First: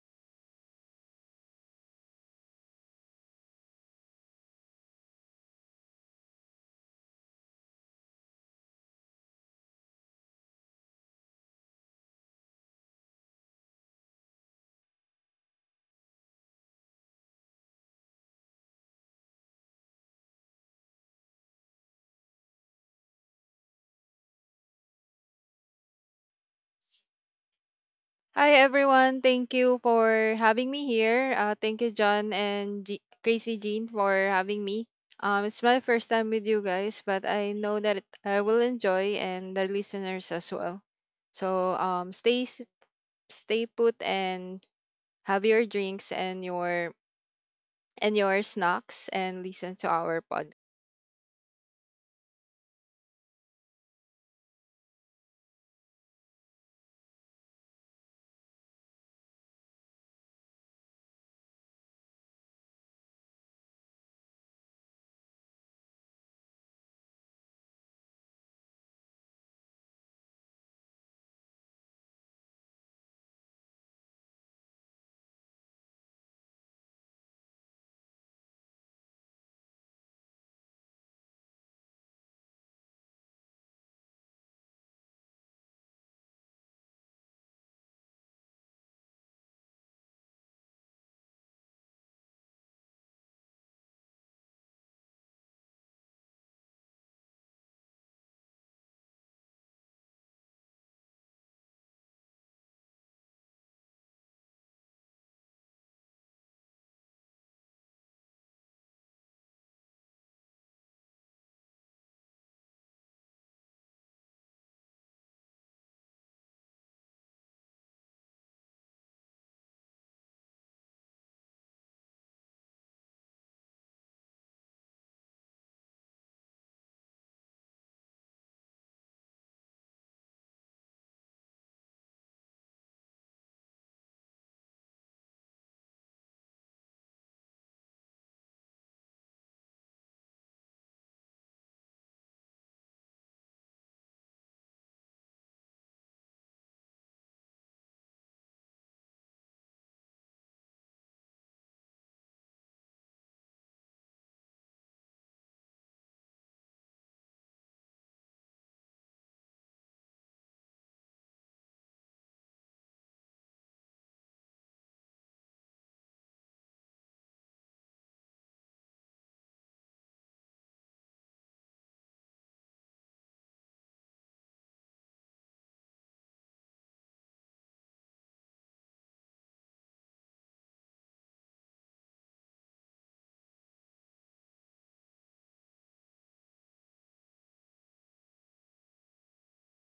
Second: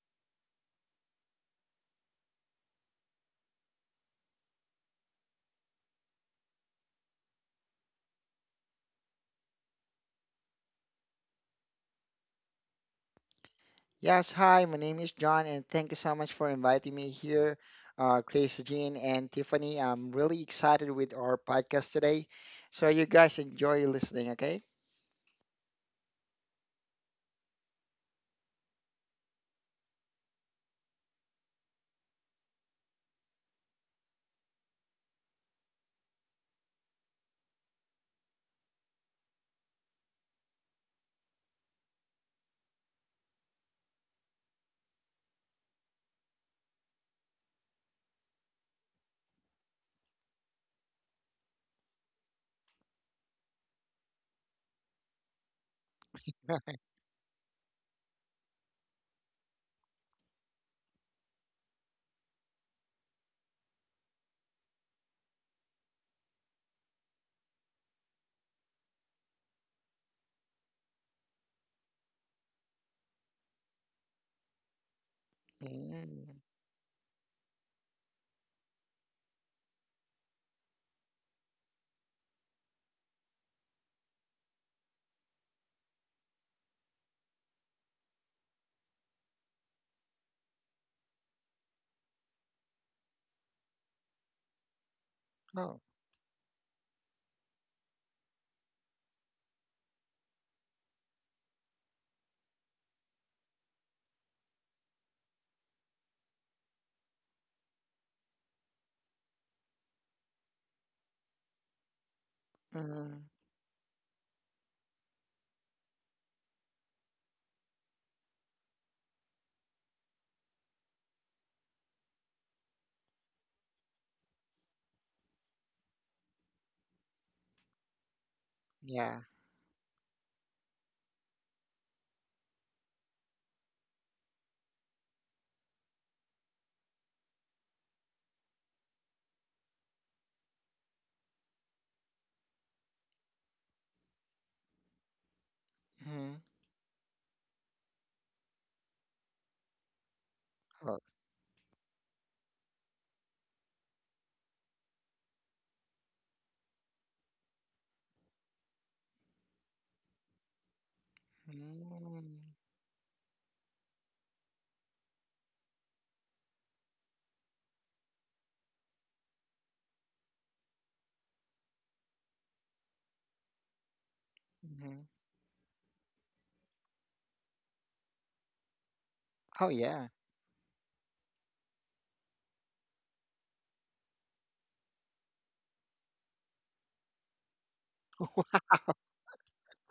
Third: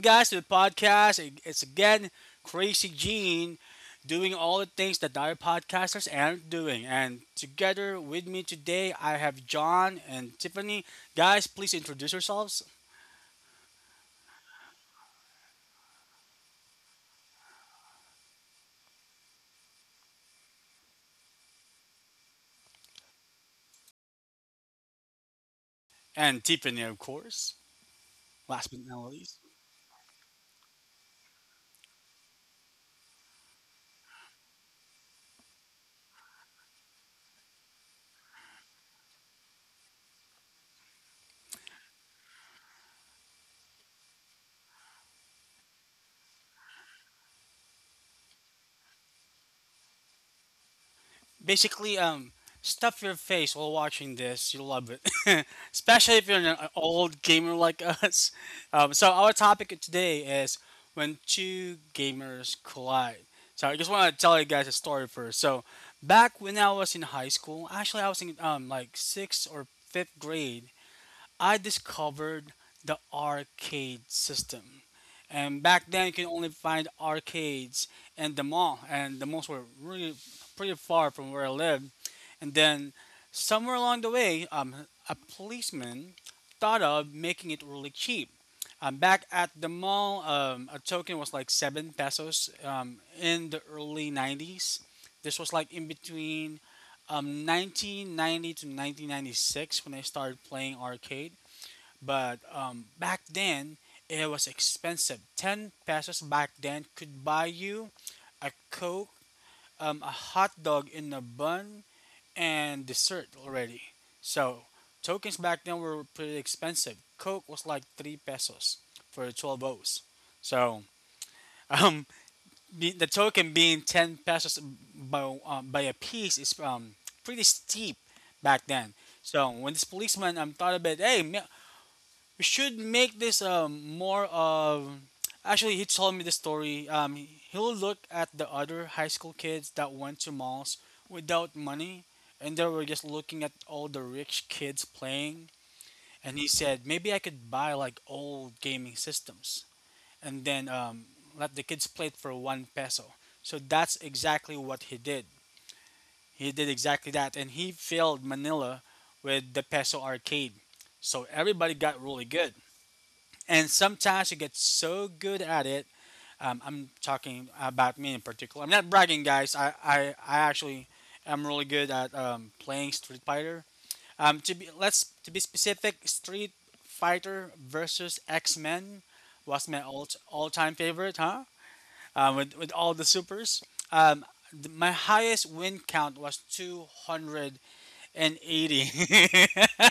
guys, to the podcast. It's again Crazy Gene doing all the things that other podcasters aren't doing. And together with me today, I have John and Tiffany. Guys, please introduce yourselves. Yes, hi, my name is John, and thank you so much for inviting me here, Chris, Jean, and Tiffany. I'm really excited with our podcast today. So you guys enjoy listening, okay? And Tiffany, of course, Hi last but not everyone, least. thank you for having me here. Thank you, John and Crazy Jean, for having me. It's my first time with you guys, but I know that I will enjoy and the listeners as well. So stay put and have your drinks and your snacks and listen to our pod. Basically, stuff your face while watching this. You'll love it, especially if you're an old gamer like us. So our topic today is when two gamers collide. So I just want to tell you guys a story first. So back when I was in high school, actually I was in like sixth or fifth grade. I discovered the arcade system. And back then, you could Mm. only find arcades in the mall, and the malls were really pretty far from where I lived. And then, somewhere along the way, a policeman thought of making it really cheap. Back at the mall, a token was like seven pesos in the early 90s. This was like Oh, in between 1990 to 1996 when I started playing arcade. But back then, it was expensive. 10 pesos back then could buy you a Coke, a hot dog in a bun, and mm, dessert already. So, tokens back then were pretty expensive. Coke was like 3 pesos for 12 O's. So, um, the token being 10 pesos by a piece is pretty steep back then. yeah. So when this policeman thought about, hey, we should make this more of, actually, he told me the story. He'll look at the other high school kids that went to malls without money, and they were just looking at all the rich kids playing. hmm And he said, maybe I could buy like old gaming systems, and then, Oh, let the kids play it for one peso. So that's exactly what he did. He did exactly that, and he filled Manila with the peso arcade. So everybody got really mm, good, and sometimes you get so good at it. I'm talking about me in particular. I'm not bragging, guys. I actually am really good at playing Street Fighter. To be let's hmm to be specific, Street Fighter versus X Men oh was my yeah. all time favorite, huh? With all the supers. Um, my highest win count was two hundred and eighty.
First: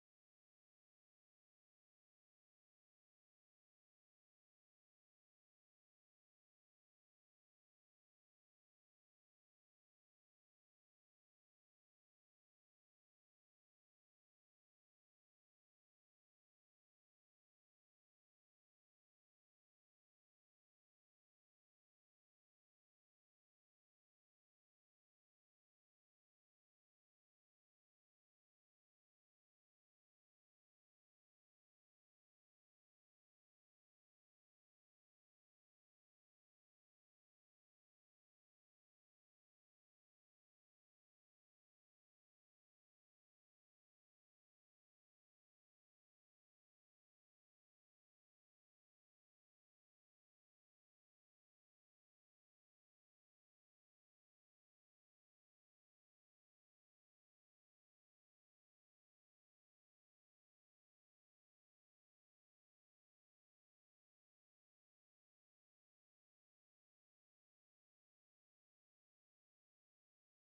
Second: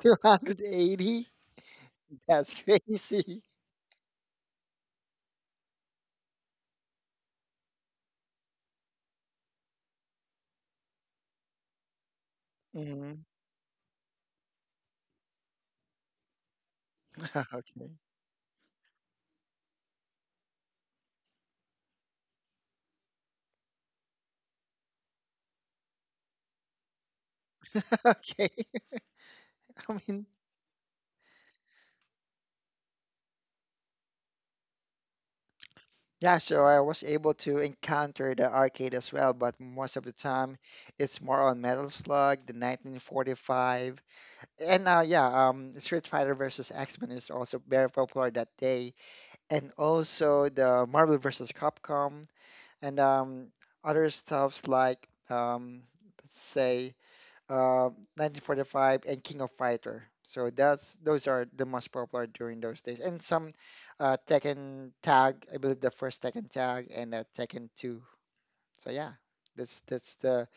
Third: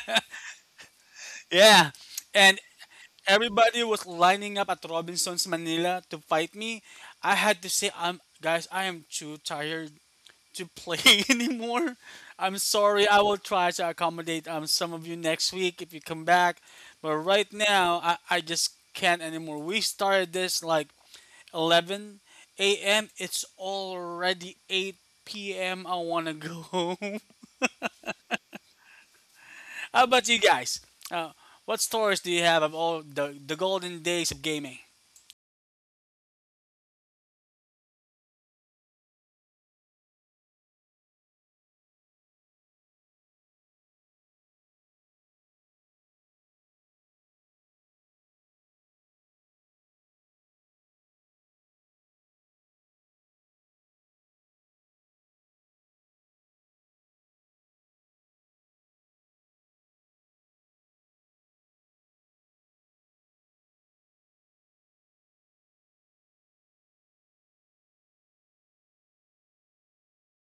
280? Yeah. That's And crazy. everybody was lining up at Robinson's Manila to fight me. I had to say, "I'm guys, I am too tired to play anymore. I'm sorry. hmm I will try to accommodate some of you next week if you come back, but right Okay. now I just can't anymore." We started this like 11 a.m. It's already 8 p.m. I wanna go home. Okay. I How mean, about you guys? Uh, what stories do you have of all the golden days of gaming? yeah, so I was able to encounter the arcade as well, but most of the time it's more on Metal Slug, the 1945, and yeah, Street Fighter versus X-Men is also very popular that day, and also the Marvel versus Capcom and other stuffs like let's say uh, 1945 and King of Fighter. So that's those are the most popular during those days. And some Tekken Tag, I believe the first Tekken Tag and Tekken 2. So yeah, that's that's the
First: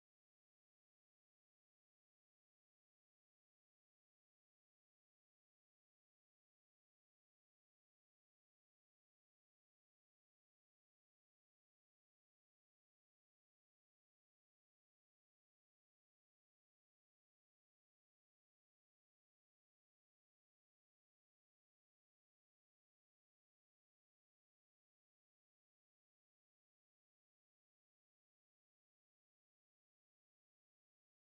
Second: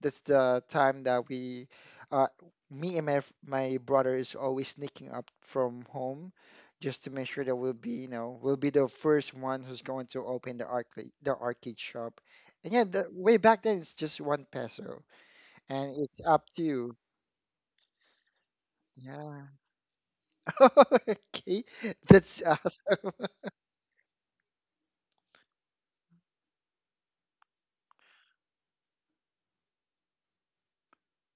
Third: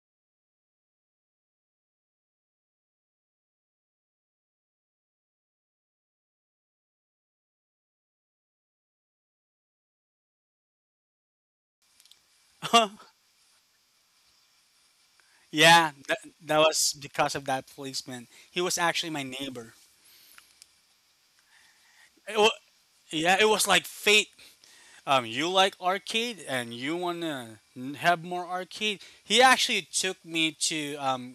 that's the time that we, uh, me and my brother is always sneaking up from home, just to make sure that we'll be we'll be the first one who's going to open the arcade shop. And yeah, the, way back then it's just one peso, Yeah, and it's up that to was you. because of that policeman. He was actually my Yeah. neighbor. Okay, It that's wa- awesome. yeah, it was like fate. You like arcade and you want to have more arcade. He actually took me to. Um,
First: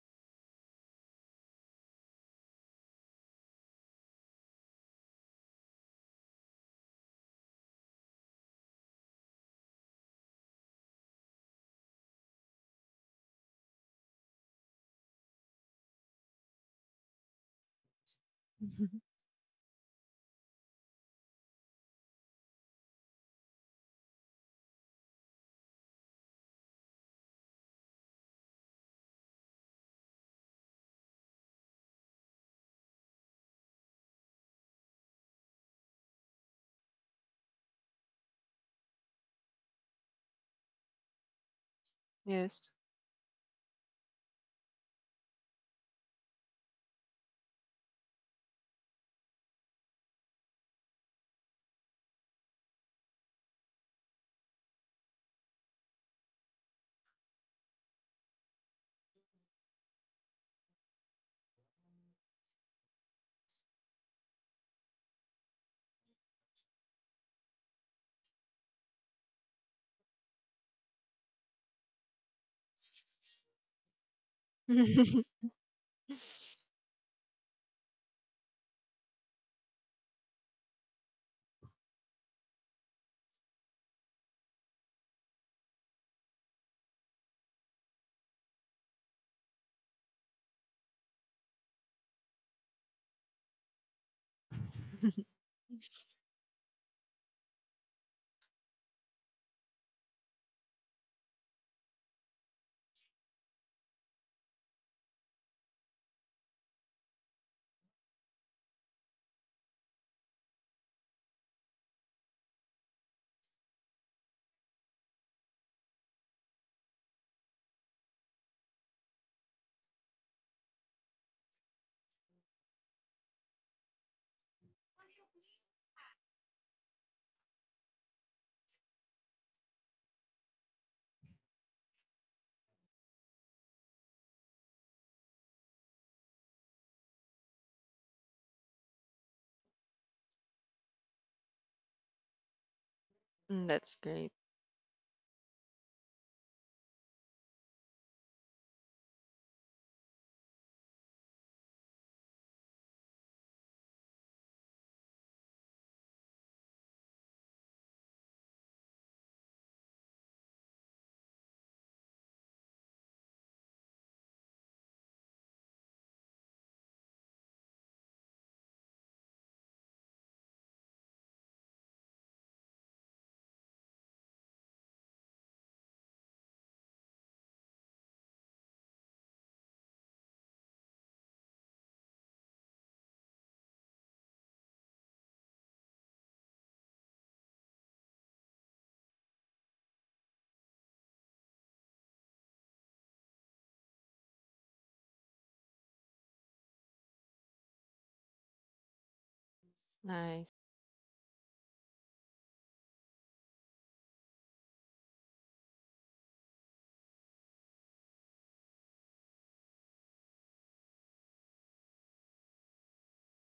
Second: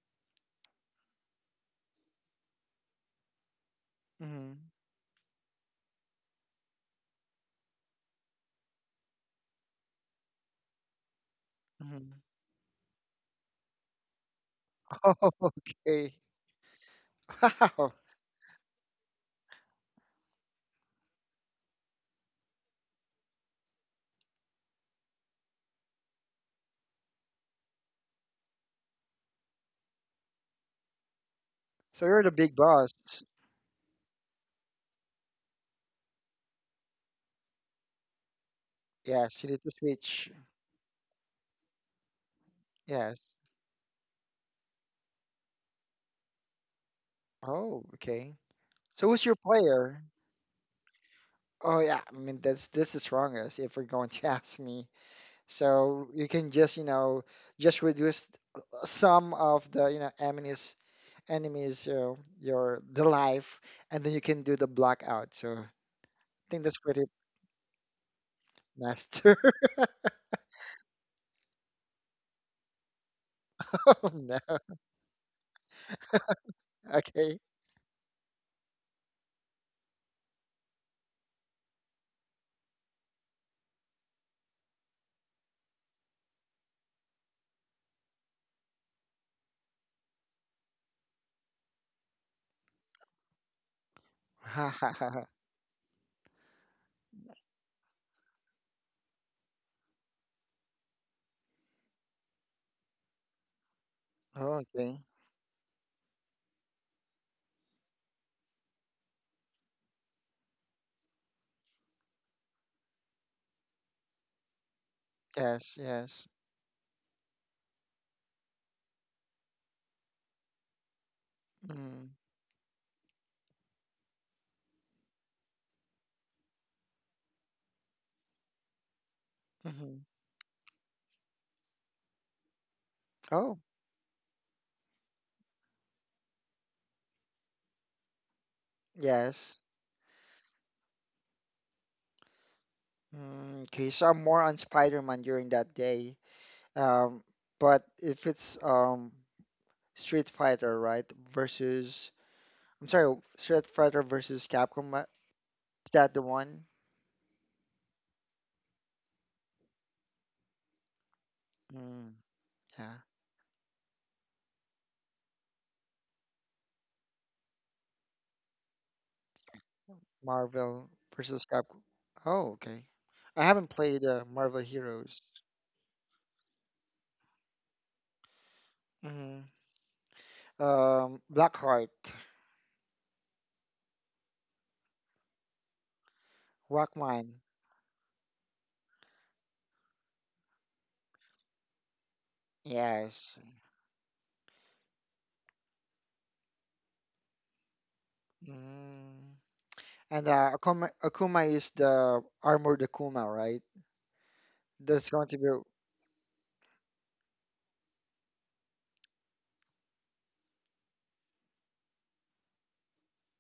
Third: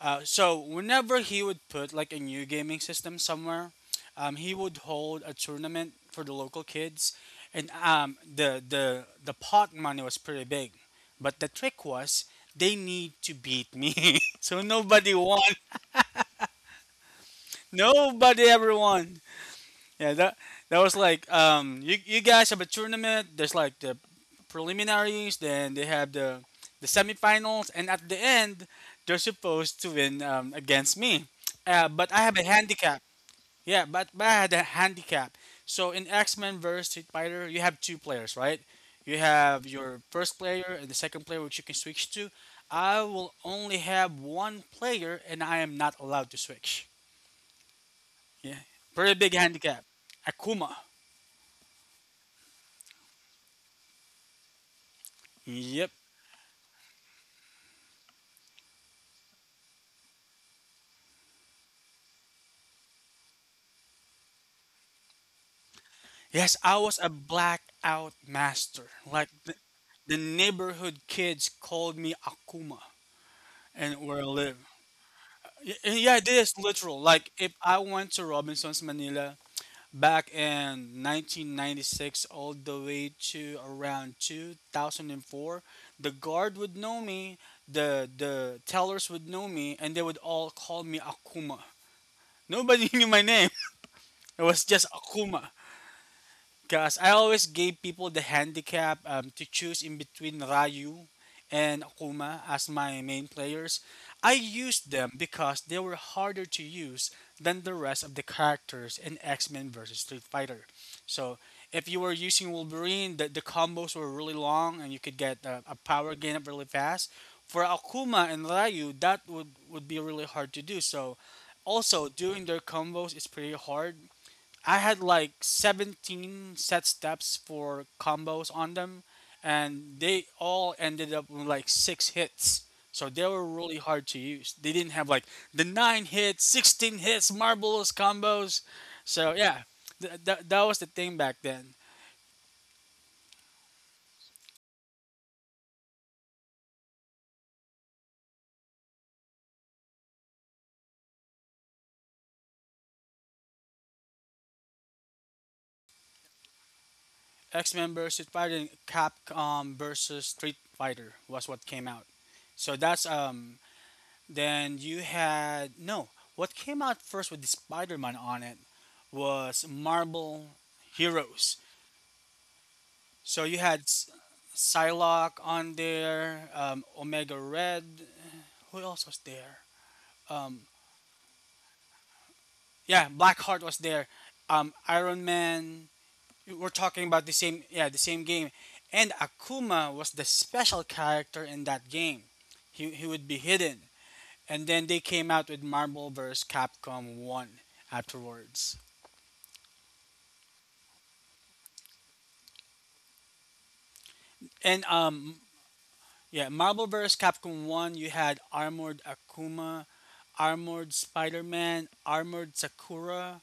uh, so, whenever he would put like a new gaming system somewhere, Mm-hmm. he would hold a tournament for the local kids. And the pot money was pretty big. But the trick Mm-hmm. was they need to beat me. So nobody won. Oh, okay. Wow. Nobody ever won. Yeah, that was like you you guys have a tournament. There's like the preliminaries, then they have the semifinals, and at the end they're supposed to win against me. So But I you're the have a big boss. handicap. Yeah, but I had a handicap. So in X Men versus Street Fighter, you have two players, right? You Yes, you need have to your switch. first player and the second player, which you can switch to. Yes. I will Yes. only have one player, and I am not allowed to switch. Oh, okay. Yeah. So Very who's big your handicap. player? Akuma. Oh yeah, I mean that's this is strongest if we're going to ask me. Yep. So you can just, you know, just reduce some of the, you know, enemies, you know, your the life and then you can do the blackout. So I Yes, think I that's was pretty a blackout master. Master. The neighborhood kids called me Akuma Oh and where I no. live. Yeah, it is literal. Like Okay. if I went to Robinson's Manila back in 1996 all the way to around 2004, the guard would know me, the tellers would know me, and they would all call me Akuma. Nobody knew my name. It was just Akuma. Because I always gave people the handicap to choose in between Ryu and Akuma as my main players. I Oh, used okay. them because they were harder to use than the rest of the characters in X Men versus Street Fighter. So if you were using Wolverine, the combos were really long and you could get a Yes, power yes. gain up really fast. For Akuma and Ryu, would be really hard to do. So also Mm, doing their combos is pretty hard. I had like 17 set steps for combos on them, and hmm they all ended up with like six hits. So they were Oh, really hard to use. They didn't have like the nine hits, 16 hits, marbles combos. So yes. yeah, that was the thing back then. Mm, Mm, okay, that's so I'm great. more on Spider-Man during that day. Um, but if it's Street Fighter, right, versus, I'm sorry, Street Fighter versus Capcom, is that the one? X Men versus Street Fighter, and Capcom versus Street Fighter was what came out. Mm, So yeah. that's um. Then you had no. What came out first with the Spider-Man on it was Marvel Marvel versus Heroes. Capcom. Oh, okay. So I you haven't had played Marvel Heroes. Psylocke on there, Omega Red. Who else was Mm-hmm. there? Um, Blackheart, yeah, Blackheart was there. Iron Man. We're talking about the Rockman. same. Yeah, the same game. And Akuma was the special character in that game. He would be Yes. hidden. And then they came out with Marvel vs. Capcom One afterwards. Mm. And Nice. Akuma is the armored Akuma, right? And There's going to be, yeah, Marvel vs. Capcom 1, you had Armored Akuma, Armored Spider-Man, Armored Sakura,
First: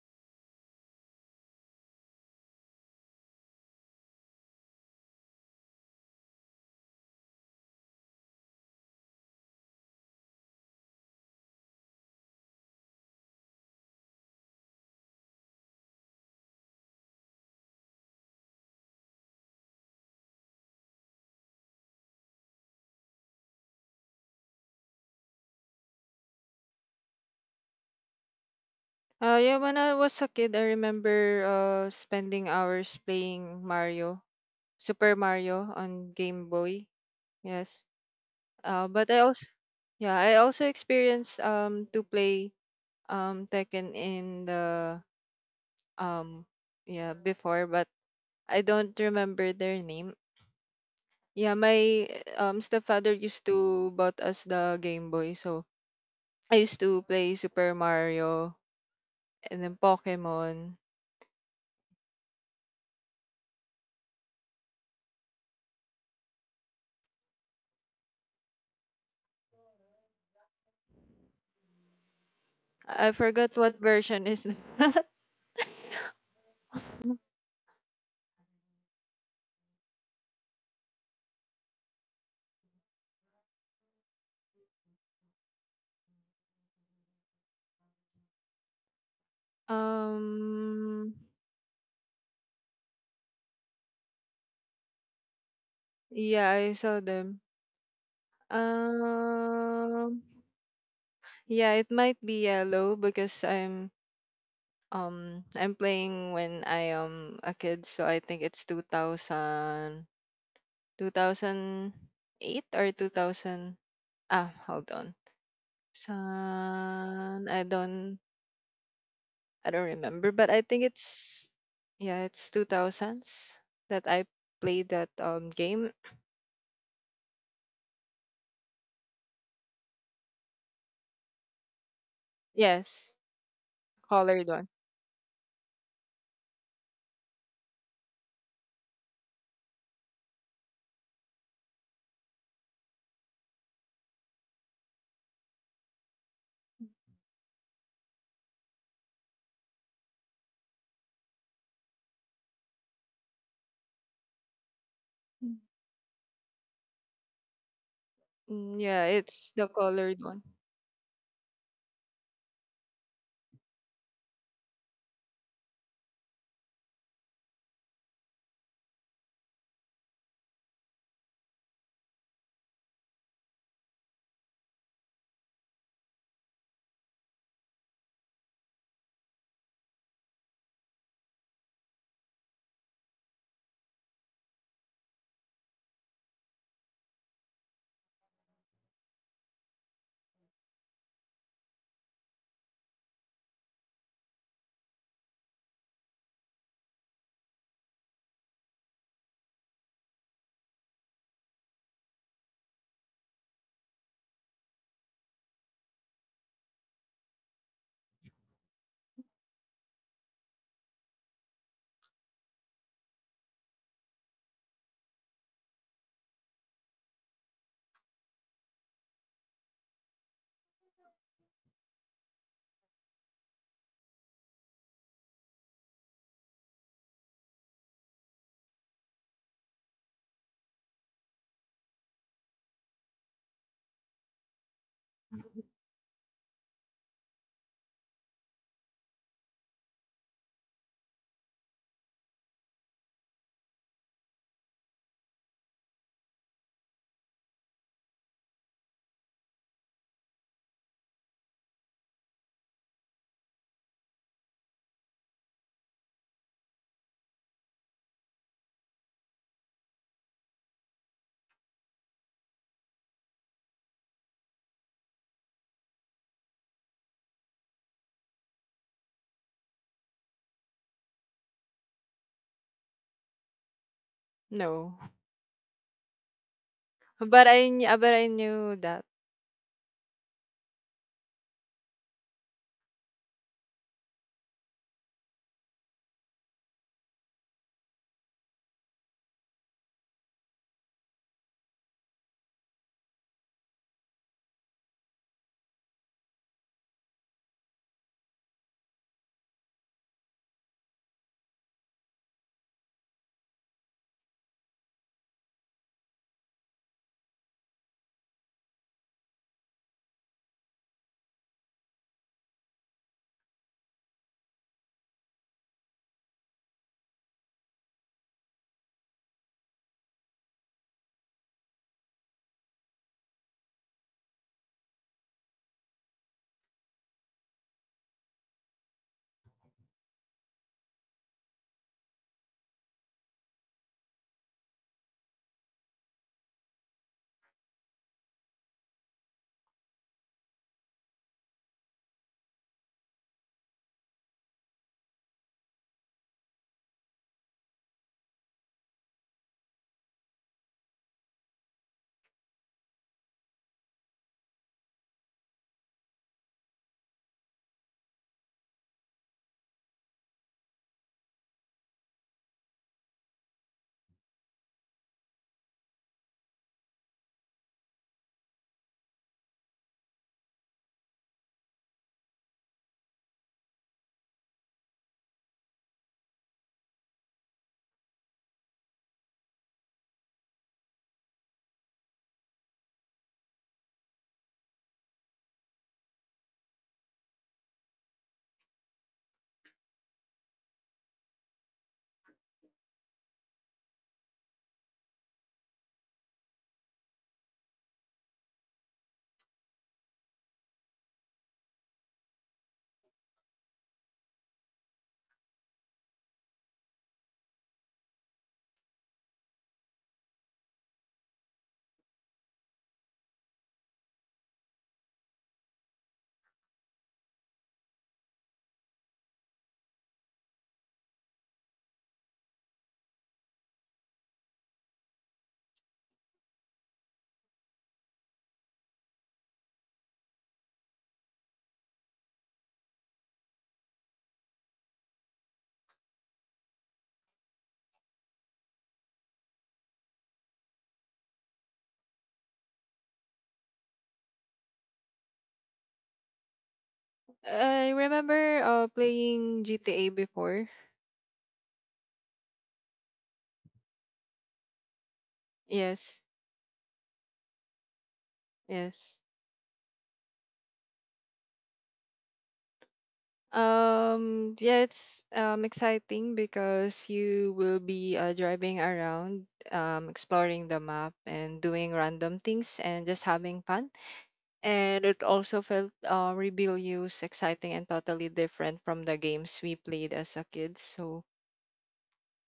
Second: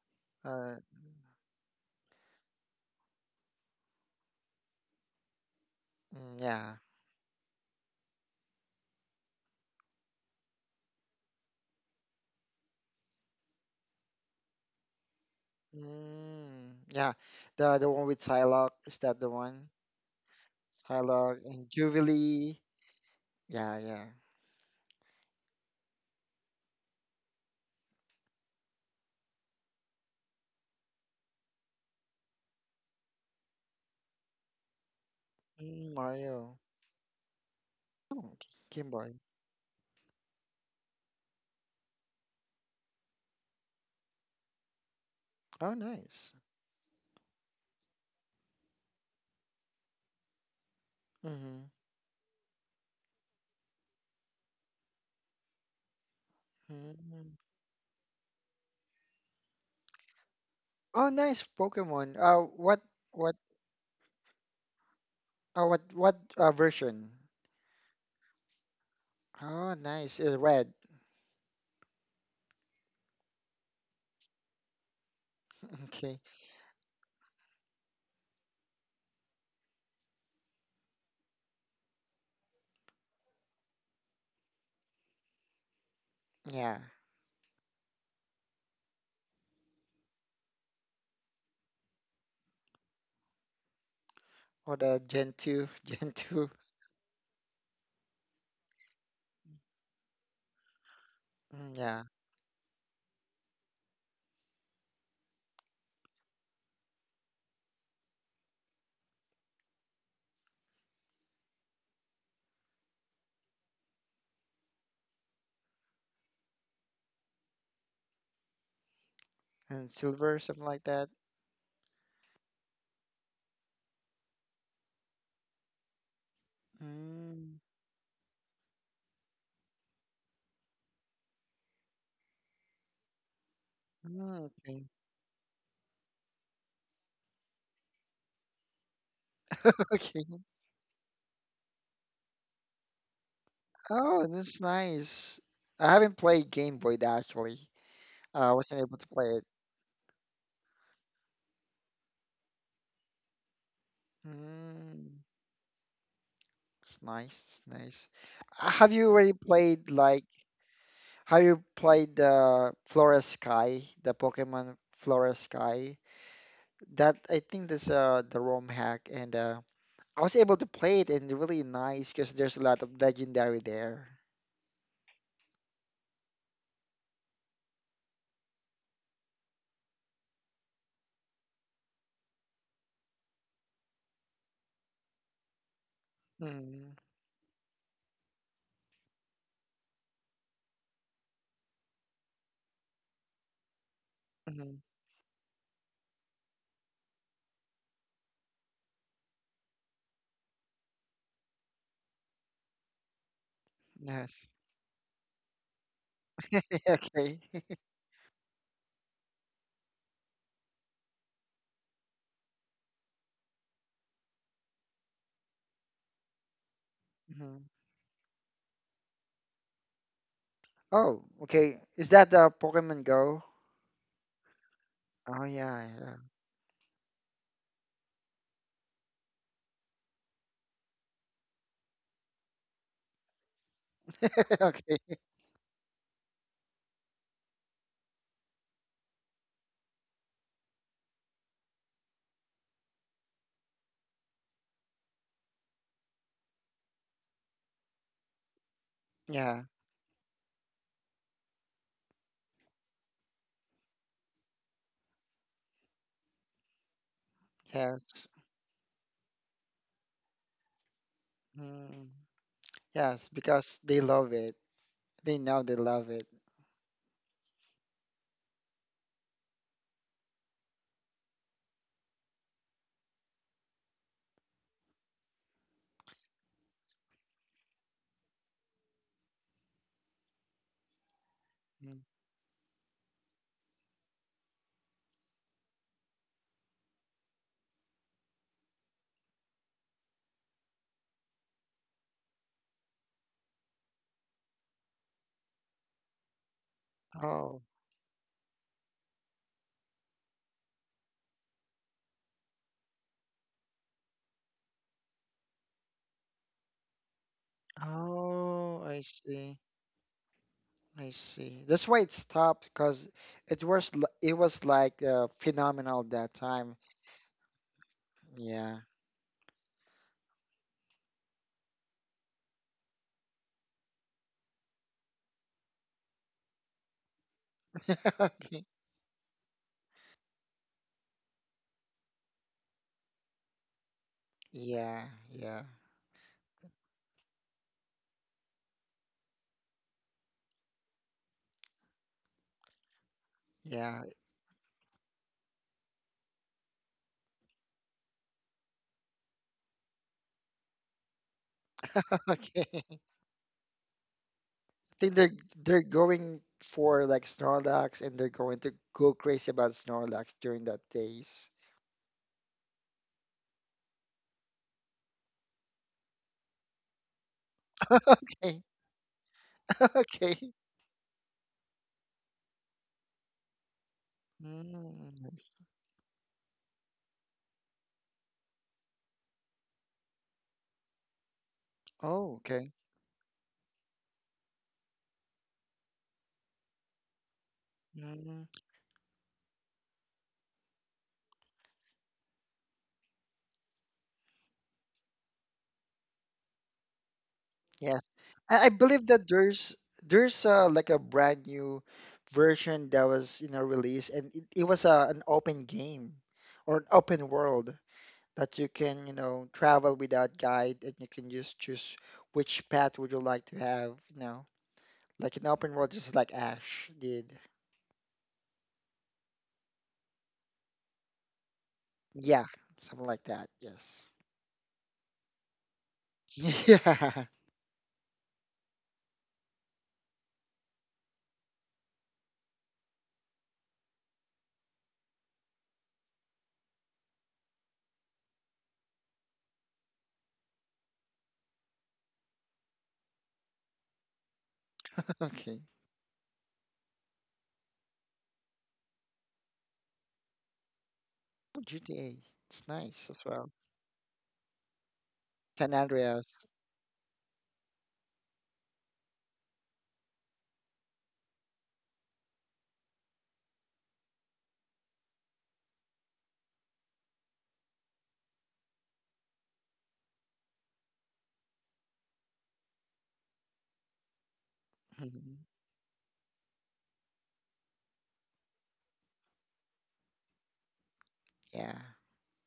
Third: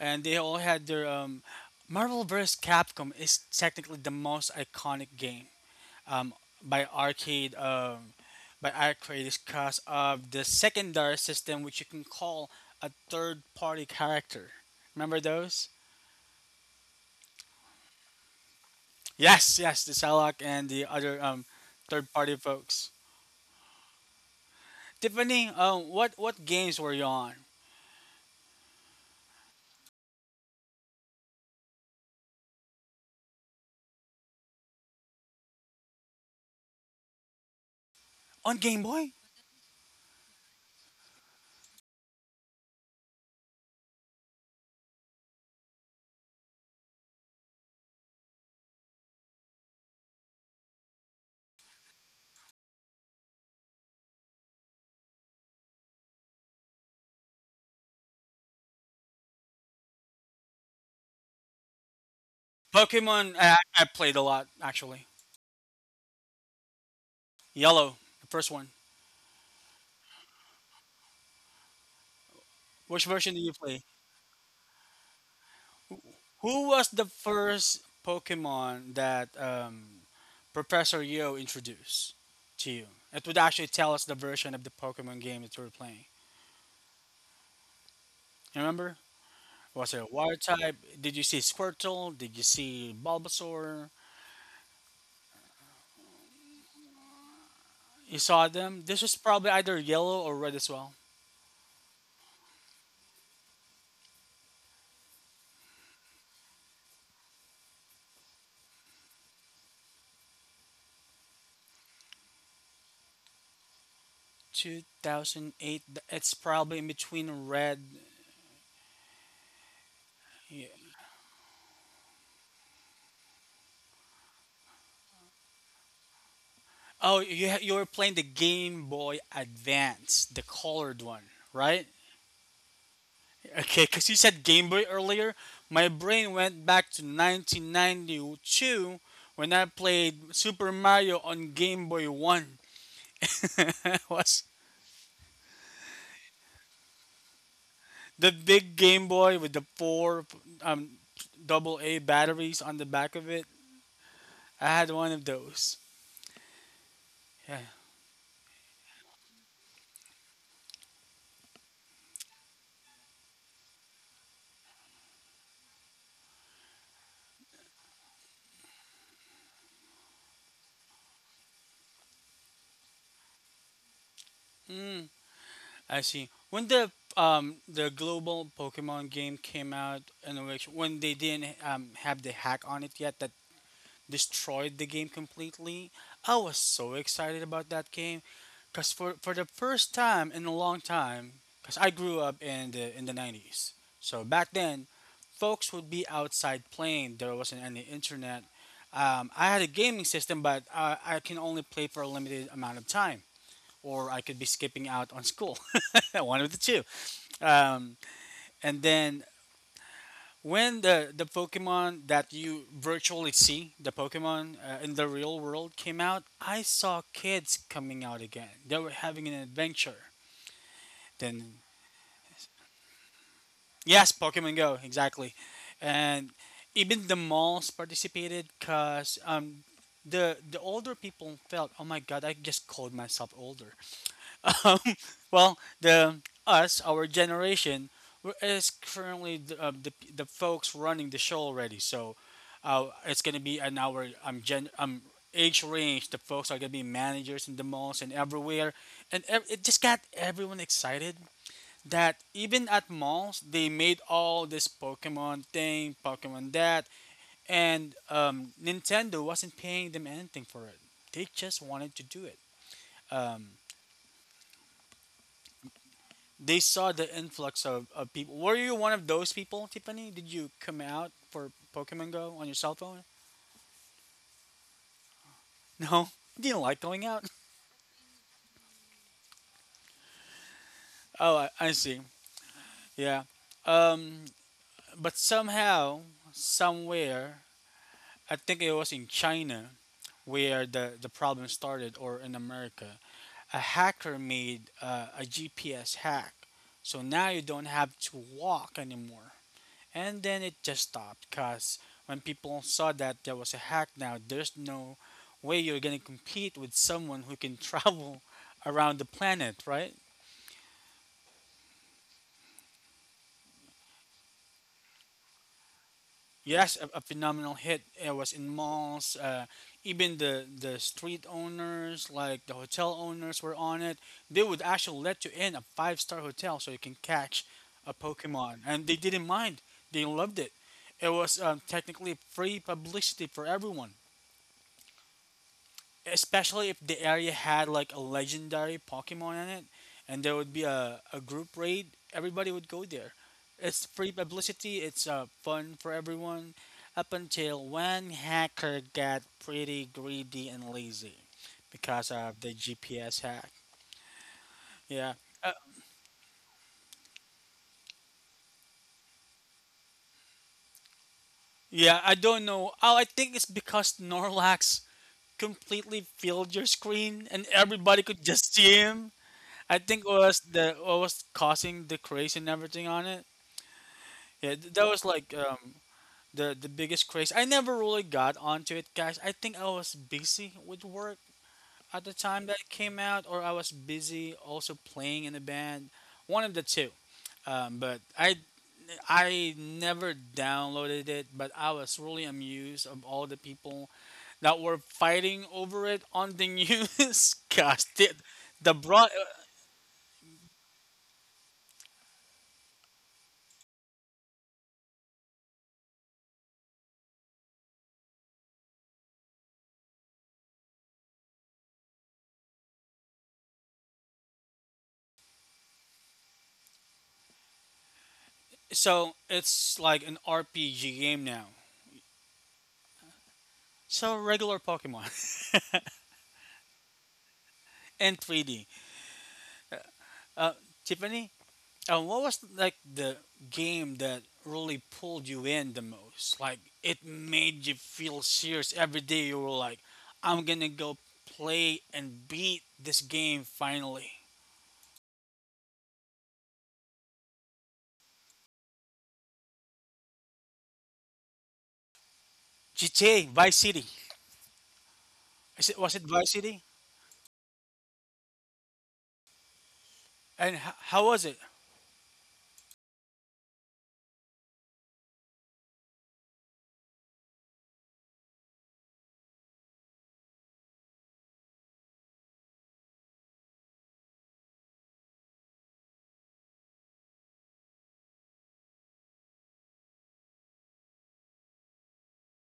and they all uh, had their Marvel vs. Capcom is technically the most iconic game um mm, yeah, by arcade um by arcade because of the secondary system which you can call a third party character. Remember those? mm, yeah. The one with Psylocke, is that the Yes, one? yes, the Salak and the other Psylocke and third party Jubilee. folks. Yeah, yeah. Tiffany, what games were you on? Yeah, when I was a kid, I remember spending hours playing Mario, Super Mario Mm, on Game Mario. Boy. Yes. Oh, On Game Game Boy? But Boy. I also Yeah, I also experienced to play Tekken in the Oh, nice. um yeah, before, but I don't remember their name. Yeah, Mm-hmm. my stepfather used to bought us the Game Boy, so I used to play mm. Super Mario and then Pokemon. Oh, nice Pokemon. Pokemon, what I played a lot actually. What version? Yellow, the first one. Oh, nice. It's red. Which I version did you forgot play? what version is that. Okay. Who was the first Pokemon that Professor Yo introduced to you? It would actually tell us the version of the Pokemon game that you were playing. Yeah. You remember? Was it a water type? Did you Um, see Squirtle? Did you see Bulbasaur? Or the Gen 2, yeah, I saw them. You saw them. This was probably either yellow Um, or red as well. yeah, mm, it yeah, might be yellow because I'm playing when I am a kid, so I think it's 2008 or 2000. Ah, hold on. 2008. It's probably in between San, red. I don't and remember, silver, but Yeah. I something like think that. It's 2000s that I played that game. Oh, Mm, you were playing the Game Boy Advance, the colored one, right? Yes, Okay, because you said mm, colored Game one. Boy okay. earlier. My brain went back to 1992 when I Okay. played Super Mario on Game Boy One. It Oh, was that's nice. I haven't played Game Boy actually. the I big wasn't able Game to play Boy it. with the four um double A batteries on the back of it. I had one of Mm, those. it's nice. Yeah. It's nice. Mm, Have yeah, you already it's the played colored like, one. have you played the Flora Sky, the Pokemon Flora Sky? That I think that's the ROM hack and I was able to play it and really nice because there's a lot of legendary there. Hmm. I see. When the global Pokemon game came out, and which when they didn't have the hack on it yet that destroyed the game completely, I was so Mm-hmm. excited about that game, cause for the first time in a long time, cause I grew up in the nineties, so back then, Mm-hmm. folks would be outside playing. There wasn't any internet. I had a gaming system, but I can only play for a limited amount of time, or I could be Yes. skipping out on school. One of the two. Okay. Um, and then when the Pokemon that you virtually see, the Pokemon in the real world came out, I saw kids Mm-hmm. coming out again. They were having an adventure. Oh, Then, okay. Is that the Pokemon Go? yes, Pokemon Go, exactly. Oh yeah, yeah. And even the malls participated because the older people felt, oh my god, I just called myself older. Um, Okay. well, our generation, is currently the, the folks running the show already. So, it's gonna be an hour gen age range. The folks are gonna be managers in the malls and everywhere, and it Yeah. just got everyone excited. That even at malls, they made all this Pokemon thing, Pokemon that, and Yes. Nintendo wasn't paying them anything for it. They just wanted to Mm-hmm. do it. Yes, Um, because they love it. They know they love it. they saw the influx of people. Were you one of those people, Tiffany? Did you come out for Pokemon Go on your cell phone? No. No, you didn't like going out. But I knew that. Oh, I see. Mm. Yeah. Um, but somehow, somewhere, I think it was in China where the problem started, or in America, a hacker made a GPS hack. So now you don't Oh. have to walk anymore. And then it just stopped because when people saw that there was a hack now, there's no way you're going to compete with someone who can travel Oh, around the I planet, see. right? I see. That's why it stopped because it was like phenomenal that Yes, time. A phenomenal hit. It was in Yeah, malls. Even the street owners, like the hotel owners, were on it. They would actually let you in a five-star hotel so you can catch a Pokemon. okay. And they didn't mind, they loved it. It was technically free publicity for everyone, Yeah, yeah. especially if the area had like a legendary Pokemon in it, and there would be a group raid, everybody would go there. It's Yeah. free publicity, it's fun for everyone, up until one hacker got pretty greedy and lazy because of the Okay. GPS hack. Yeah. think they're Uh, they're going for like Snorlax and they're going to go crazy about Snorlax during that days. yeah, I don't know. Oh, I think it's because Norlax completely filled your screen and everybody could just Okay. see him. I think Okay. What was causing the craze and everything on it. Yeah, that was Mm, like nice. The biggest craze. I never really got onto it, guys. I think I was busy with work at the Oh, time that it okay. came out, or I was busy also playing in a band. One of the two. But Mm, I never downloaded it, but I was really amused of all the people that were fighting over it on the news. Gosh, yes. I, the I broad. believe that there's like a brand new version that was, you know, released and it was an open game or an open world that you can, you know, travel without guide and you can just choose which path would you like to have, you know. Like in open world, just like Ash did. So it's like an RPG game now. Yeah, something like that. Yes. So regular Pokemon Yeah. in 3D. Uh, Tiffany, what was like the game that really pulled you in the most? Like it made you feel serious every day. You were like, "I'm gonna go play and beat this game finally." Okay. I remember playing GTA before. Oh, GTA. It's nice GTA as well. Vice City. Is San it, was it Yes. Andreas. Vice City? Yes. And how was it? Yeah, it's exciting because you will be driving around, exploring the map and doing random things and just having fun. And it Mhm. also felt rebellious, exciting and totally different from the games we played as a kid. So Yeah.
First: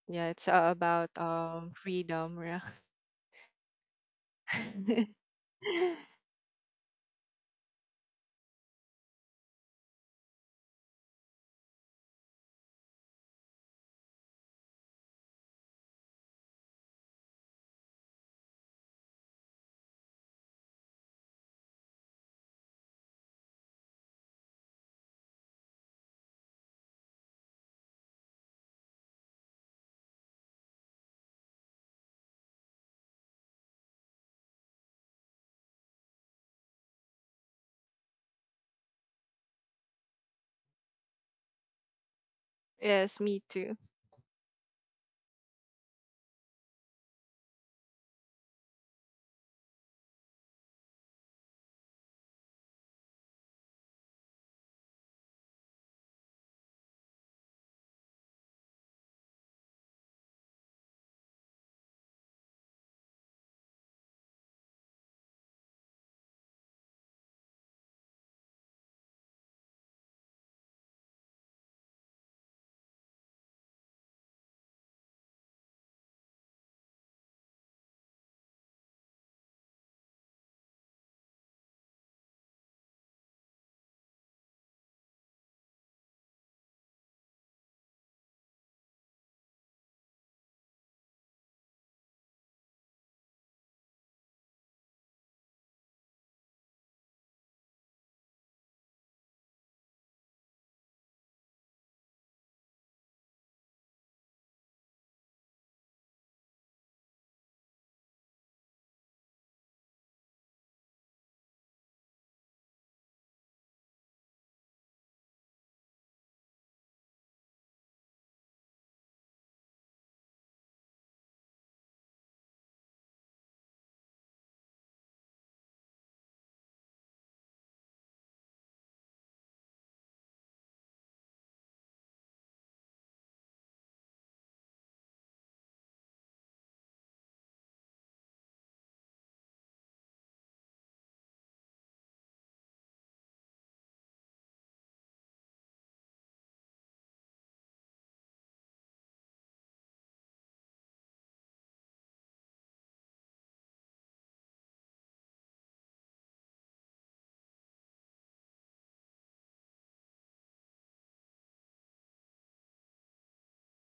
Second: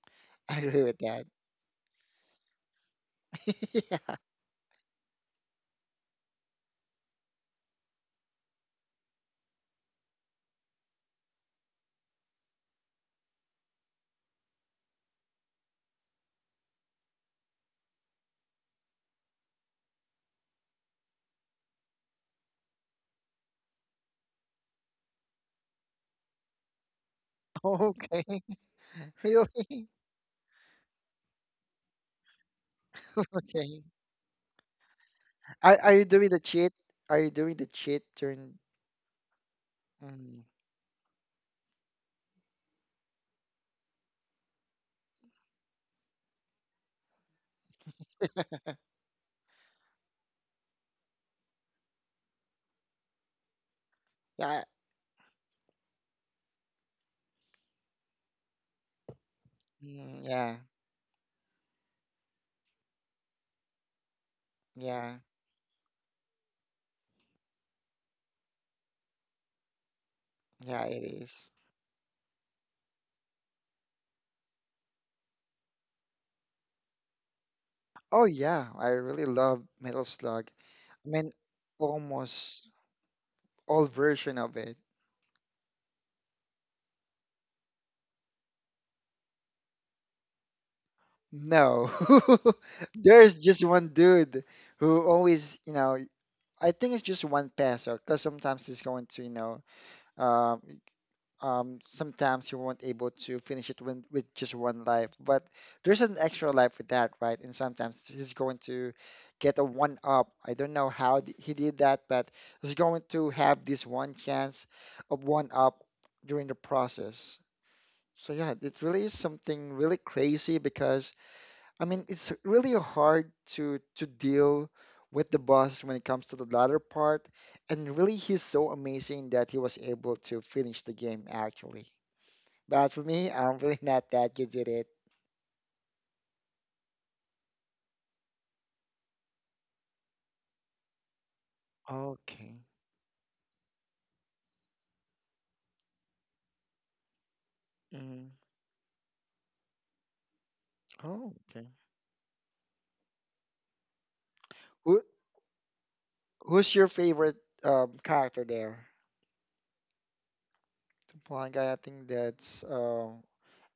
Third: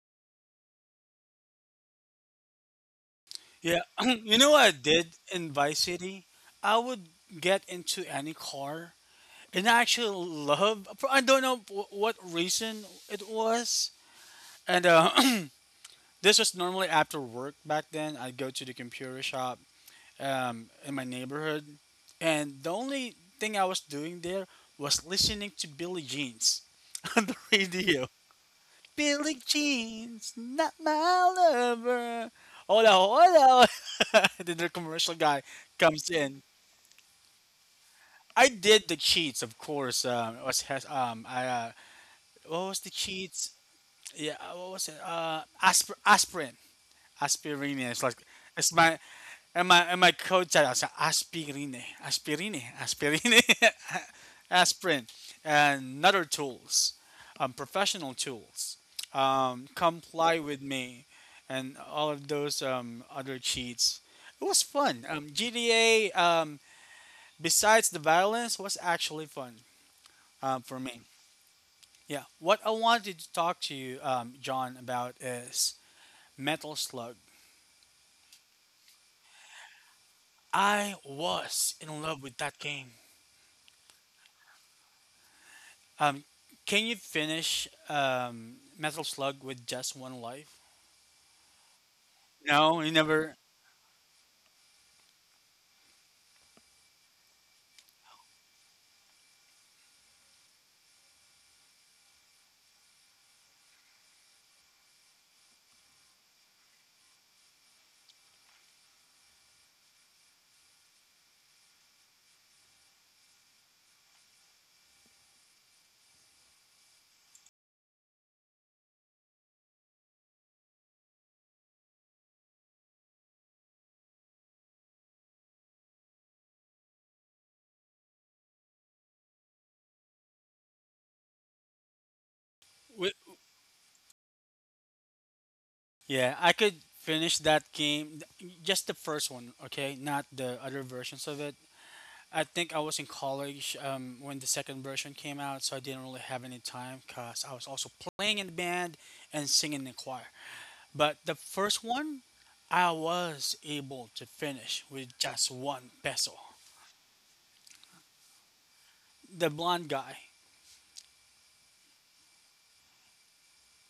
yeah, it's I agree with about that. Freedom, yeah. Yeah, Yeah. you know what I did in Vice City? I would get into any car, and I actually love. I don't know what reason it was, and this was normally after work back then. I'd go to the computer shop in my neighborhood, and the only thing I was doing there was listening to Billie Jeans on the radio. Okay. Billie Really? Jeans, not my lover. Hola, hola. Okay. then the commercial guy Are you comes doing the in. cheat? Are you doing the cheat I during? did the cheats, of course. Mm, It was has- I What was the Yes, me cheats? too. Yeah, what was it? Aspirin. Aspirine. It's like it's my and my coach said I said aspirine, aspirine, aspirine, yeah. aspirin, and other tools, professional tools. Mm, Comply yeah. with me, and all of those other cheats. It was fun. Yeah. GDA, besides the violence, was actually fun for Yeah. me. It is. Yeah. What I wanted to talk to you, John, about is Metal Slug. Oh yeah. I really love Metal Slug. I I mean, was in love with that almost game. all version of it. Um, can you finish Metal Slug with just one life? No. No, you There's never. just one dude who always, you know, I think it's just one peso because sometimes he's going to, you know, um, sometimes you won't able to finish it with just one life, but there's an extra life with that, right? And sometimes he's going to get a one up. I don't know how he did that, but he's going to have this one chance of one up during the process. So yeah, it really is something really crazy because I mean, it's really hard to deal with the boss when it comes to the latter part, and really he's so amazing that he was able to finish the game actually. But for wi- me, I'm really not that good at it. Yeah, I could finish that game, just the first one, okay, not the other versions of it. I Okay. think I was in college when the second version came out, so I didn't really have any time because I was also playing Mhm. in the band and singing in the choir. But the Oh, okay. first one, I was able to finish Who with just one peso. who's your favorite character there? The blonde guy. Blind guy, I think that's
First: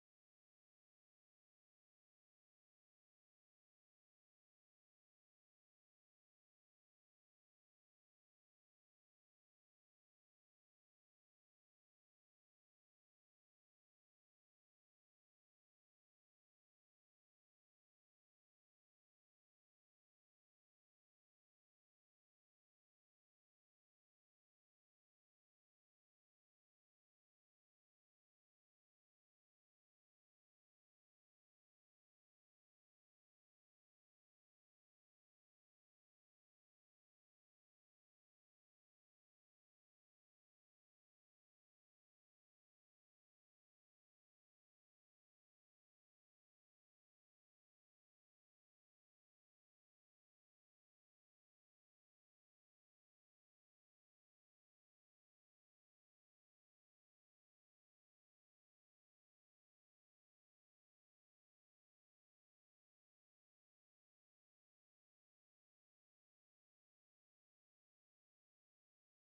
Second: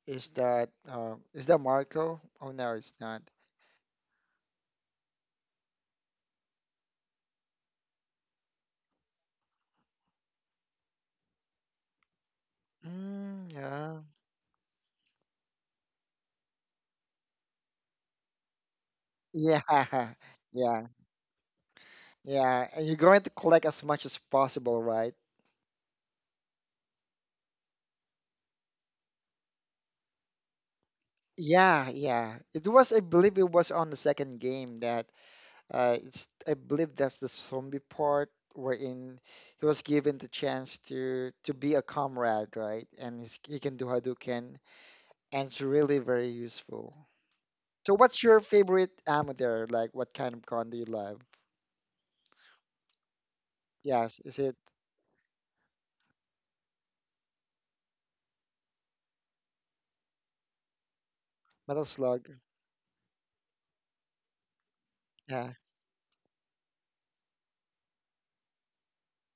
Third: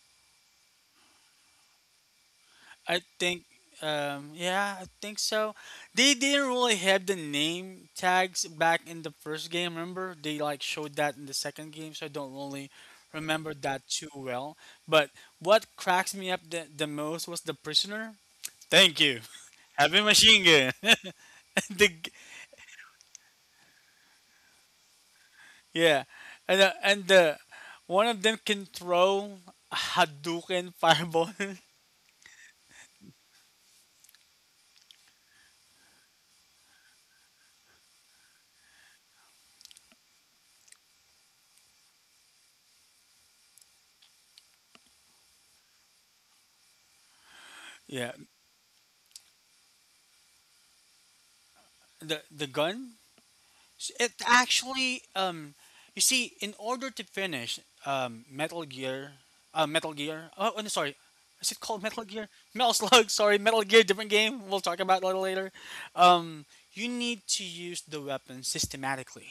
is that Marco? Oh no, it's I not. think. Yeah, I think so. They didn't really have the name tags back in the first game. Remember, they like showed that in the second game, so I don't really Mm, remember that yeah. too well. But what cracks me up the most was the prisoner. Thank you. Yeah, Heavy machine yeah. gun. the, g- Yeah, and you're going to collect as much as possible, right? yeah, and uh, and the, one of them can throw a Hadouken fireball. Yeah, yeah. It was, I believe it was on the second game that it's I believe that's the zombie part wherein he was given the chance to be a comrade, right? And he's, he can do Hadouken and it's really very useful. So yeah, what's your favorite ammo there? Like what kind of gun do you love? the gun it Yes, is it actually, you see, in order to finish um, Metal Gear, Metal Gear. Oh, oh, no, Sorry. Is it Metal called Metal Gear? Slug? Metal Slug. Sorry, Metal Gear, different game. We'll talk about that Yeah. later. Um, you need to use the weapon systematically.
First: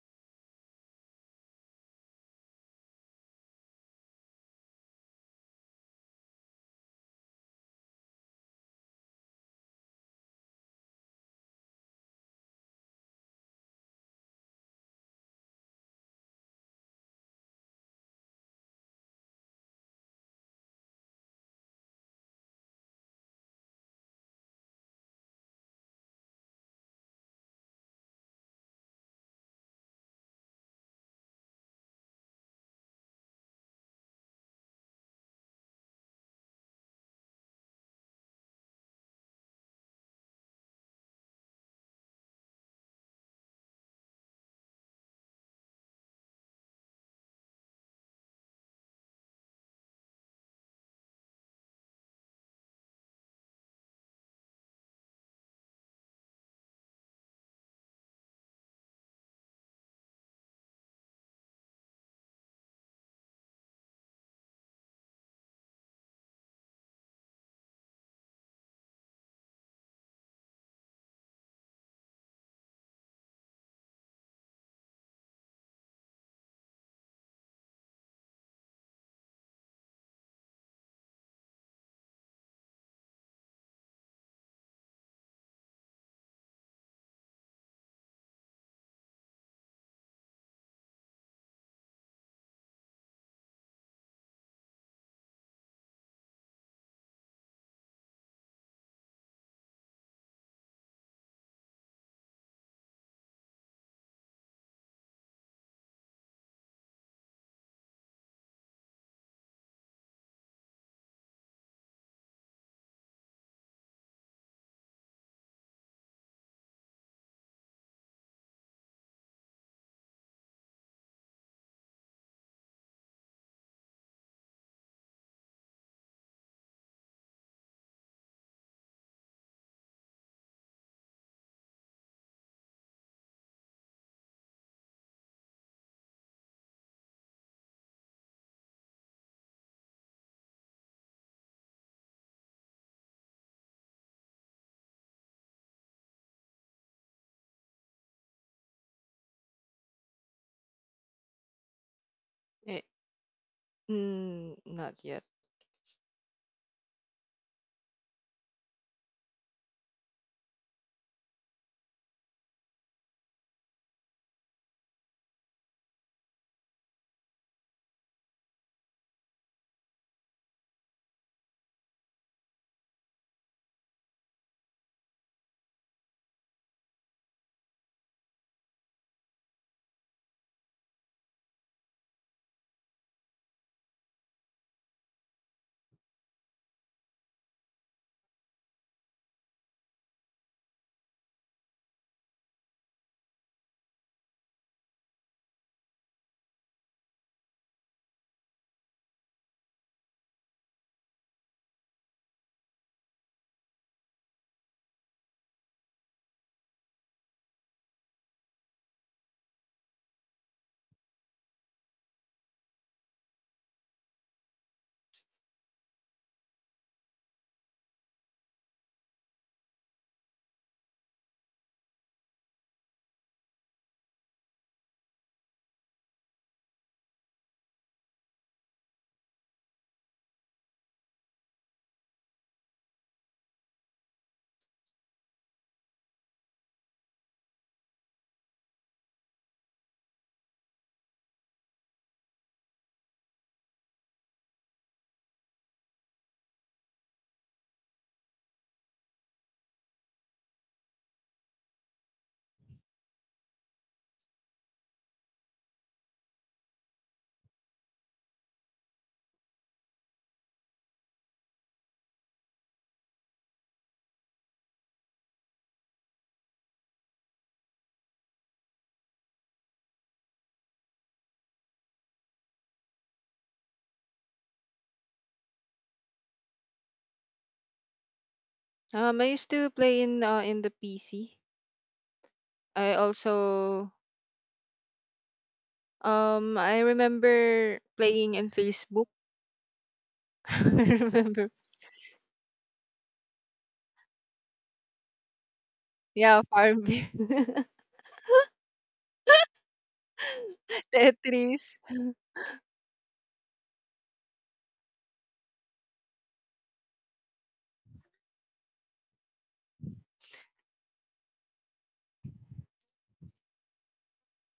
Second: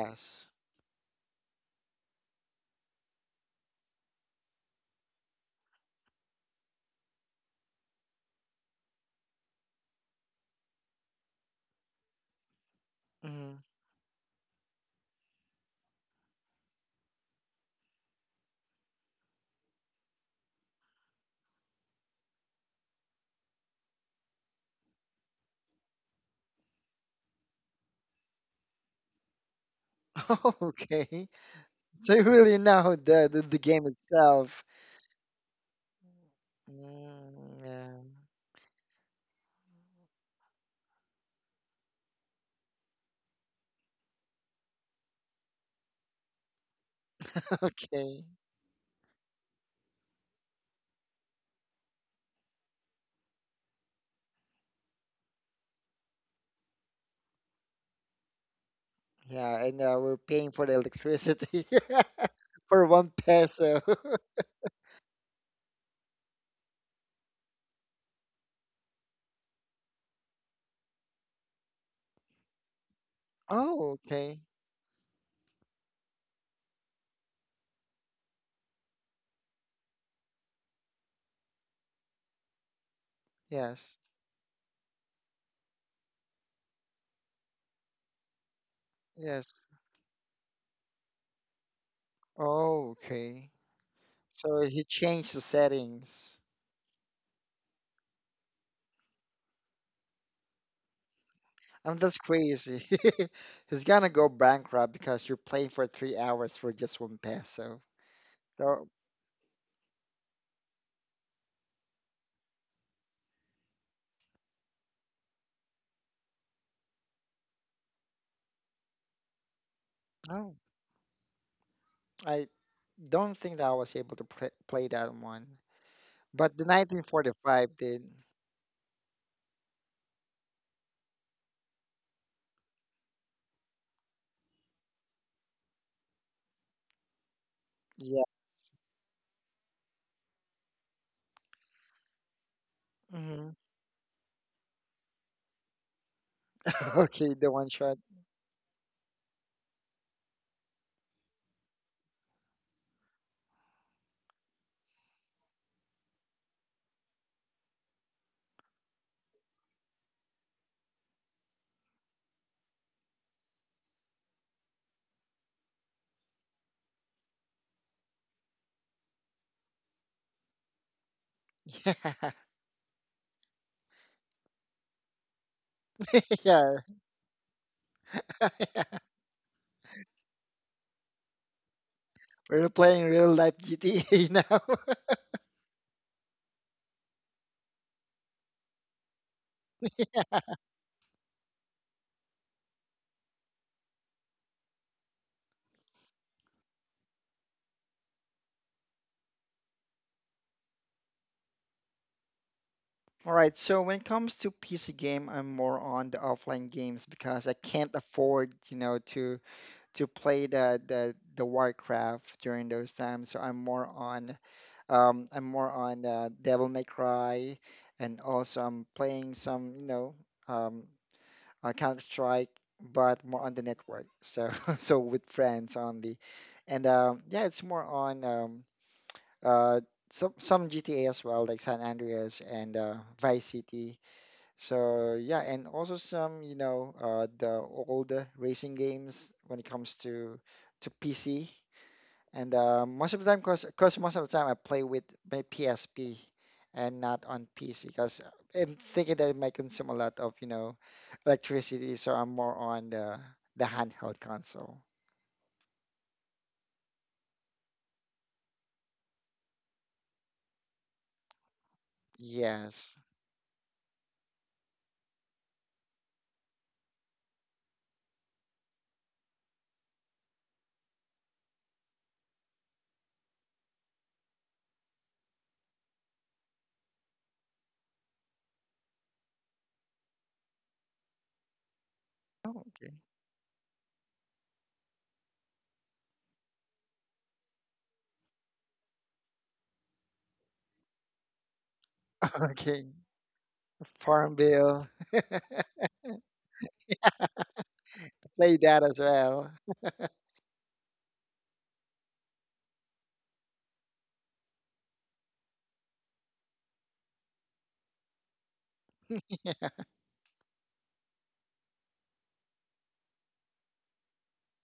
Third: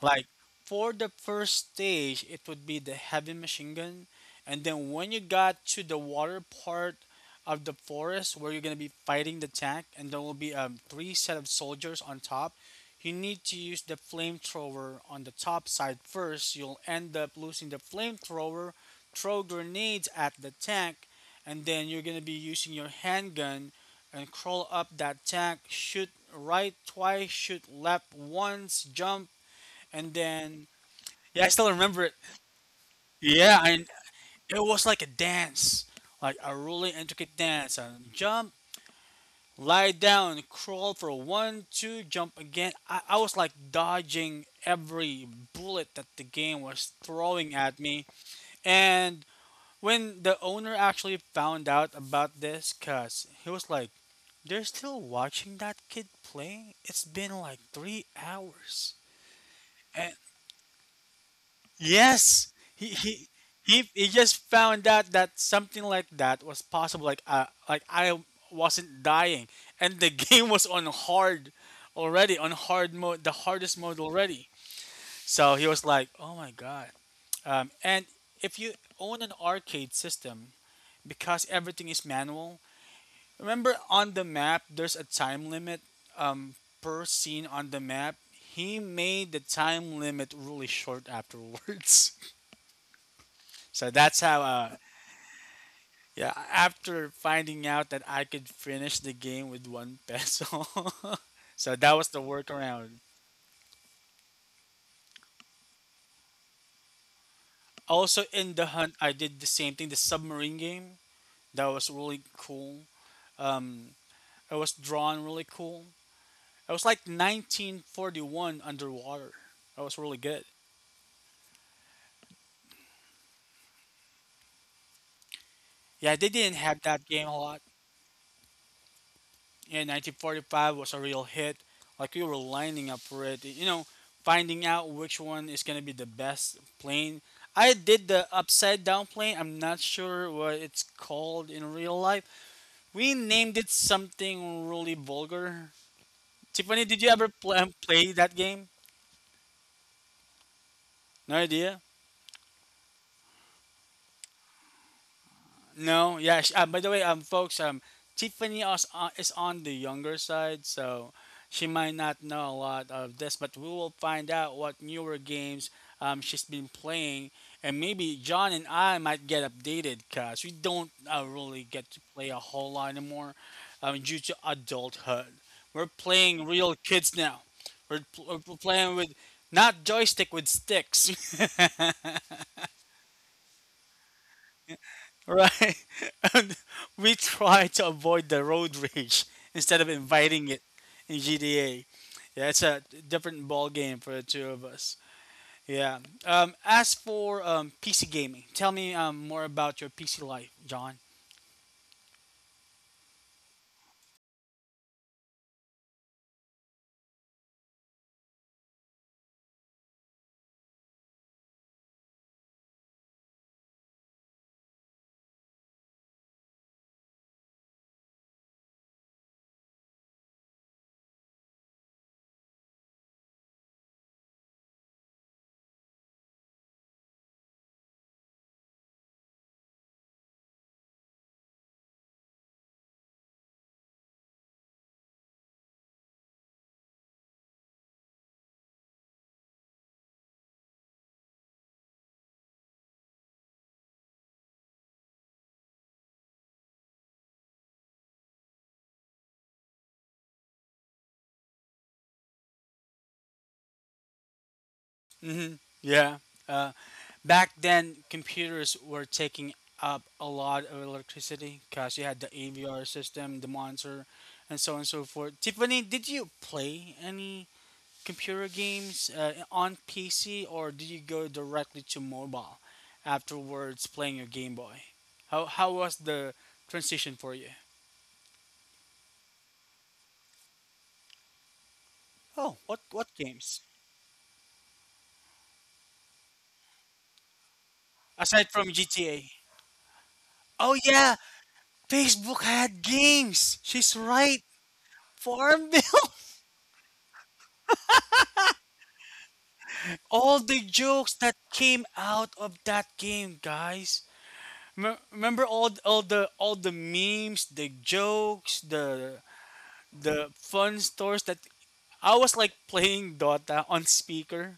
Like for the first stage, it would be the heavy machine gun, and then when you got to the water part of the forest where you're gonna be fighting the tank, and there will be three set of soldiers on top. You need to hmm use the flamethrower on the top side first. You'll end up losing the flamethrower. Throw grenades at the tank, and then you're gonna be using your handgun and crawl up that tank. Shoot right twice, shoot left once, jump and then, okay. yeah, I still remember So it. you really know the Yeah, and game it itself. was like a dance, like a really intricate Mm, dance. yeah. And jump, lie down, crawl for one, two, jump again. I was like dodging every bullet that the game was throwing at me. Okay. And when the owner actually found out about this, cuz he was like, they're still watching that kid play? It's been like 3 hours. Yeah, and And we're paying for the electricity yes, for he one he peso. he he just found out that something like that was possible. Like I wasn't dying, and the game was on hard already, on hard mode, the hardest Oh, mode okay. already. So he was like, "Oh my god!" And If you own an arcade system, because everything is manual, remember Yes. on the map there's a time limit um, per scene on the map. He made the Yes. time limit really short afterwards. Oh, okay. So that's how. So he changed the Yeah, settings. after finding out that I could finish the game with one peso, so I that mean, was that's the crazy. workaround. He's gonna go bankrupt because you're playing for 3 hours for just one peso. Also, in the So, hunt, I did the same thing. The submarine game that was really cool. Um, it was drawn really cool. It was like 1941 underwater. That was really good. oh, I don't think that I was able to play that one. Yeah, they But didn't the have that game a lot. 1945 did. Yeah, 1945 was a real hit. Like we were lining up for it. You know, finding out which one is gonna be the best plane. I did Yeah. the upside down plane. I'm not sure what it's called in real life. We hmm named it something really vulgar. Tiffany, did you ever Okay, the one shot. play that game? No idea. Eh, mm, not yet. No, yeah. By the way, folks, Tiffany is on the younger side, so she might not know a lot of this, but we will find out what newer games she's been playing, and maybe John and I might get updated because we don't really get to Yeah. play a whole lot anymore due to adulthood. We're playing Yeah. real kids now. We're playing with not joystick with sticks. We're playing real life GTA now. Right. And we try to avoid the road rage instead of inviting it in GTA. Yeah, it's a different ball game for the two of us. Yeah. As for PC gaming, tell me more about your PC life, John. All right, so when it comes to PC game, I'm more on the offline games because I can't afford, you know, to play the Warcraft during those times. So I'm more on Devil May Cry, and also I'm playing some, you know, um, Counter Strike, but more on the network. So so with friends only, and yeah, it's more on uh, some GTA as well, like San Andreas and Vice City. So yeah, and also some, you know, the old racing games when it comes to PC. And most of the time, cause most of the time I play with my PSP and not on PC, because I'm thinking that it might consume a lot of, you know, electricity, so I'm more on the handheld console. Mm-hmm. Yeah. Uh, Back then, computers were taking up a lot of electricity because you had the AVR Yes. system, the monitor, and so on and so forth. Tiffany, did you play any computer games on PC, or did you go directly to mobile afterwards playing your Game Boy? How was the transition for you? I used to play in the PC. Oh, Oh, okay. I what games also I remember playing in aside from Facebook. GTA? I Oh yeah, remember, Facebook Okay. had games. She's right. Farmville. Farmville. yeah, Farmville. Play that as well. all the jokes that Tetris. came out of that game, guys. Remember all the memes, the jokes, Yeah. the fun stories that I was like playing Dota on speaker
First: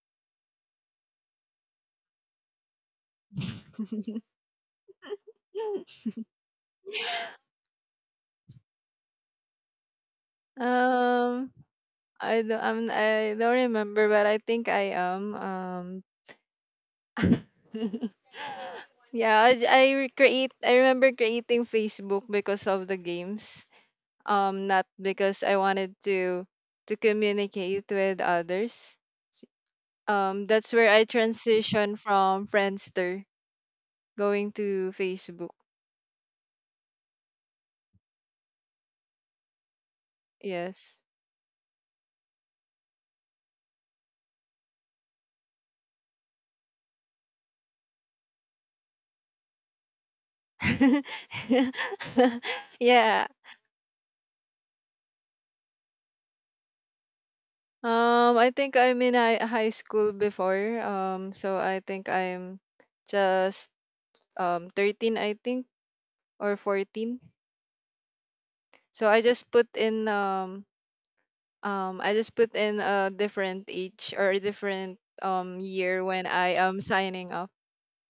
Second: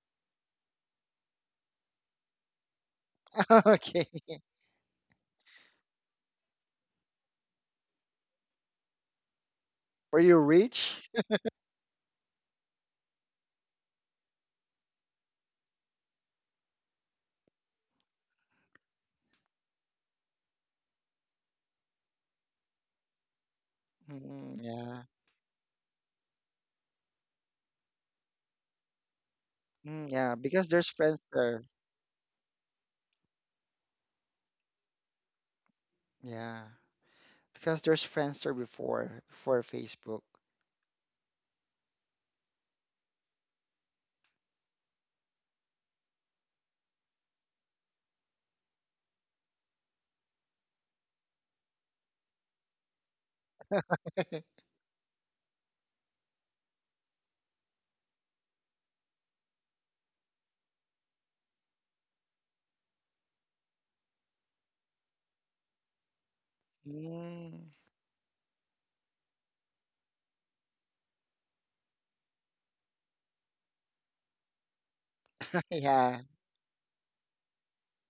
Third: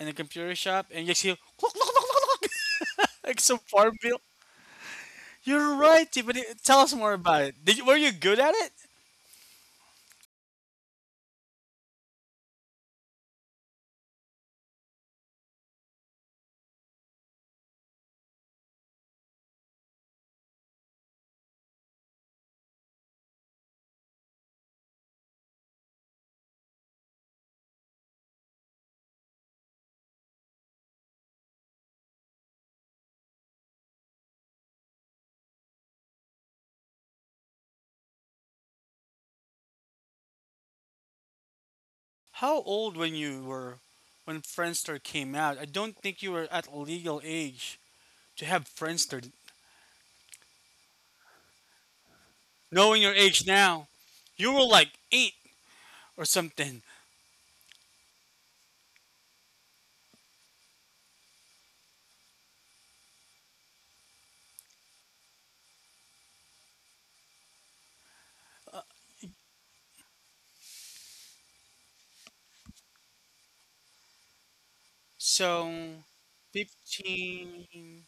in a computer shop, and you just hear "Cluck, cluck, cluck, cluck, cluck," like some farm Okay. bill. You're right, but tell us more about it. Did you, were you good at it? Were you rich? Um, I don't remember, but I think I am. Yeah, I j- I re- create. I remember creating Facebook because of the games. Mm, Not yeah. because I wanted to communicate with others. Mm, yeah, because That's where there's I Friendster. transitioned from Friendster going to Facebook. Yeah. Because there's Friendster before Facebook. Yes. How old when you were when Friendster came out? I don't think you were at legal age to have Friendster. Knowing your Yeah. age now, you were like eight or something. I think I'm in high school before. So I think I'm just 13, I think, or 14. Mm. So I just put in I just put in a different age or a different year So, Yeah. when I am signing up. 15,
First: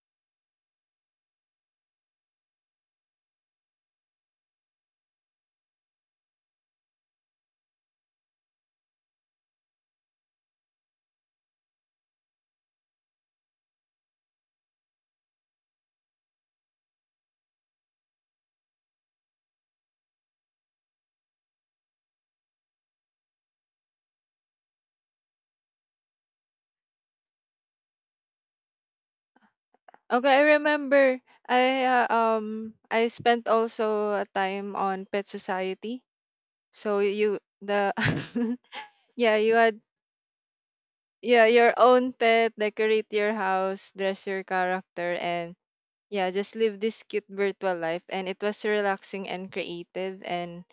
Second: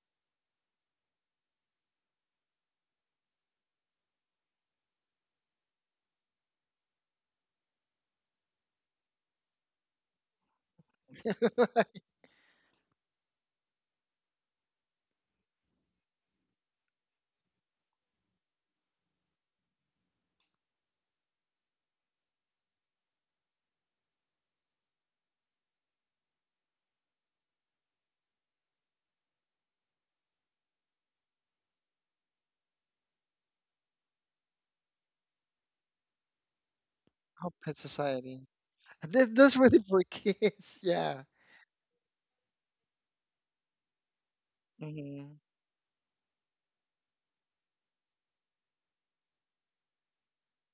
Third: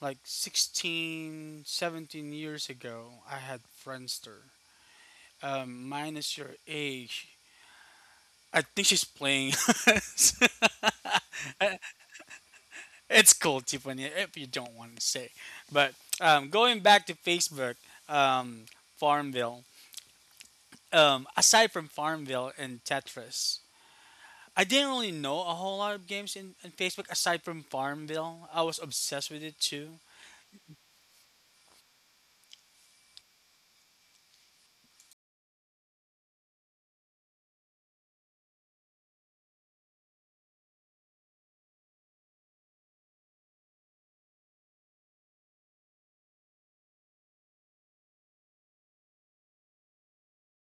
like 16, 17 years ago, I had Friendster. Minus your age. I think she's playing. it's cool, Tiffany, if you don't want to say. But going back to Facebook, um, Farmville. Aside from Farmville and Tetris, I didn't really know a whole lot of games in Facebook aside from Farmville. I was obsessed with it too. Okay, I remember I spent also a time on Pet Society. So you Oh, Pet the Society. This, Yeah, this you really had for kids. Yeah. yeah, your own pet, decorate your house, dress your character, Mm-hmm. and yeah, just live this cute virtual life. And it was relaxing and creative, and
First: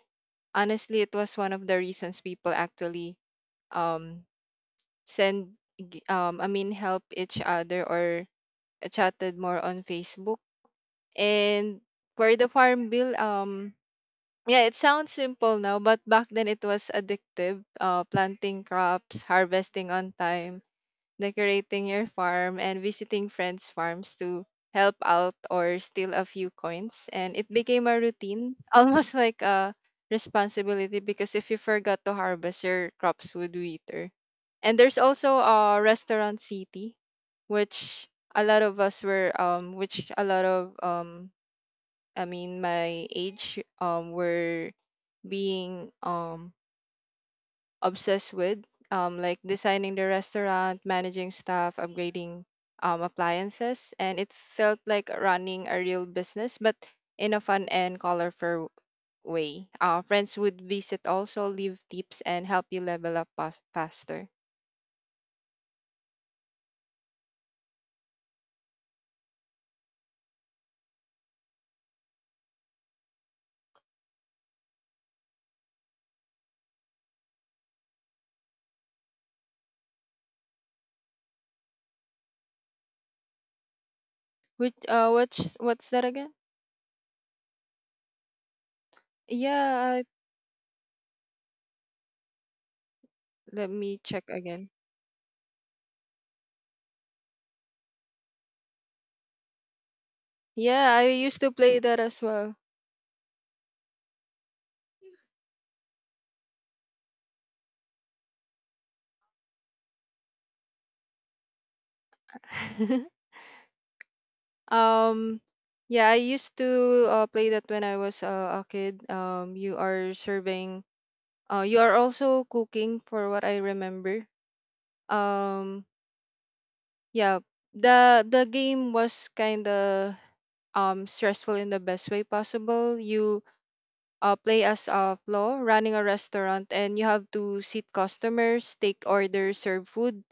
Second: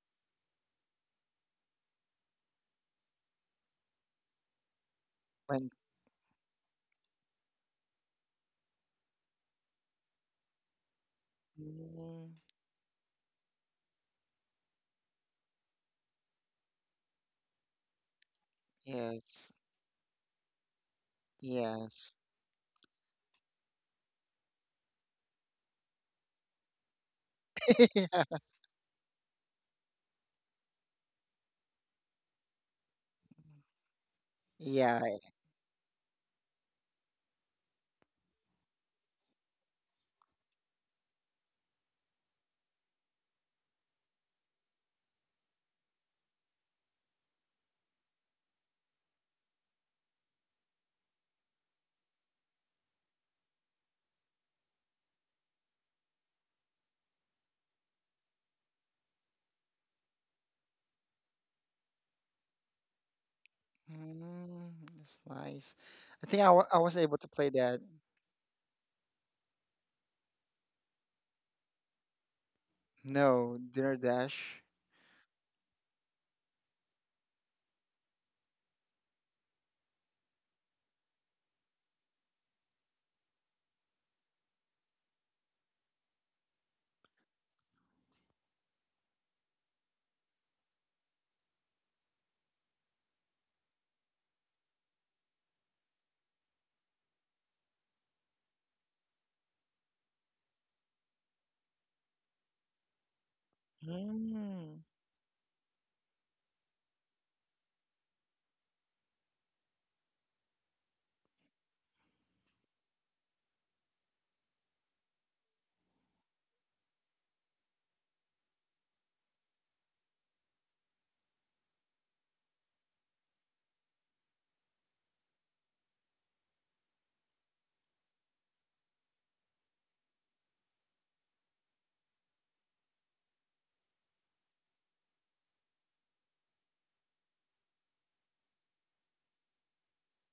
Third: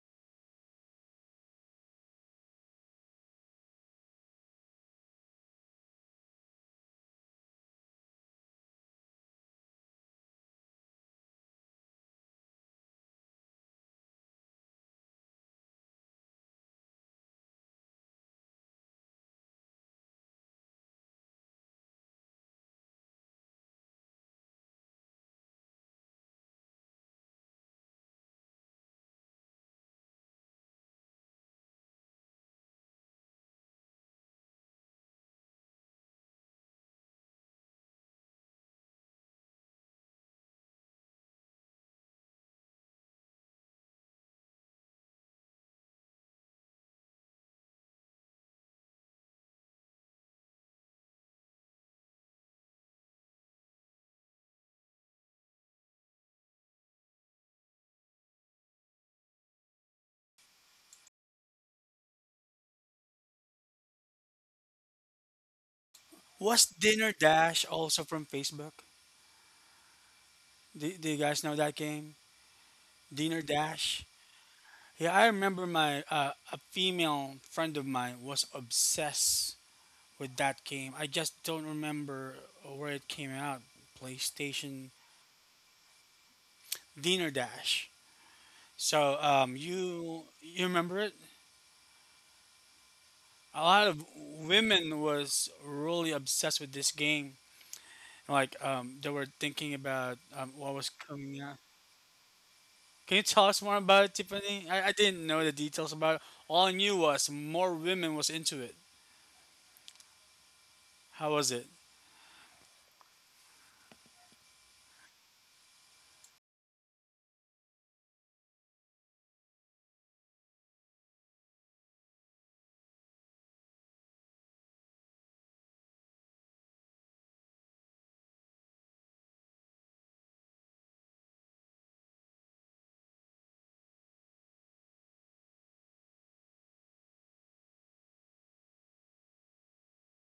honestly it was one of the reasons people actually um When, I mean help each other or chatted more on Facebook. And Mm. for the farm bill, yeah, it sounds simple now, but back then it was addictive. Planting crops, yes. harvesting on time, decorating your Yes. farm, and visiting friends' farms to help out or steal a few coins. And it became a routine, almost like a responsibility, because if you forgot to harvest, your crops would wither. And there's Yeah. Yeah. also a restaurant city, which which a lot of, I mean, my age, were being, obsessed with, like designing the restaurant, managing staff, upgrading appliances, and it felt like running a real business, but in a fun and colorful way. Friends would visit also, leave tips, and help you level faster. Mm. It's nice. I think Was I was Dinner able to play Dash that. also from Facebook? Do you guys know that game? Dinner No, Dinner Dash? Dash. Yeah, I remember my a female friend of mine was obsessed with that game. I just don't remember where it came out. Which PlayStation What's that again? Dinner Dash. So Yeah, you you remember it? A let lot of me check again. women was really obsessed with this game. Like they were thinking about what was Yeah, I coming used out. to play that as well. Can you tell us more about it, Tiffany? I, Mm. I didn't know the details about it. All I knew was more women was into it. How was it? Um, yeah, I used to play that when I was a kid. You are serving. You are also cooking, for what I remember. Um, yeah, the game was kind of stressful in the best way possible. You play as a flaw running a restaurant and you have to seat customers, take orders, serve food,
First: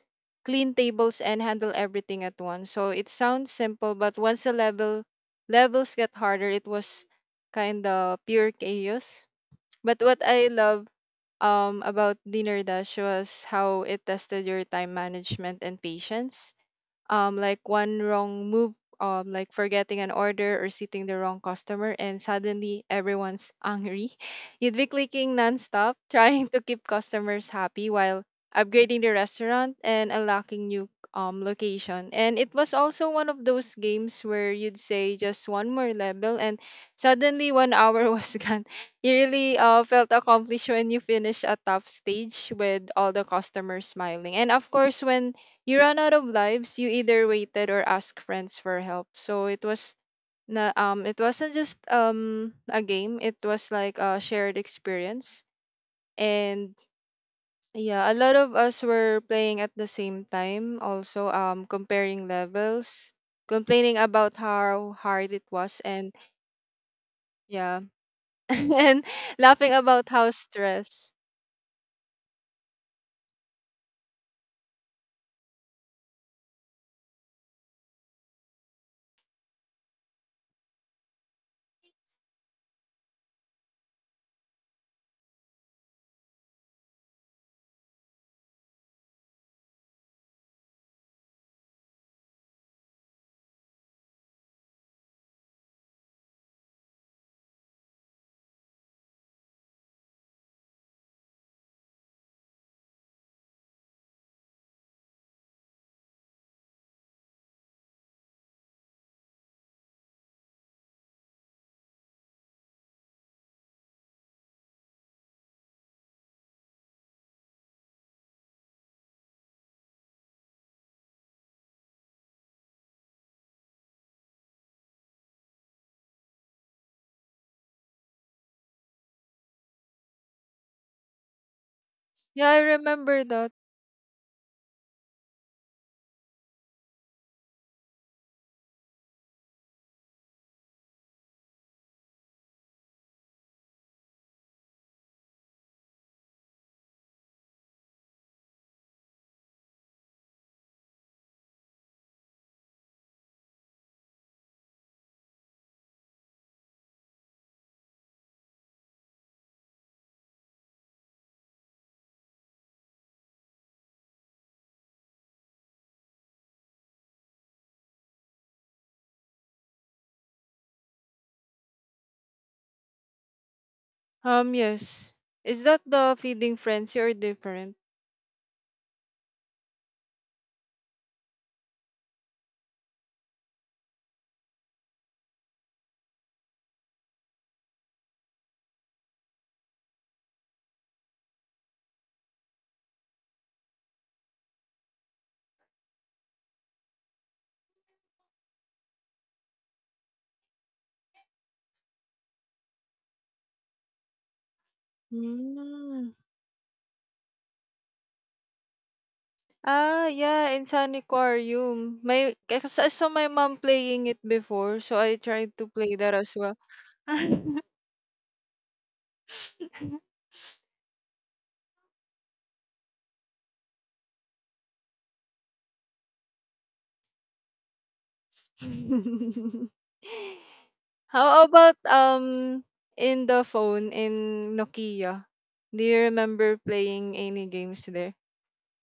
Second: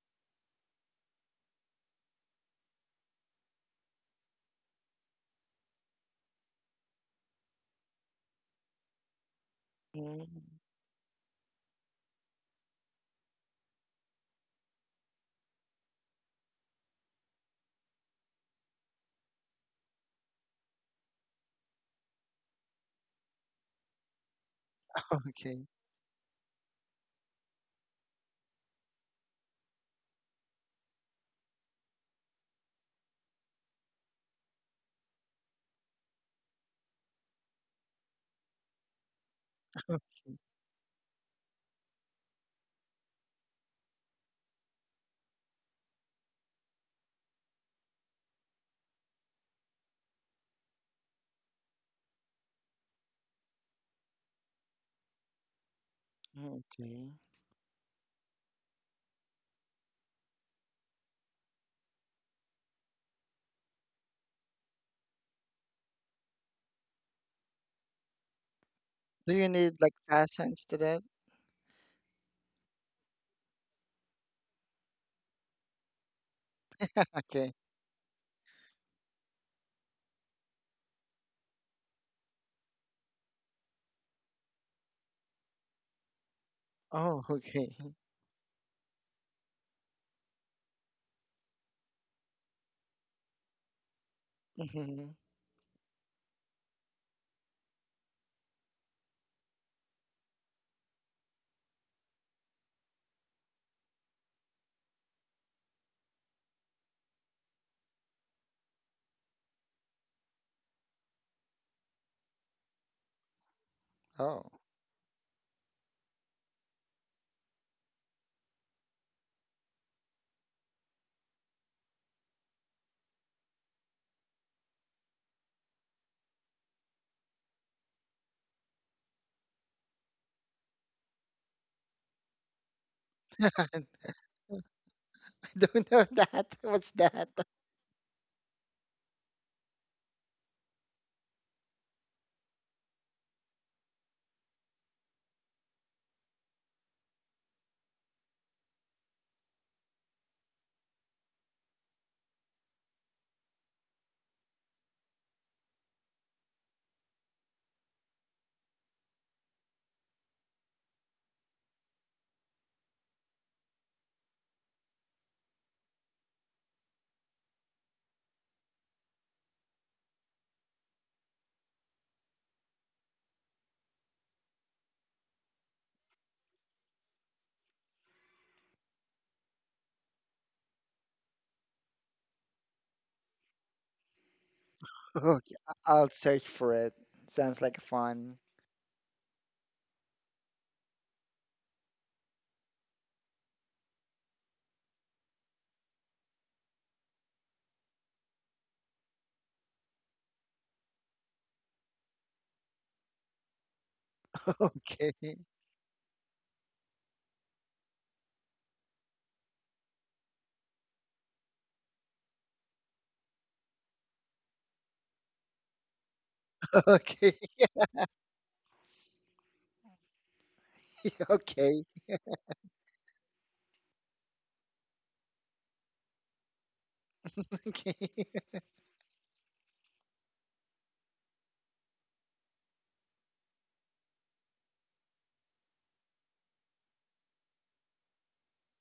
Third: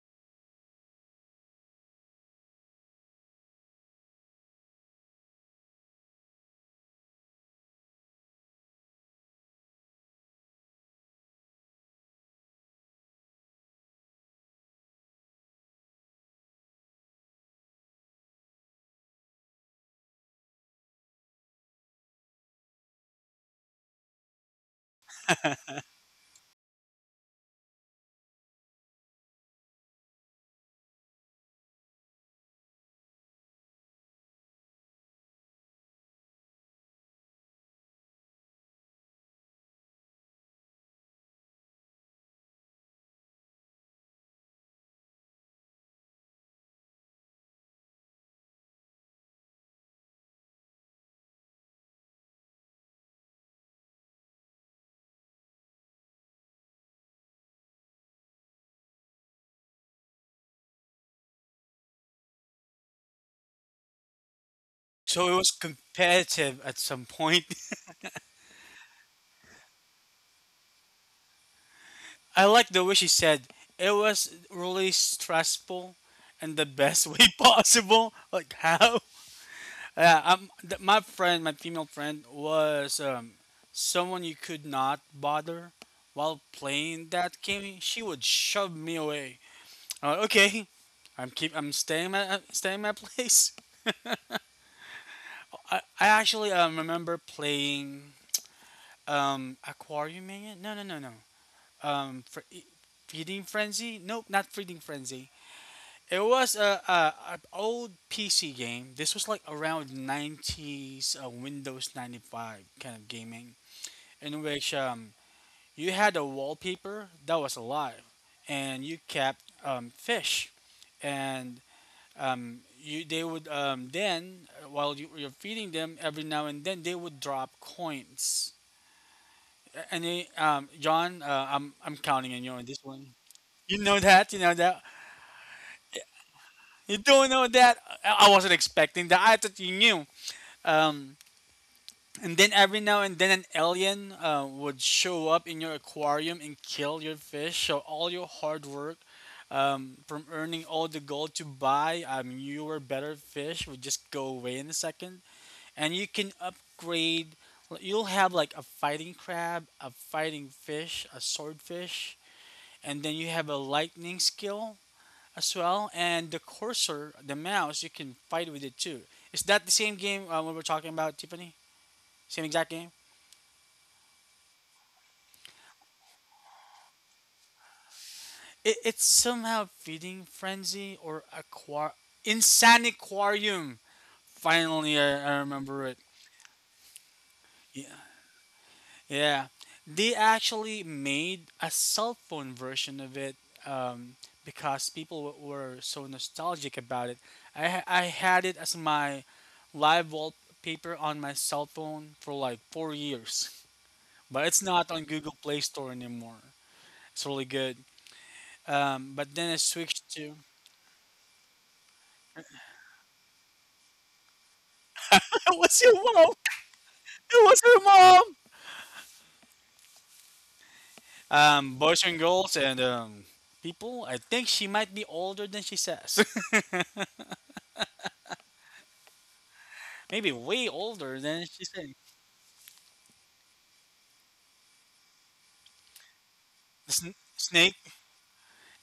clean tables, and handle everything at once. So it sounds simple, but once the level levels get harder, it was kind of pure chaos. But what Mm. I love about Dinner Dash was how it tested your time management and patience, like one wrong move, like forgetting an order or seating the wrong customer, and suddenly everyone's angry. You'd be clicking Okay. nonstop, trying to keep customers happy while upgrading the restaurant and unlocking new location. And it was also one of those games where you'd say just one more level, and suddenly 1 hour was gone. You really felt accomplished when you finished a tough stage with all the customers smiling. And of course, when you ran out of lives, you either waited or asked friends for help. So it was na it wasn't just a game, it was like a shared experience. And Okay. yeah, a lot of us were playing at the same time, also comparing levels, complaining about how hard So it it was was, and competitive at some point. yeah. And Do you laughing need like about how past tense to that? stress. I like the way she said it was really stressful in the best way Okay. possible. Like how? Yeah, my friend, my female friend, was someone you could not bother while playing Oh, that okay. game. She would shove me away. I'm like, okay, I'm keep. I'm staying. I'm staying my place. hmm I actually remember playing Aquarium Mania. No, no, no, no. um, for e- Feeding Frenzy. Nope, not Feeding Frenzy. It was a old PC game. This was like around 90s Windows 95 kind of gaming, in Oh, which you had a wallpaper that was alive, and you kept fish, and you they would then while you're feeding them every now and then they would drop coins. Any John, I'm counting on Yeah, you I on this one. remember that. You know I that. You know that. don't know that. What's You that? don't know that. I wasn't expecting that. I thought you knew. Um, and then every now and then an alien would show up in your aquarium and kill your fish. So all your hard work, from earning all the gold to buy newer, better fish, would just go away in a second. And you can upgrade. Like, you'll have like a fighting crab, a fighting fish, a swordfish, and then you have a lightning skill as well, and the cursor, the mouse, you can fight with it too. Is that the same game we are talking about, Tiffany? Same exact game? Yes. Is that the feeding frenzy or different? It's somehow feeding frenzy or aqua Insaniquarium. Finally, I Okay, remember it. I'll search for it. Sounds like Yeah, fun. yeah. They actually made a cell phone version of it, um, because people were so nostalgic about it. I had it as my live wallpaper on my cell phone for like 4 years. But it's not on Okay, Google Play Store Mm. anymore. It's really good. But then I Ah, switched to yeah, in Sun Aquarium. My Because I saw my mom playing it before, so I it tried to was your play that mom. as well. okay, It was your mom. Okay, Boys and girls and people. I think she might be older than she says. okay. Maybe way older How than she about says. In the phone in Nokia? Do you remember playing any Snake. games there?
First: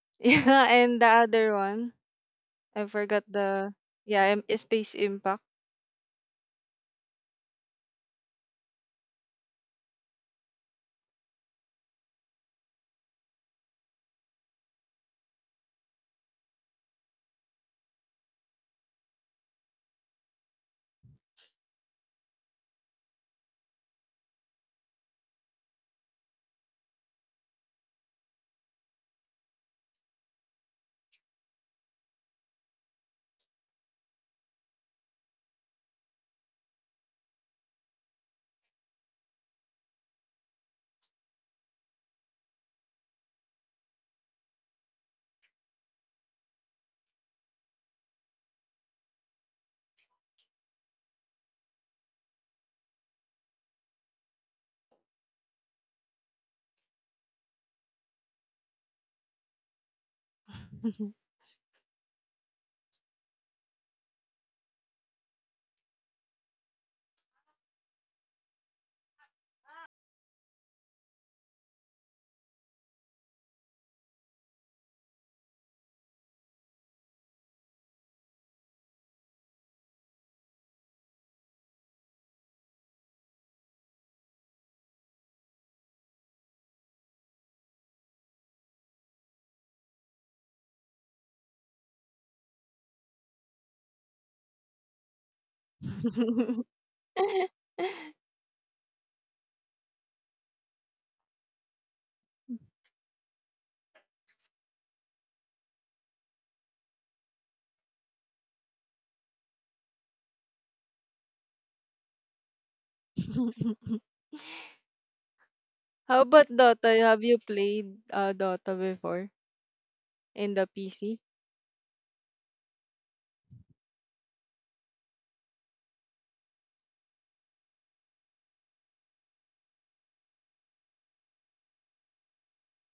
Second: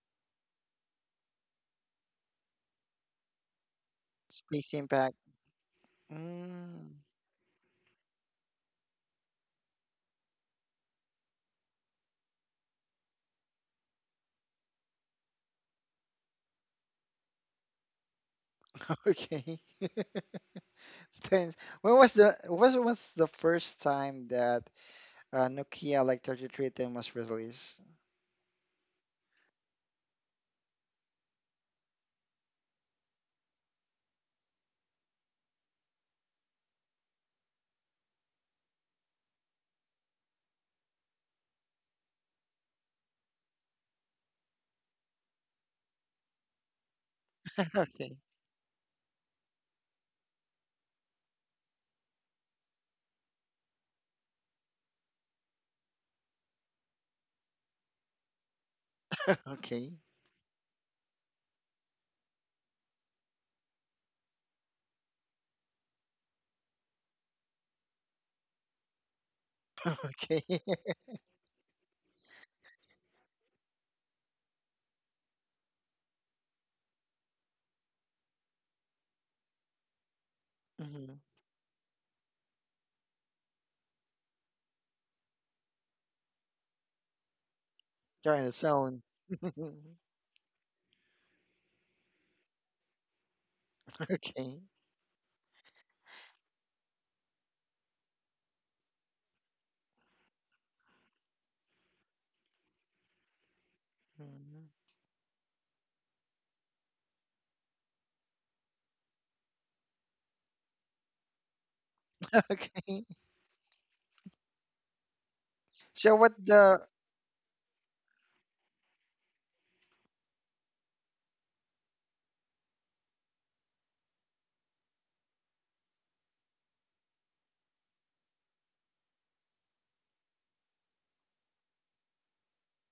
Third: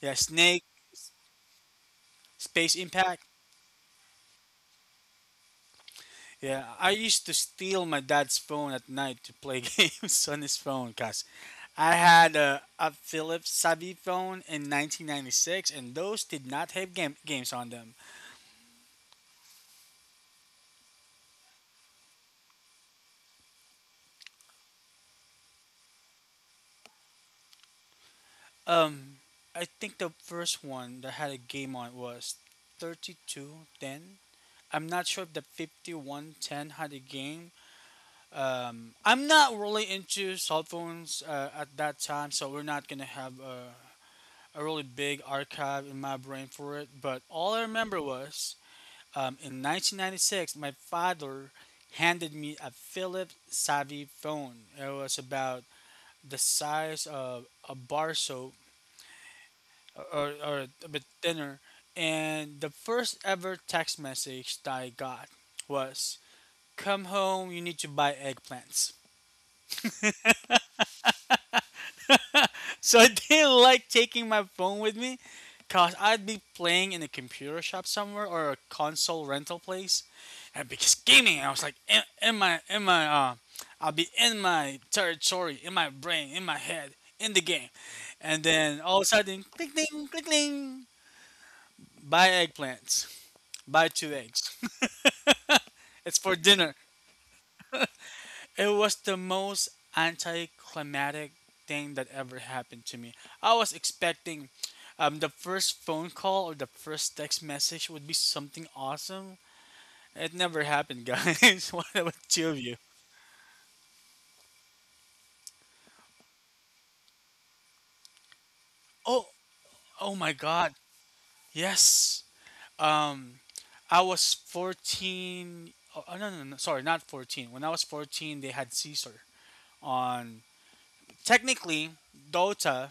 Yeah, snake. Yeah, and the other one, Space I forgot Impact. the yeah, Space Space impact. Impact. Yeah, Mm, I used to steal my dad's phone at night to play games on his phone because I had a Philips Savvy phone in 1996 and those did not have games on them. okay. Thanks. When was the first time that Nokia like 3310 was released? Um, I think the first one that had a game on was 3210. I'm not sure if the 5110 had a game. I'm not really into cell phones at that time, so we're not gonna have a really big archive in my brain for it. But all I remember Okay, was in 1996, my father handed me a Philips Savvy phone. It was about the size of a bar soap okay, or a bit thinner. And the first ever text message that I got was, "Come home, you need to buy eggplants." okay. So I didn't like taking my phone with me because I'd be playing in a computer shop somewhere or a console rental place. And I be hmm gaming. I was like, I'll be in my territory, in my brain, in my head, in the game. You're And in the then all of zone. a sudden, click ding, click ding, buy eggplants. Buy two eggs. Okay. It's for dinner. It was the most anticlimactic thing that ever happened to me. I was expecting, Mhm. The first phone call or the first text message would be something awesome. It never happened, guys. What about two of you? Okay. So How what about the? Dota? Have you played Dota Oh, before oh my in the God. PC? Yes. Um, I was 14. Oh, oh, no, no, no. Sorry, not 14. When I was 14, they had Caesar on. Technically, Dota,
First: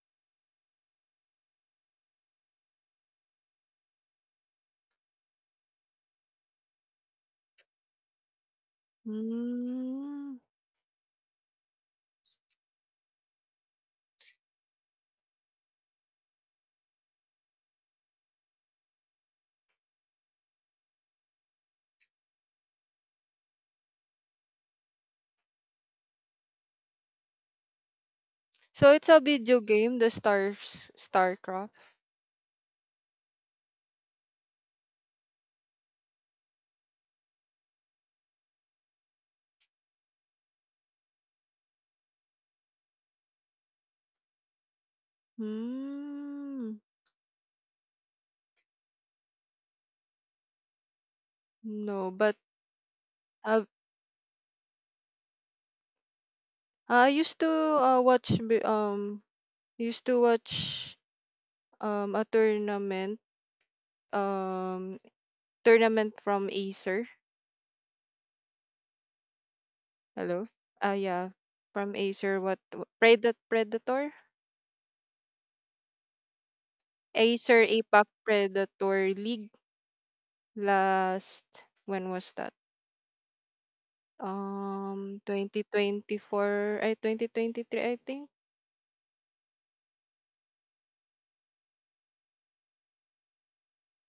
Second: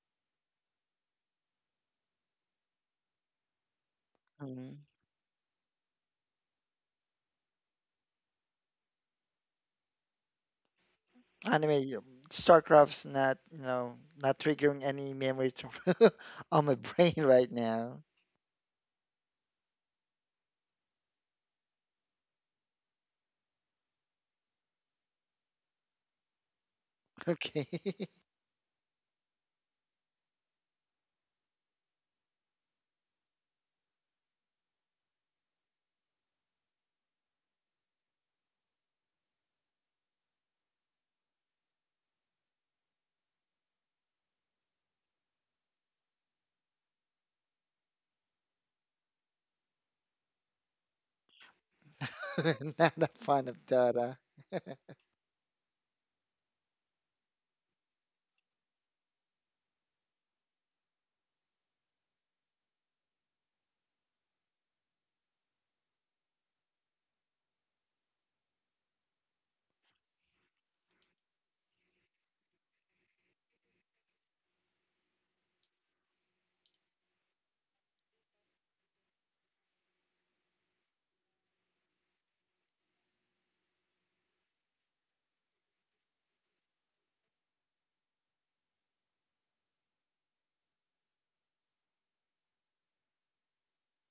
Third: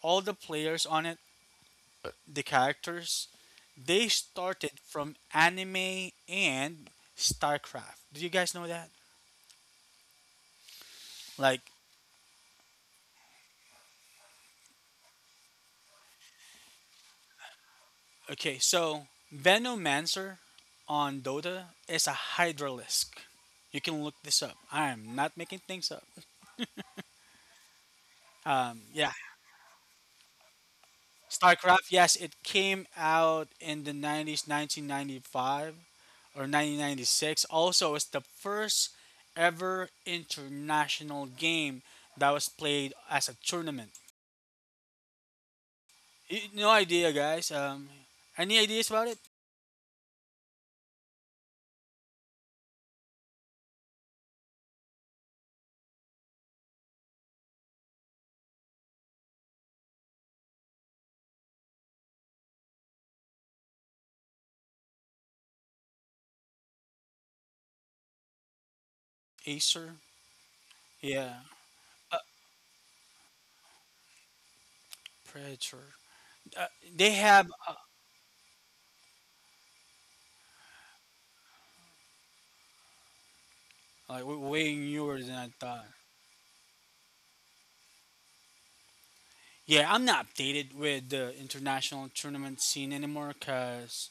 all the players on it, the characters, they Mm-hmm. started from anime and StarCraft. Do you guys know that? Mm. Like, anime StarCraft's not, you know, not triggering any memories on my brain right now. okay, so Venomancer on Dota is a Hydralisk. You can look this up. I am not making things up. Okay. So Yeah, it's a video game, the Stars StarCraft. StarCraft, yes, it came out in the 90s, 1995. Or 1996. Also, it's the first ever international game that was played as a tournament. No Mm. idea, guys. Any ideas about it? No, but Not a fan I of Dota. I used to uh, watch bi- um watch a um tournament from Acer. Acer? Hello. Ah, yeah, Yeah, from Acer, what, Predator? Predator. Uh, they have Acer APAC Predator League last, when was that? like way newer than I thought. 2024, I 2023, I think. Yeah, I'm not updated with the international tournament scene anymore because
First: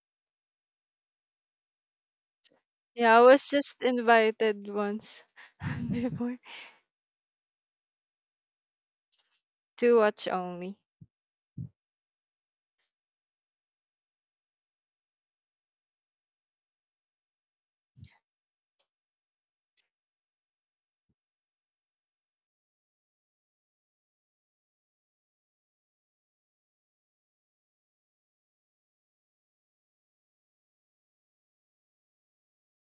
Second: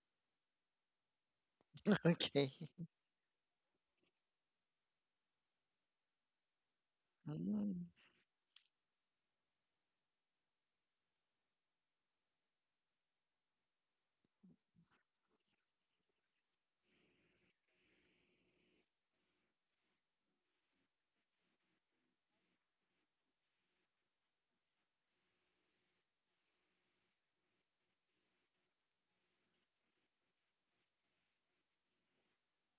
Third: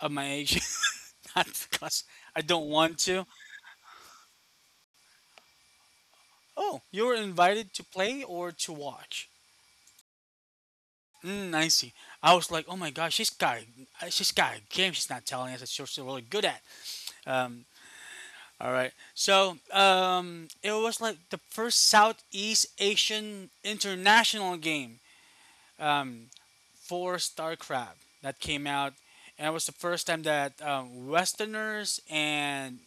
of my age, not because I Okay. don't want Yeah, I to. was just invited once before, Oh, you were invited to Mm, play or to watch? to watch only. Mm, I see. I was like, oh my gosh, she's got a game. She's not telling us that she's so really good at. Um, all right. So it was like the first Southeast Asian international game. Um, for StarCraft that came out, and it was the first time that Westerners and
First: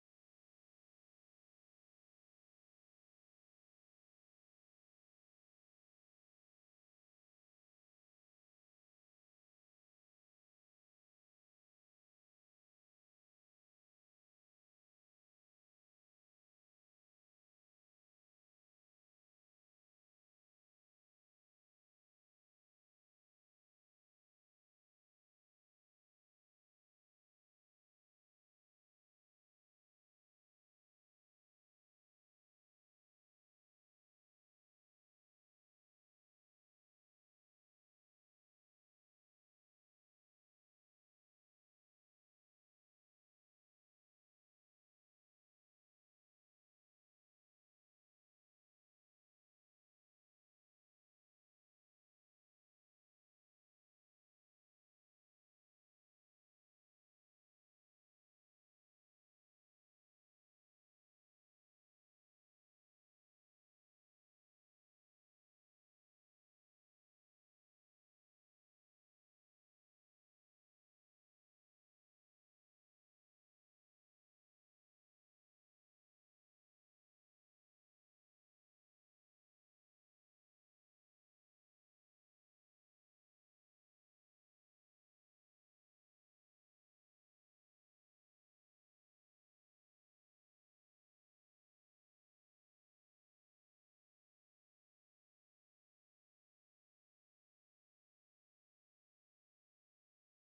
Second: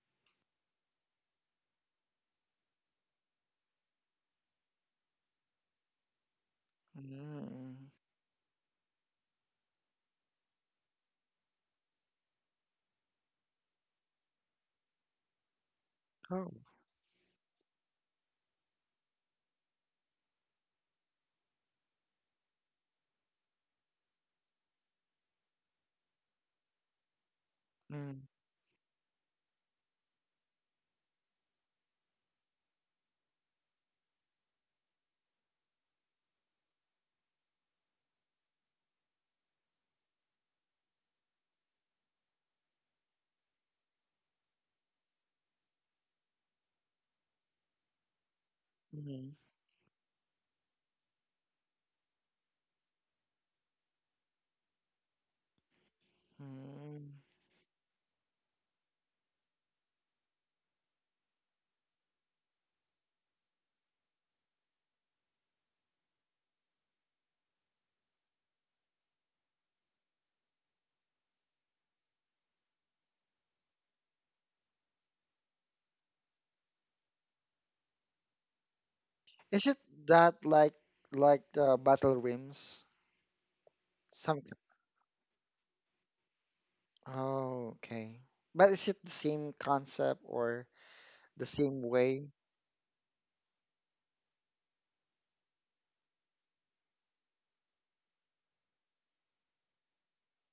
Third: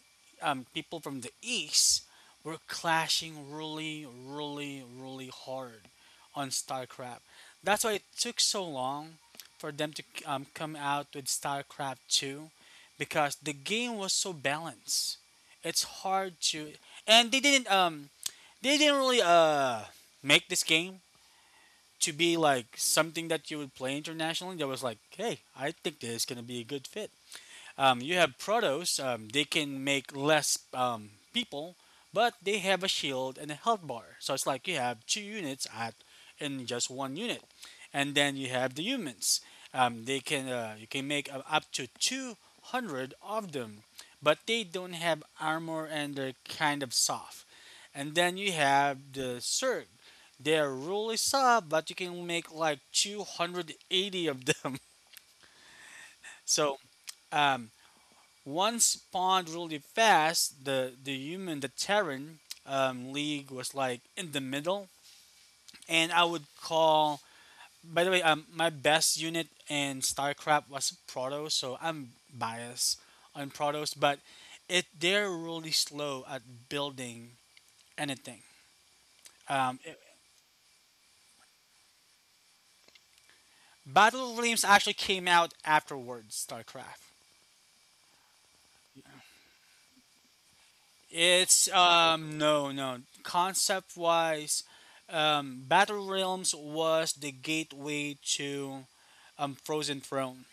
people from the East were clashing really, really, really hard on StarCraft. That's mm, why it took so long for them to come out with StarCraft 2 because the game was so balanced. It's hard Oh. to, and they didn't really make this game to be like something that you would play internationally that was like, hey, I think this is gonna be a good fit. You Mm, have Protoss, they can make less people, but they have a shield and a health bar. So it's like you have two units at in just one unit. And then you have the humans. They can you can make up to 200 of them, but they don't have armor and they're kind of soft. And then you have mm, the Zerg. They're really soft, but you can make like 280 of them. So mm. um, once spawned really fast, the human, the Terran League was like in the middle, and I would call. By the way, my best unit in StarCraft was Protoss, so I'm biased on Protoss, but it they're really slow at building anything. Is it Um, it- that like the Battle Rims? Battle of Some. k- Realms actually came out afterwards StarCraft. Oh, okay. But is it the same concept or the It's same way? No, no, concept wise, Battle Realms was the gateway to Frozen Throne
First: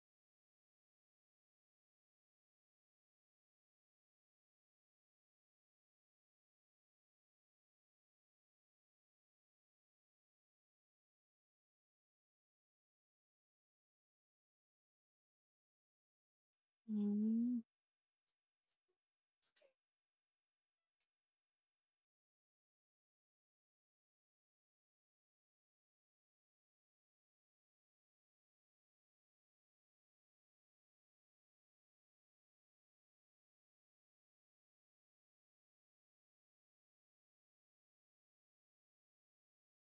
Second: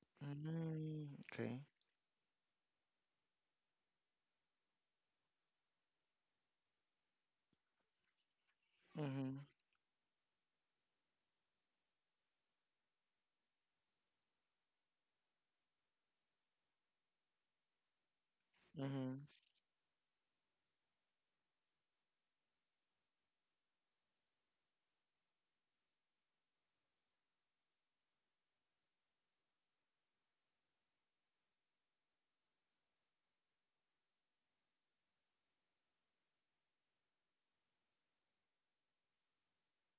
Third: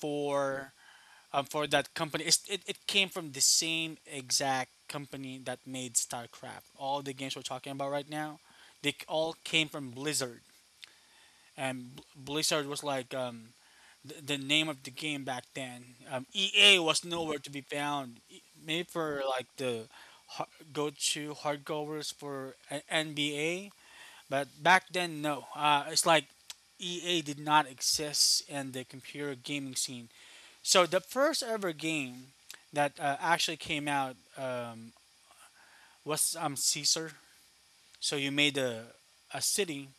for Mm, um, okay. for that company. It came from the same exact company that made StarCraft. All the games we're talking about right now, all Mm-hmm. came from Blizzard, and Blizzard was like, the name of the game back then. EA was nowhere to Mm, be found. Maybe Mm-hmm. for like the go-to hardcovers for NBA, but back then no. It's like EA did not exist in the computer gaming scene. So the first ever game that actually came out, was Caesar. So you made a city,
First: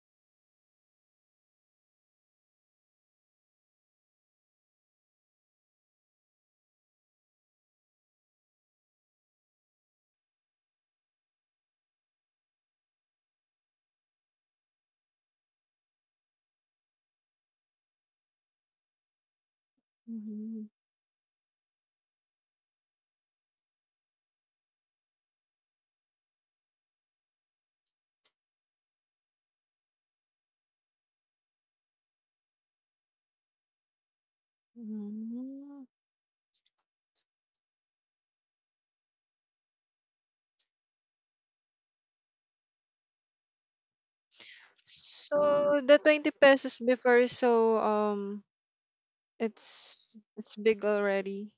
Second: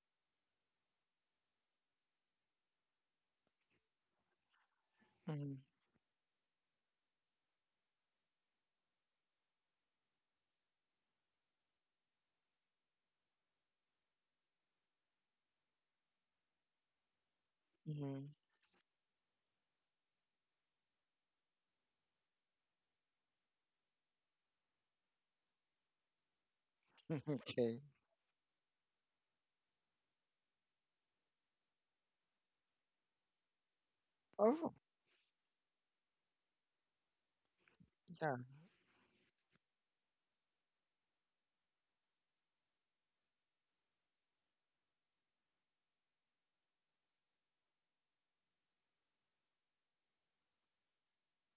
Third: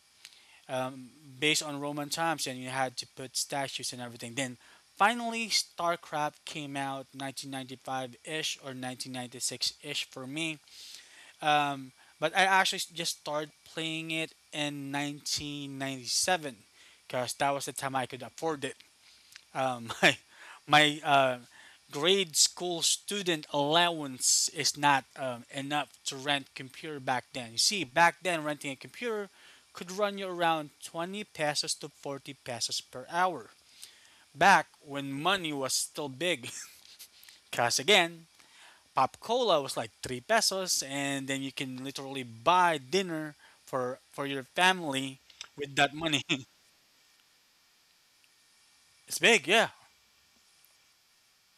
um, based on Roman times, and you had to put statues and everything. Then finally, StarCraft came out 1995-ish or 1996-ish for me. Um, but I actually just started playing it in 1997 because that was the time I could hmm afford it. Uh, my mhm, my grade school student allowance is not enough to rent computer back then. You Okay. see, back then renting a computer could run you around 20 pesos to 40 pesos per hour. Back Oh, when money was mhm. still big. Cause again, yeah. Pop Cola was like 3 pesos and then you can literally buy dinner for your family with So that the money. 20 pesos before, so It's big, yeah. It's big already.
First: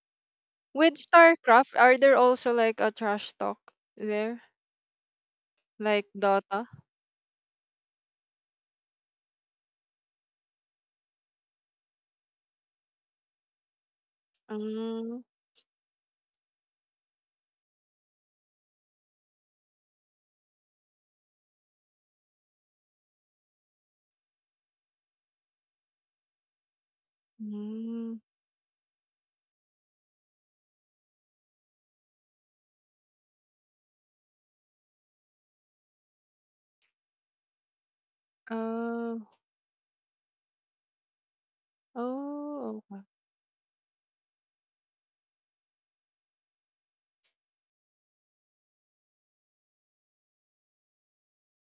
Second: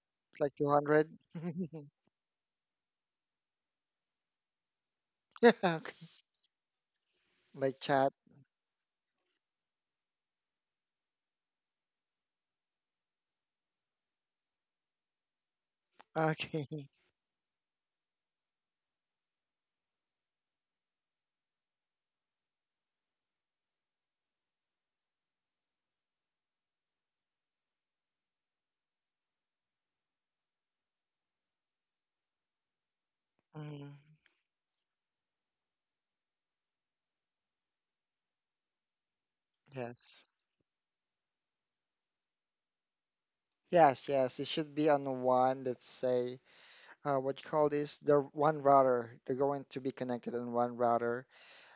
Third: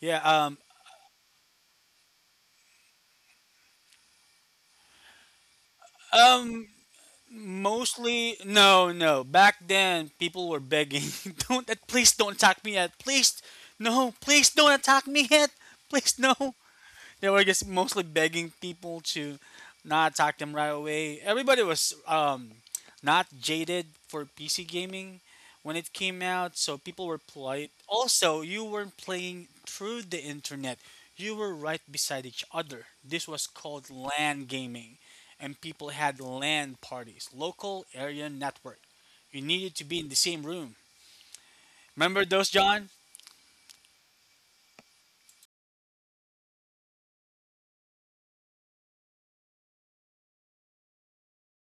Yeah, It's like With 200. StarCraft, are there also like a trash talk there, Yeah. Okay. like Dota? um Like chat. mostly, no, no. Back then, people were begging, "Don't, please, don't attack me yet. Please, no, please, don't attack Mm, me yet. Please, no." Okay. They were just mostly begging people to not attack them right away. Everybody was not jaded for PC gaming when it came out, so people were polite. Also, you weren't playing through the internet, you were right beside each other. This was Mhm. called LAN gaming, and people had LAN parties, local area network. mm, You needed to be in the Yes. same room. Remember those, oh, John? okay. Yes, yes. It should be on one, let's say, what you call this? The one router. They're going to be connected on one router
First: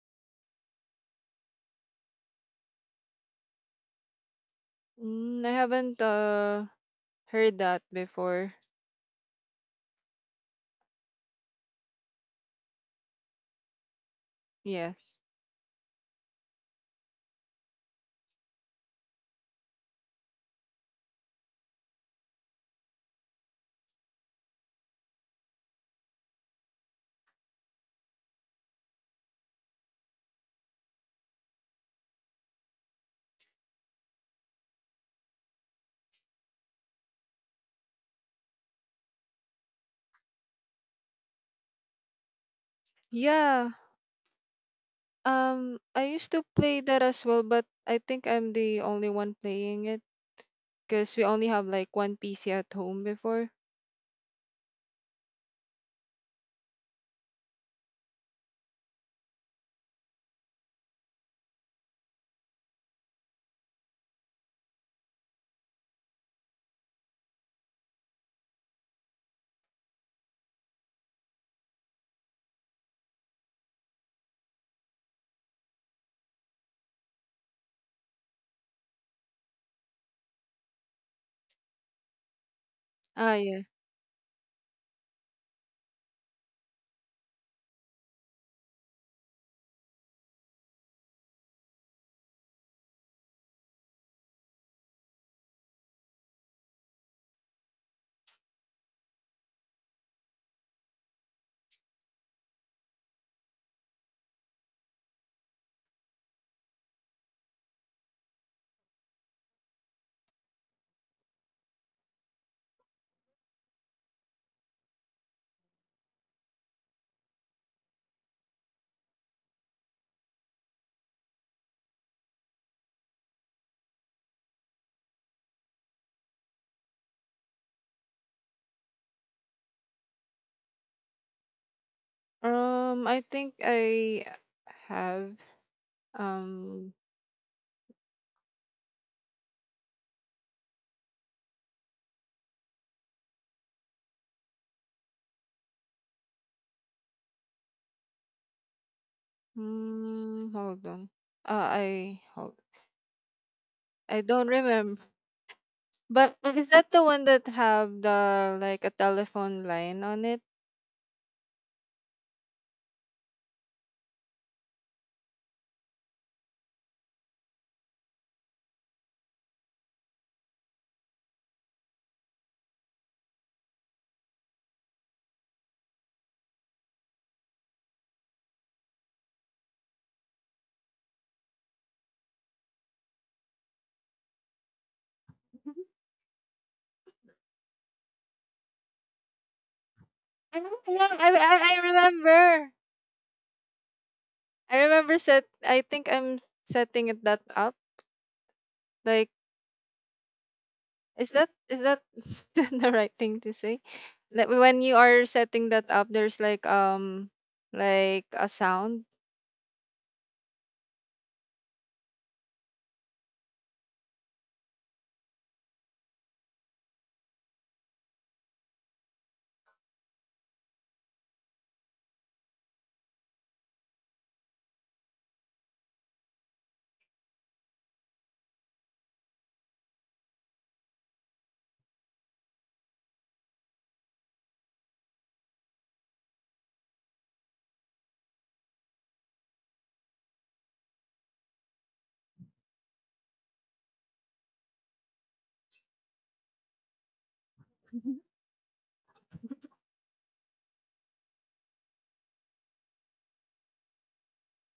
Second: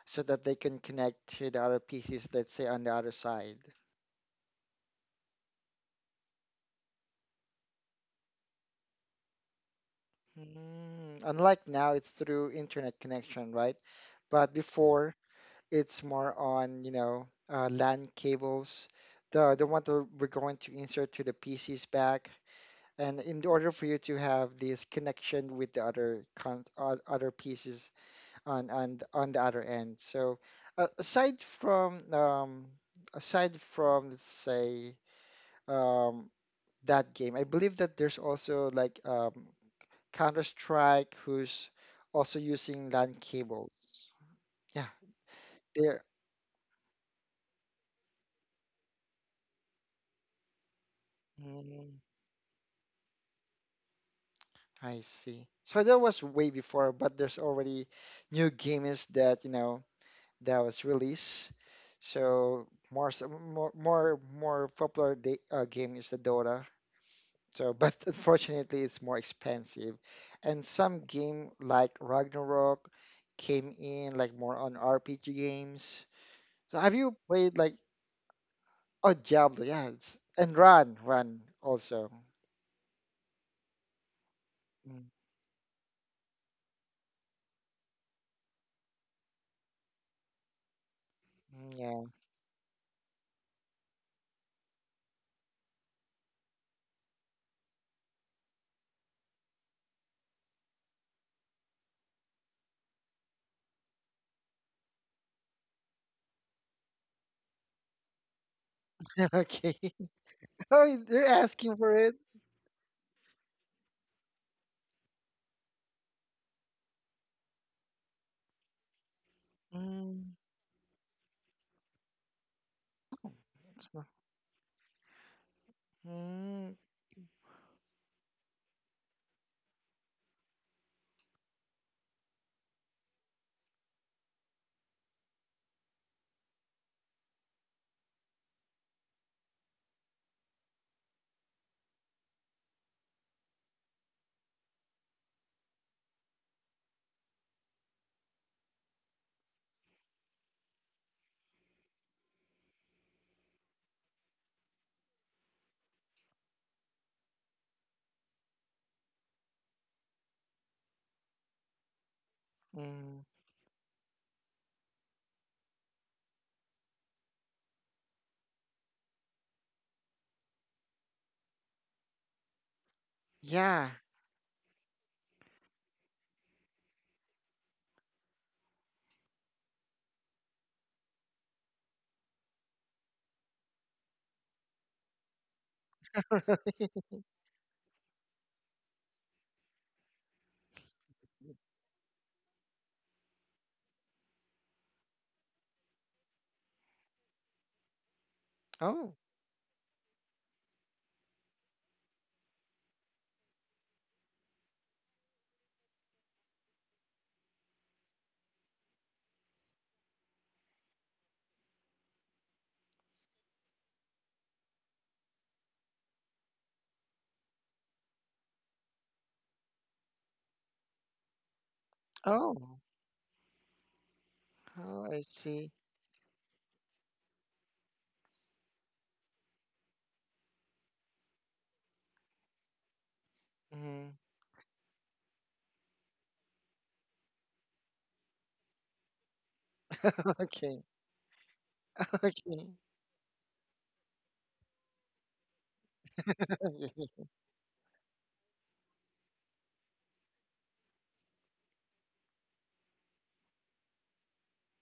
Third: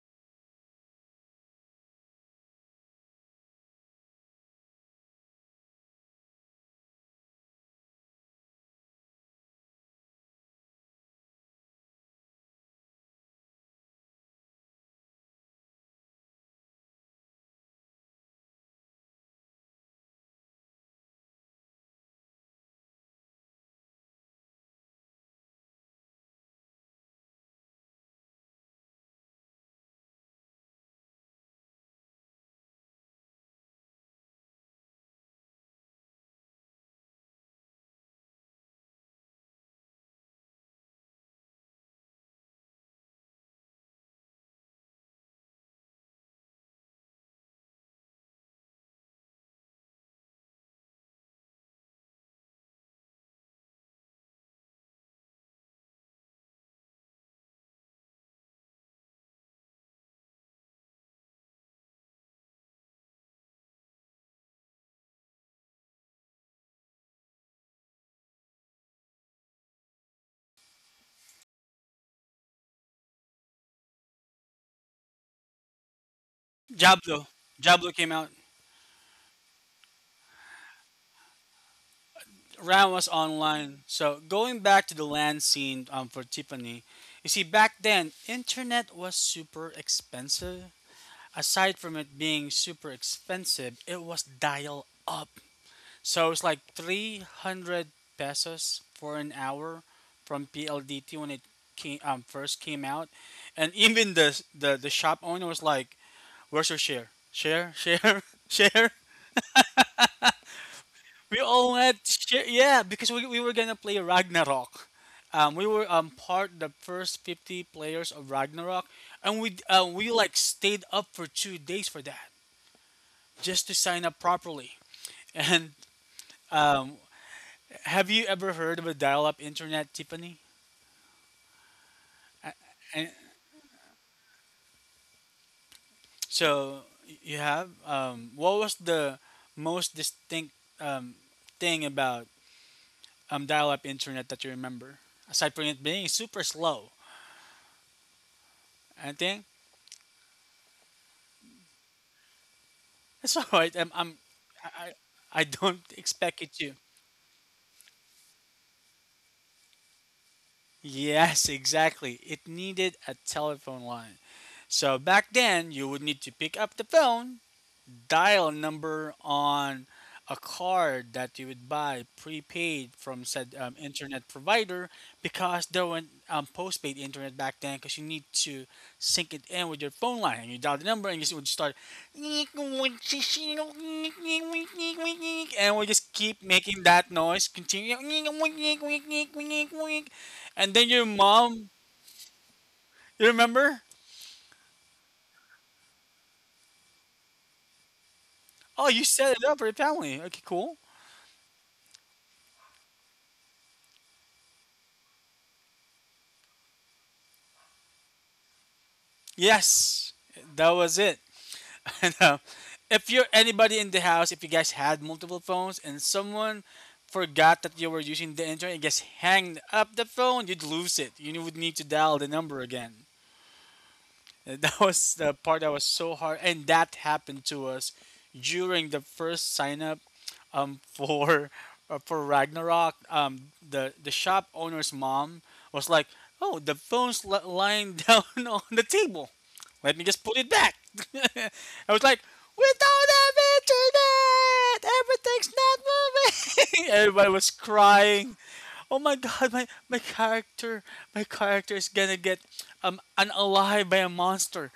so that they can connect to the other pieces, let's say, on the other side. Mm, I haven't heard that before. Mm. Unlike now, it's through internet connection, right? But before, Yes. it's more on, you know, LAN cables, the one that we're going to insert to the PC's back. And in order for you to have this connection with the other pieces on the other end. So uh, aside from um, aside from, let's say, um, that game, I believe that there's also like, Counter-Strike who's also using LAN cables. Yeah. Yeah, there. I used to play that as well, but I think I'm the only one playing it because we only have like one PC at home before. I see. So that was way before, but there's already new games that, you know, that was released. So more s- more more more popular game is the Dota. So, but unfortunately, it's more expensive. And some game like Ragnarok came in like more on RPG games. So have you Diablo, played like, Diablo came out. oh Diablo? Yeah, it's, and Run also. Ram was Ah, yeah. online. So going back to Mm, the land scene, for Tiffany, you see back then internet was super expensive. Aside from mm, it being super expensive, it was dial up. So it's like 300 pesos for an hour from PLDT when it came first came out. And even the shop owner was like, "Where's your share? Share, share, share." Yeah. Okay. Oh, they're We all asking for went. it. Yeah, because we were gonna play Ragnarok. We were part the first 50 players of Ragnarok, and we Mm, like stayed up for 2 days for that just to it's not- sign up properly. And mm, um, have you ever heard of a dial-up internet, Tiffany? And I think I have so um you have. What was the most distinct, um, thing about dial-up internet that you remember, aside from it being super slow? Anything? Hold on. I hold. That's all right. I don't I remember. I don't But expect it is to. that the one that have the like a telephone line on it? Yes, exactly. It needed a mm. telephone line. So back then, you would need to pick up the phone, dial number on a card that you would buy prepaid from said Yeah. internet provider because there were postpaid internet back then because you need to sync it in with your phone line and you dial the number and you just would start and we just keep making that noise continue and Oh, then your yeah, mom, I remember. you remember? I remember set. I think I'm setting it that up. Oh, you Oh. Like, set it up for your family, okay, cool. is that the right thing to say? Like when you are setting that up, there's like a sound. Yes, that was it. And if you're anybody in the house, if you guys had multiple phones and someone forgot that you were using the internet and just hanged up the phone, you'd lose it. You would need to dial the number Oh. again. And that Oh, was I the part see. that was so hard, and that happened to us during the first sign up um, for for Ragnarok. Um, the Mm. the shop owner's mom was like, "Oh, the phone's lying down on the table. Let me just put it back." Okay. I was like, Okay. "We don't have internet. Everything's not moving." Everybody was crying. Oh my god, my character, my character is gonna get unalive by a monster,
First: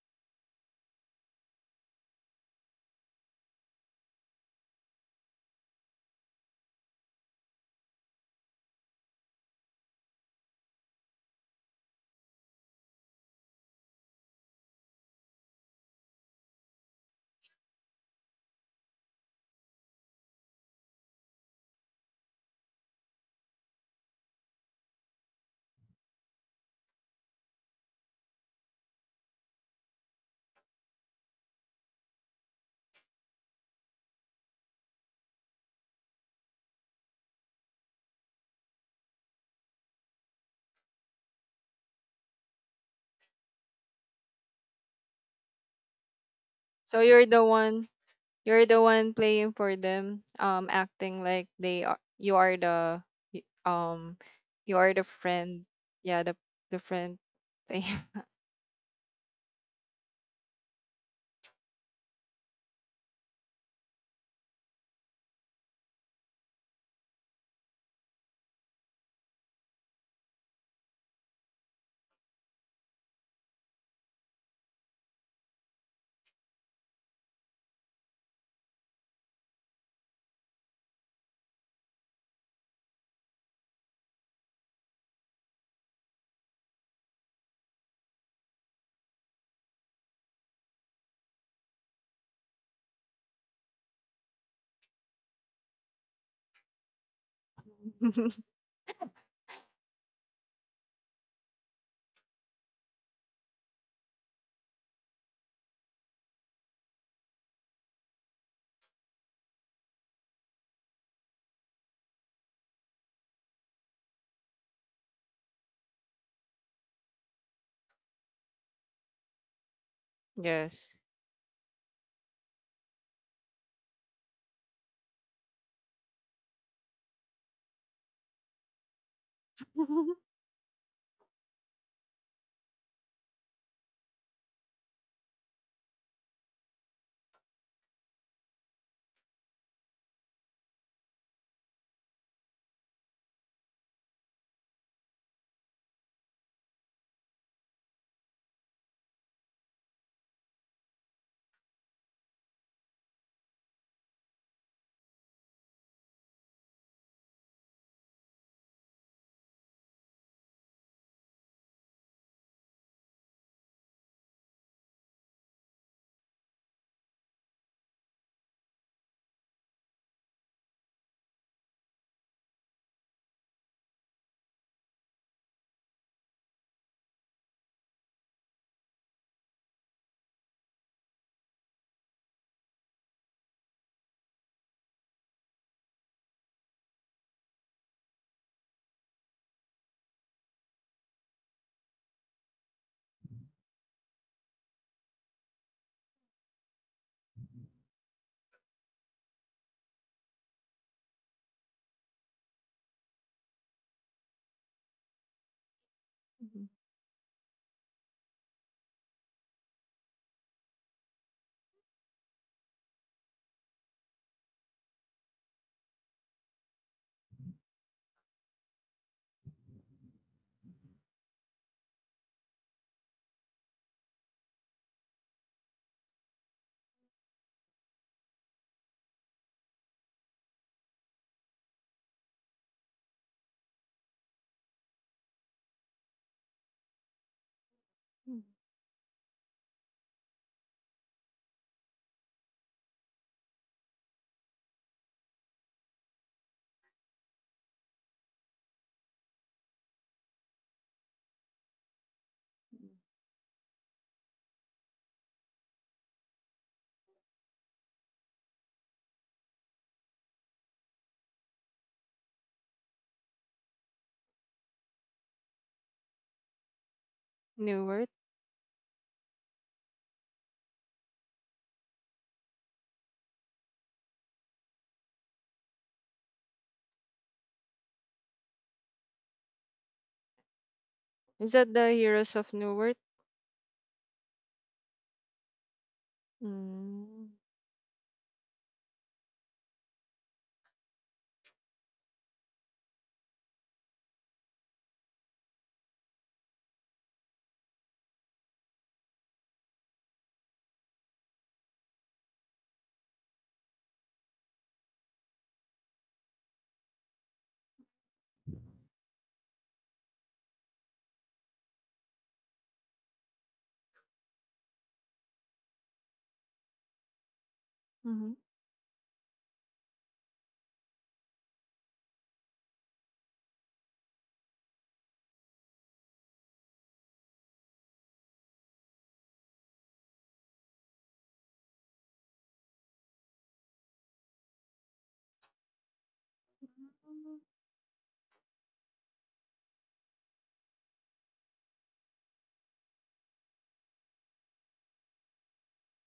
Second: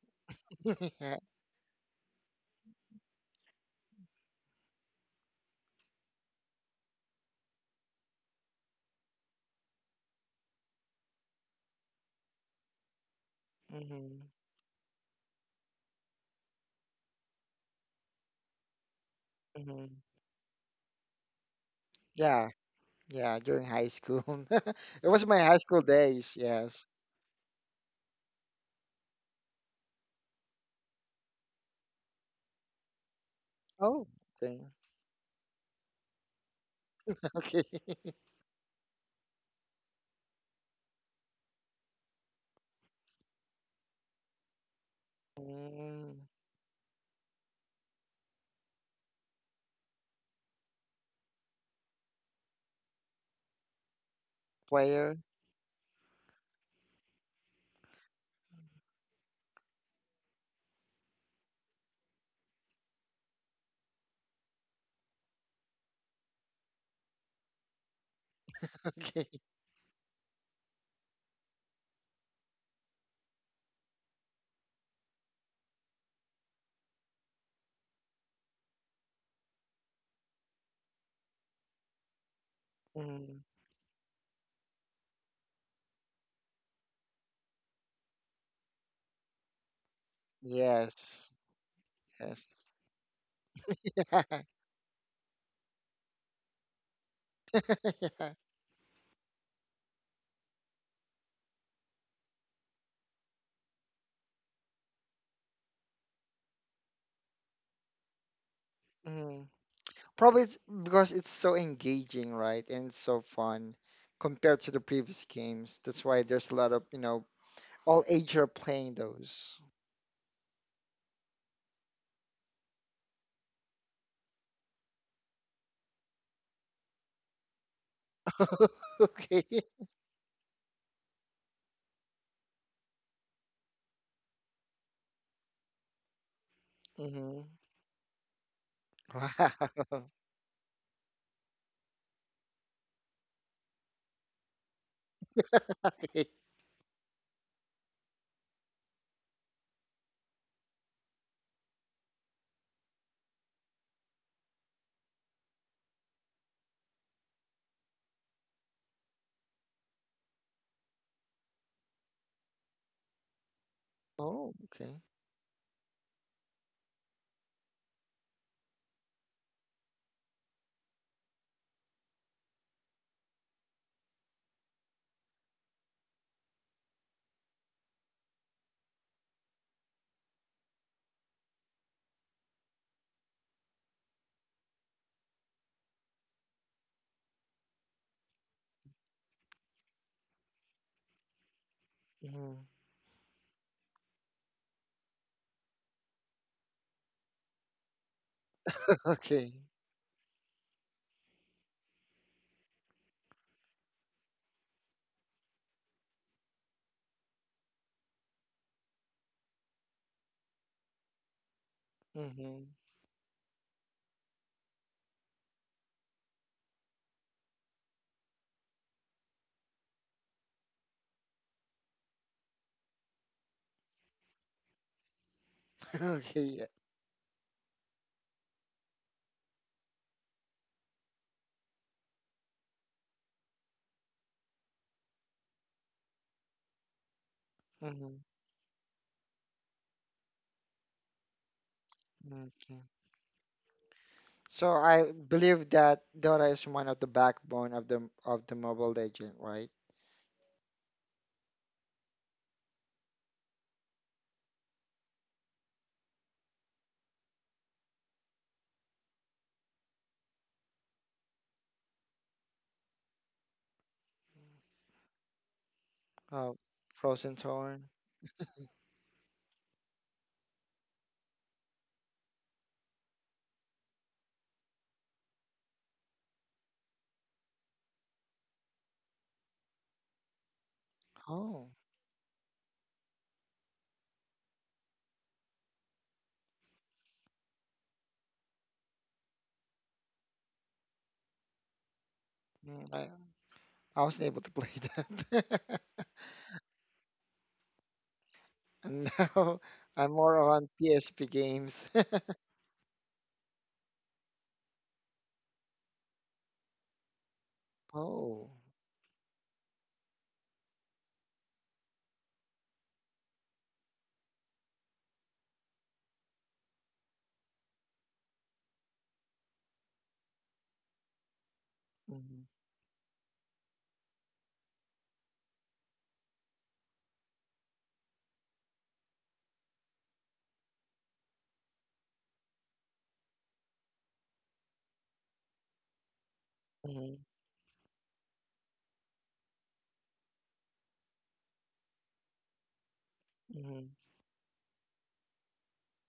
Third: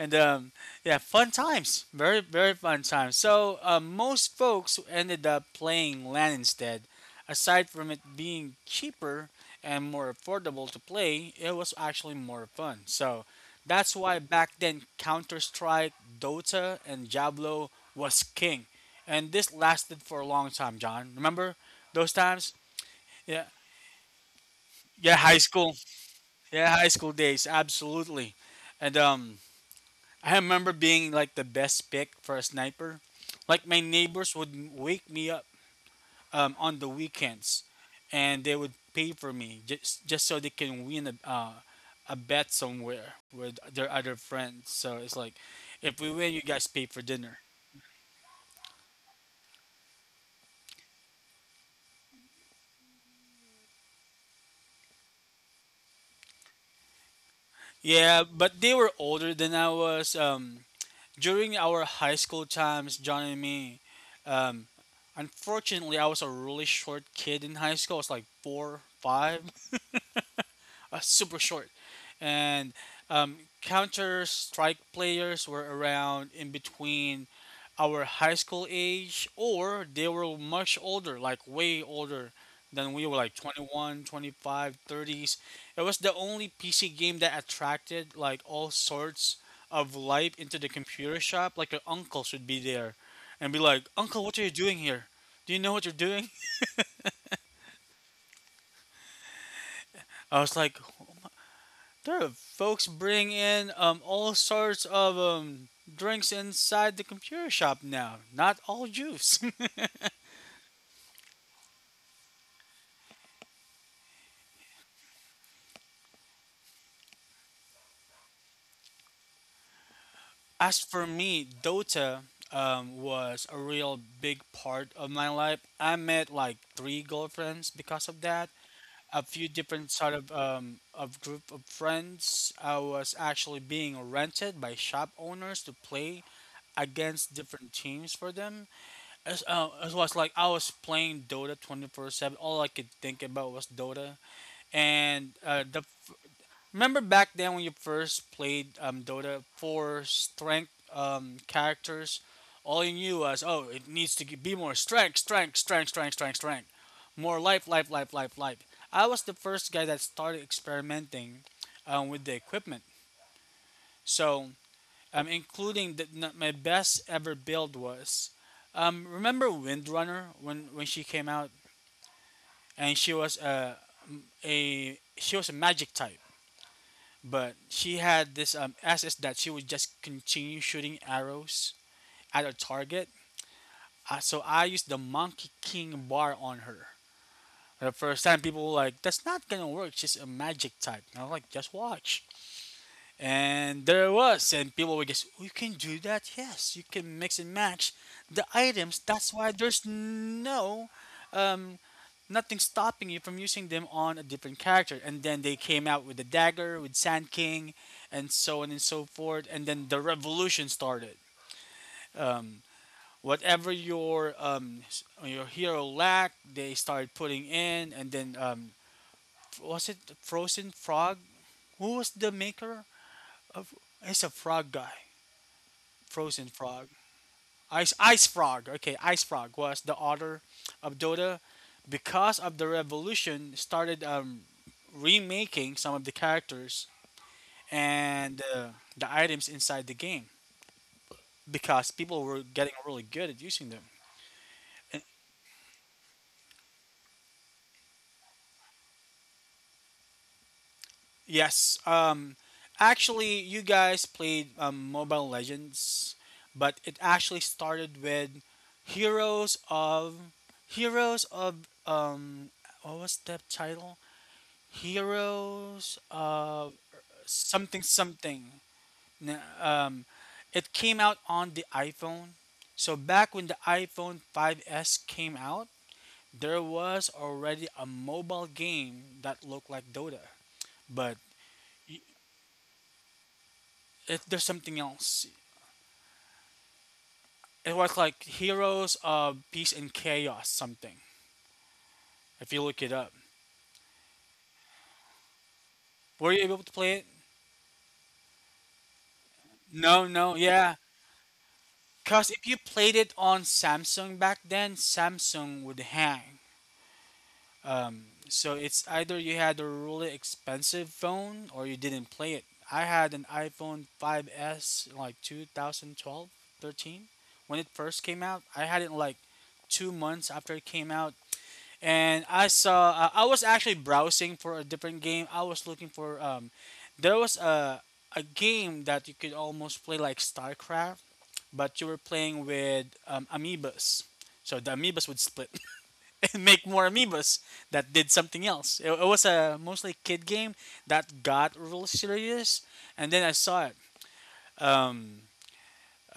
and yeah, Yeah. fun times, very very fun times. So most folks ended up playing LAN instead. Aside from it being cheaper and more affordable to play, it was actually more fun. So that's why Mm-hmm. back then Counter Strike, Dota, and Diablo was king, and this Mm-hmm. lasted for a long time. John, remember those Yeah. times? Yeah. Yeah, During high school. It yeah, was high my high school. school days. Yeah, Yes. high school days, absolutely. And I remember being like the best pick for a sniper. Like my Oh. neighbors would Okay. Wake me up on the weekends, Okay. and they would pay for me just so they can win a bet somewhere with their other friends. So it's like, if we Mm. win, you guys pay for So dinner. You're the one playing for them, acting like they are you are y- um you are the Player. friend. Yeah, the friend thing. Yeah, but they were older than I was. During our high school times, John and me. Um, Unfortunately, I was a really short kid in high school. I was like four, Okay. five, super short, and um, Counter Strike players were around in between our high school age or they were much older, like way older than we were, like Mm. 21, 25, thirties. It was the only PC game that attracted like all sorts of life into the computer Yes. shop. Like your uncles would be Yes. there and be like, "Uncle, what are you Yeah. doing here? Do you know what you're doing?" I was like, there, folks bring in all sorts of drinks inside the computer shop now. Not all juice. Yeah. Probably it's because it's so engaging, right? And it's so fun compared to the previous games. That's why there's a lot of, you know, all age are playing those. As Yes. for me, Dota was a real big part of my life. I met like three girlfriends because of that. A few Okay. different sort of group of friends. I was actually being rented by shop owners to play against hmm different teams for them. As, uh, Wow. as was like I was playing Dota 24/7. All I could think about was Dota. And the Okay. remember back then when you first played Dota for strength characters, all you knew was, oh, it needs to be more strength, strength, strength, strength, strength, strength, more life, life, life, life, life. I was the first guy that started experimenting with the equipment. So Oh, okay. Including my best ever build was. Remember Windrunner when she came out and she was a she was a magic type, but she had this SS that she would just continue shooting arrows at a target. So I used the Monkey King bar on her. The first time people were like, "That's not gonna work. She's a magic type." And I was like, "Just watch." hmm And there it was, and people were just, "Oh, you can do that? Yes, you can mix and match the items. That's why Okay. there's no, um, nothing stopping you from using them on a different character." And then they came out with the dagger, with Sand King, and so on and so forth. And then the revolution started. Um, hmm whatever your your hero lacked, they started putting in. Was it Frozen Frog? Who was the maker? It's a frog guy, Frozen Okay. Yeah. Frog. Ice Ice Frog. Okay, Ice Frog was the author of Dota. Because of the revolution, started remaking some of the characters hmm and the items inside the game because people were getting Okay. really good at using them. So And- I believe that Dota is one of the backbone of the Mobile Legend, right? yes, actually, you guys played Mobile Legends, but it actually started with Heroes of Heroes of what was that title? Heroes Uh, of Frozen something New Throne. word. something. N- Um, it came out on the iPhone. So back when the iPhone 5S came out, there was already a mobile game that looked like Dota, but Is Oh, that the y- Heroes of New World? There's something else. Mm. It was like Heroes of Peace and Chaos something. If you look it mm, up, I, I wasn't able to play that. were you able to play it? And now No, I'm no, more yeah. on PSP games. Cause if you played it on Samsung back then, Samsung would hang. Um, so Oh. it's either you had a really expensive phone or you didn't play it. I had an iPhone 5S in like 2012, 13, when it first came Mm-hmm. out. I had it in like 2 months after it came out. And I Mhm, saw, I was actually browsing for a different game. I was looking for, there was a game that you could almost play like StarCraft, but you were playing with amoebas. So the amoebas would split. Make more mhm, amiibos that did something else. It was a mostly kid game that got real serious, and then I saw it. mhm. Um,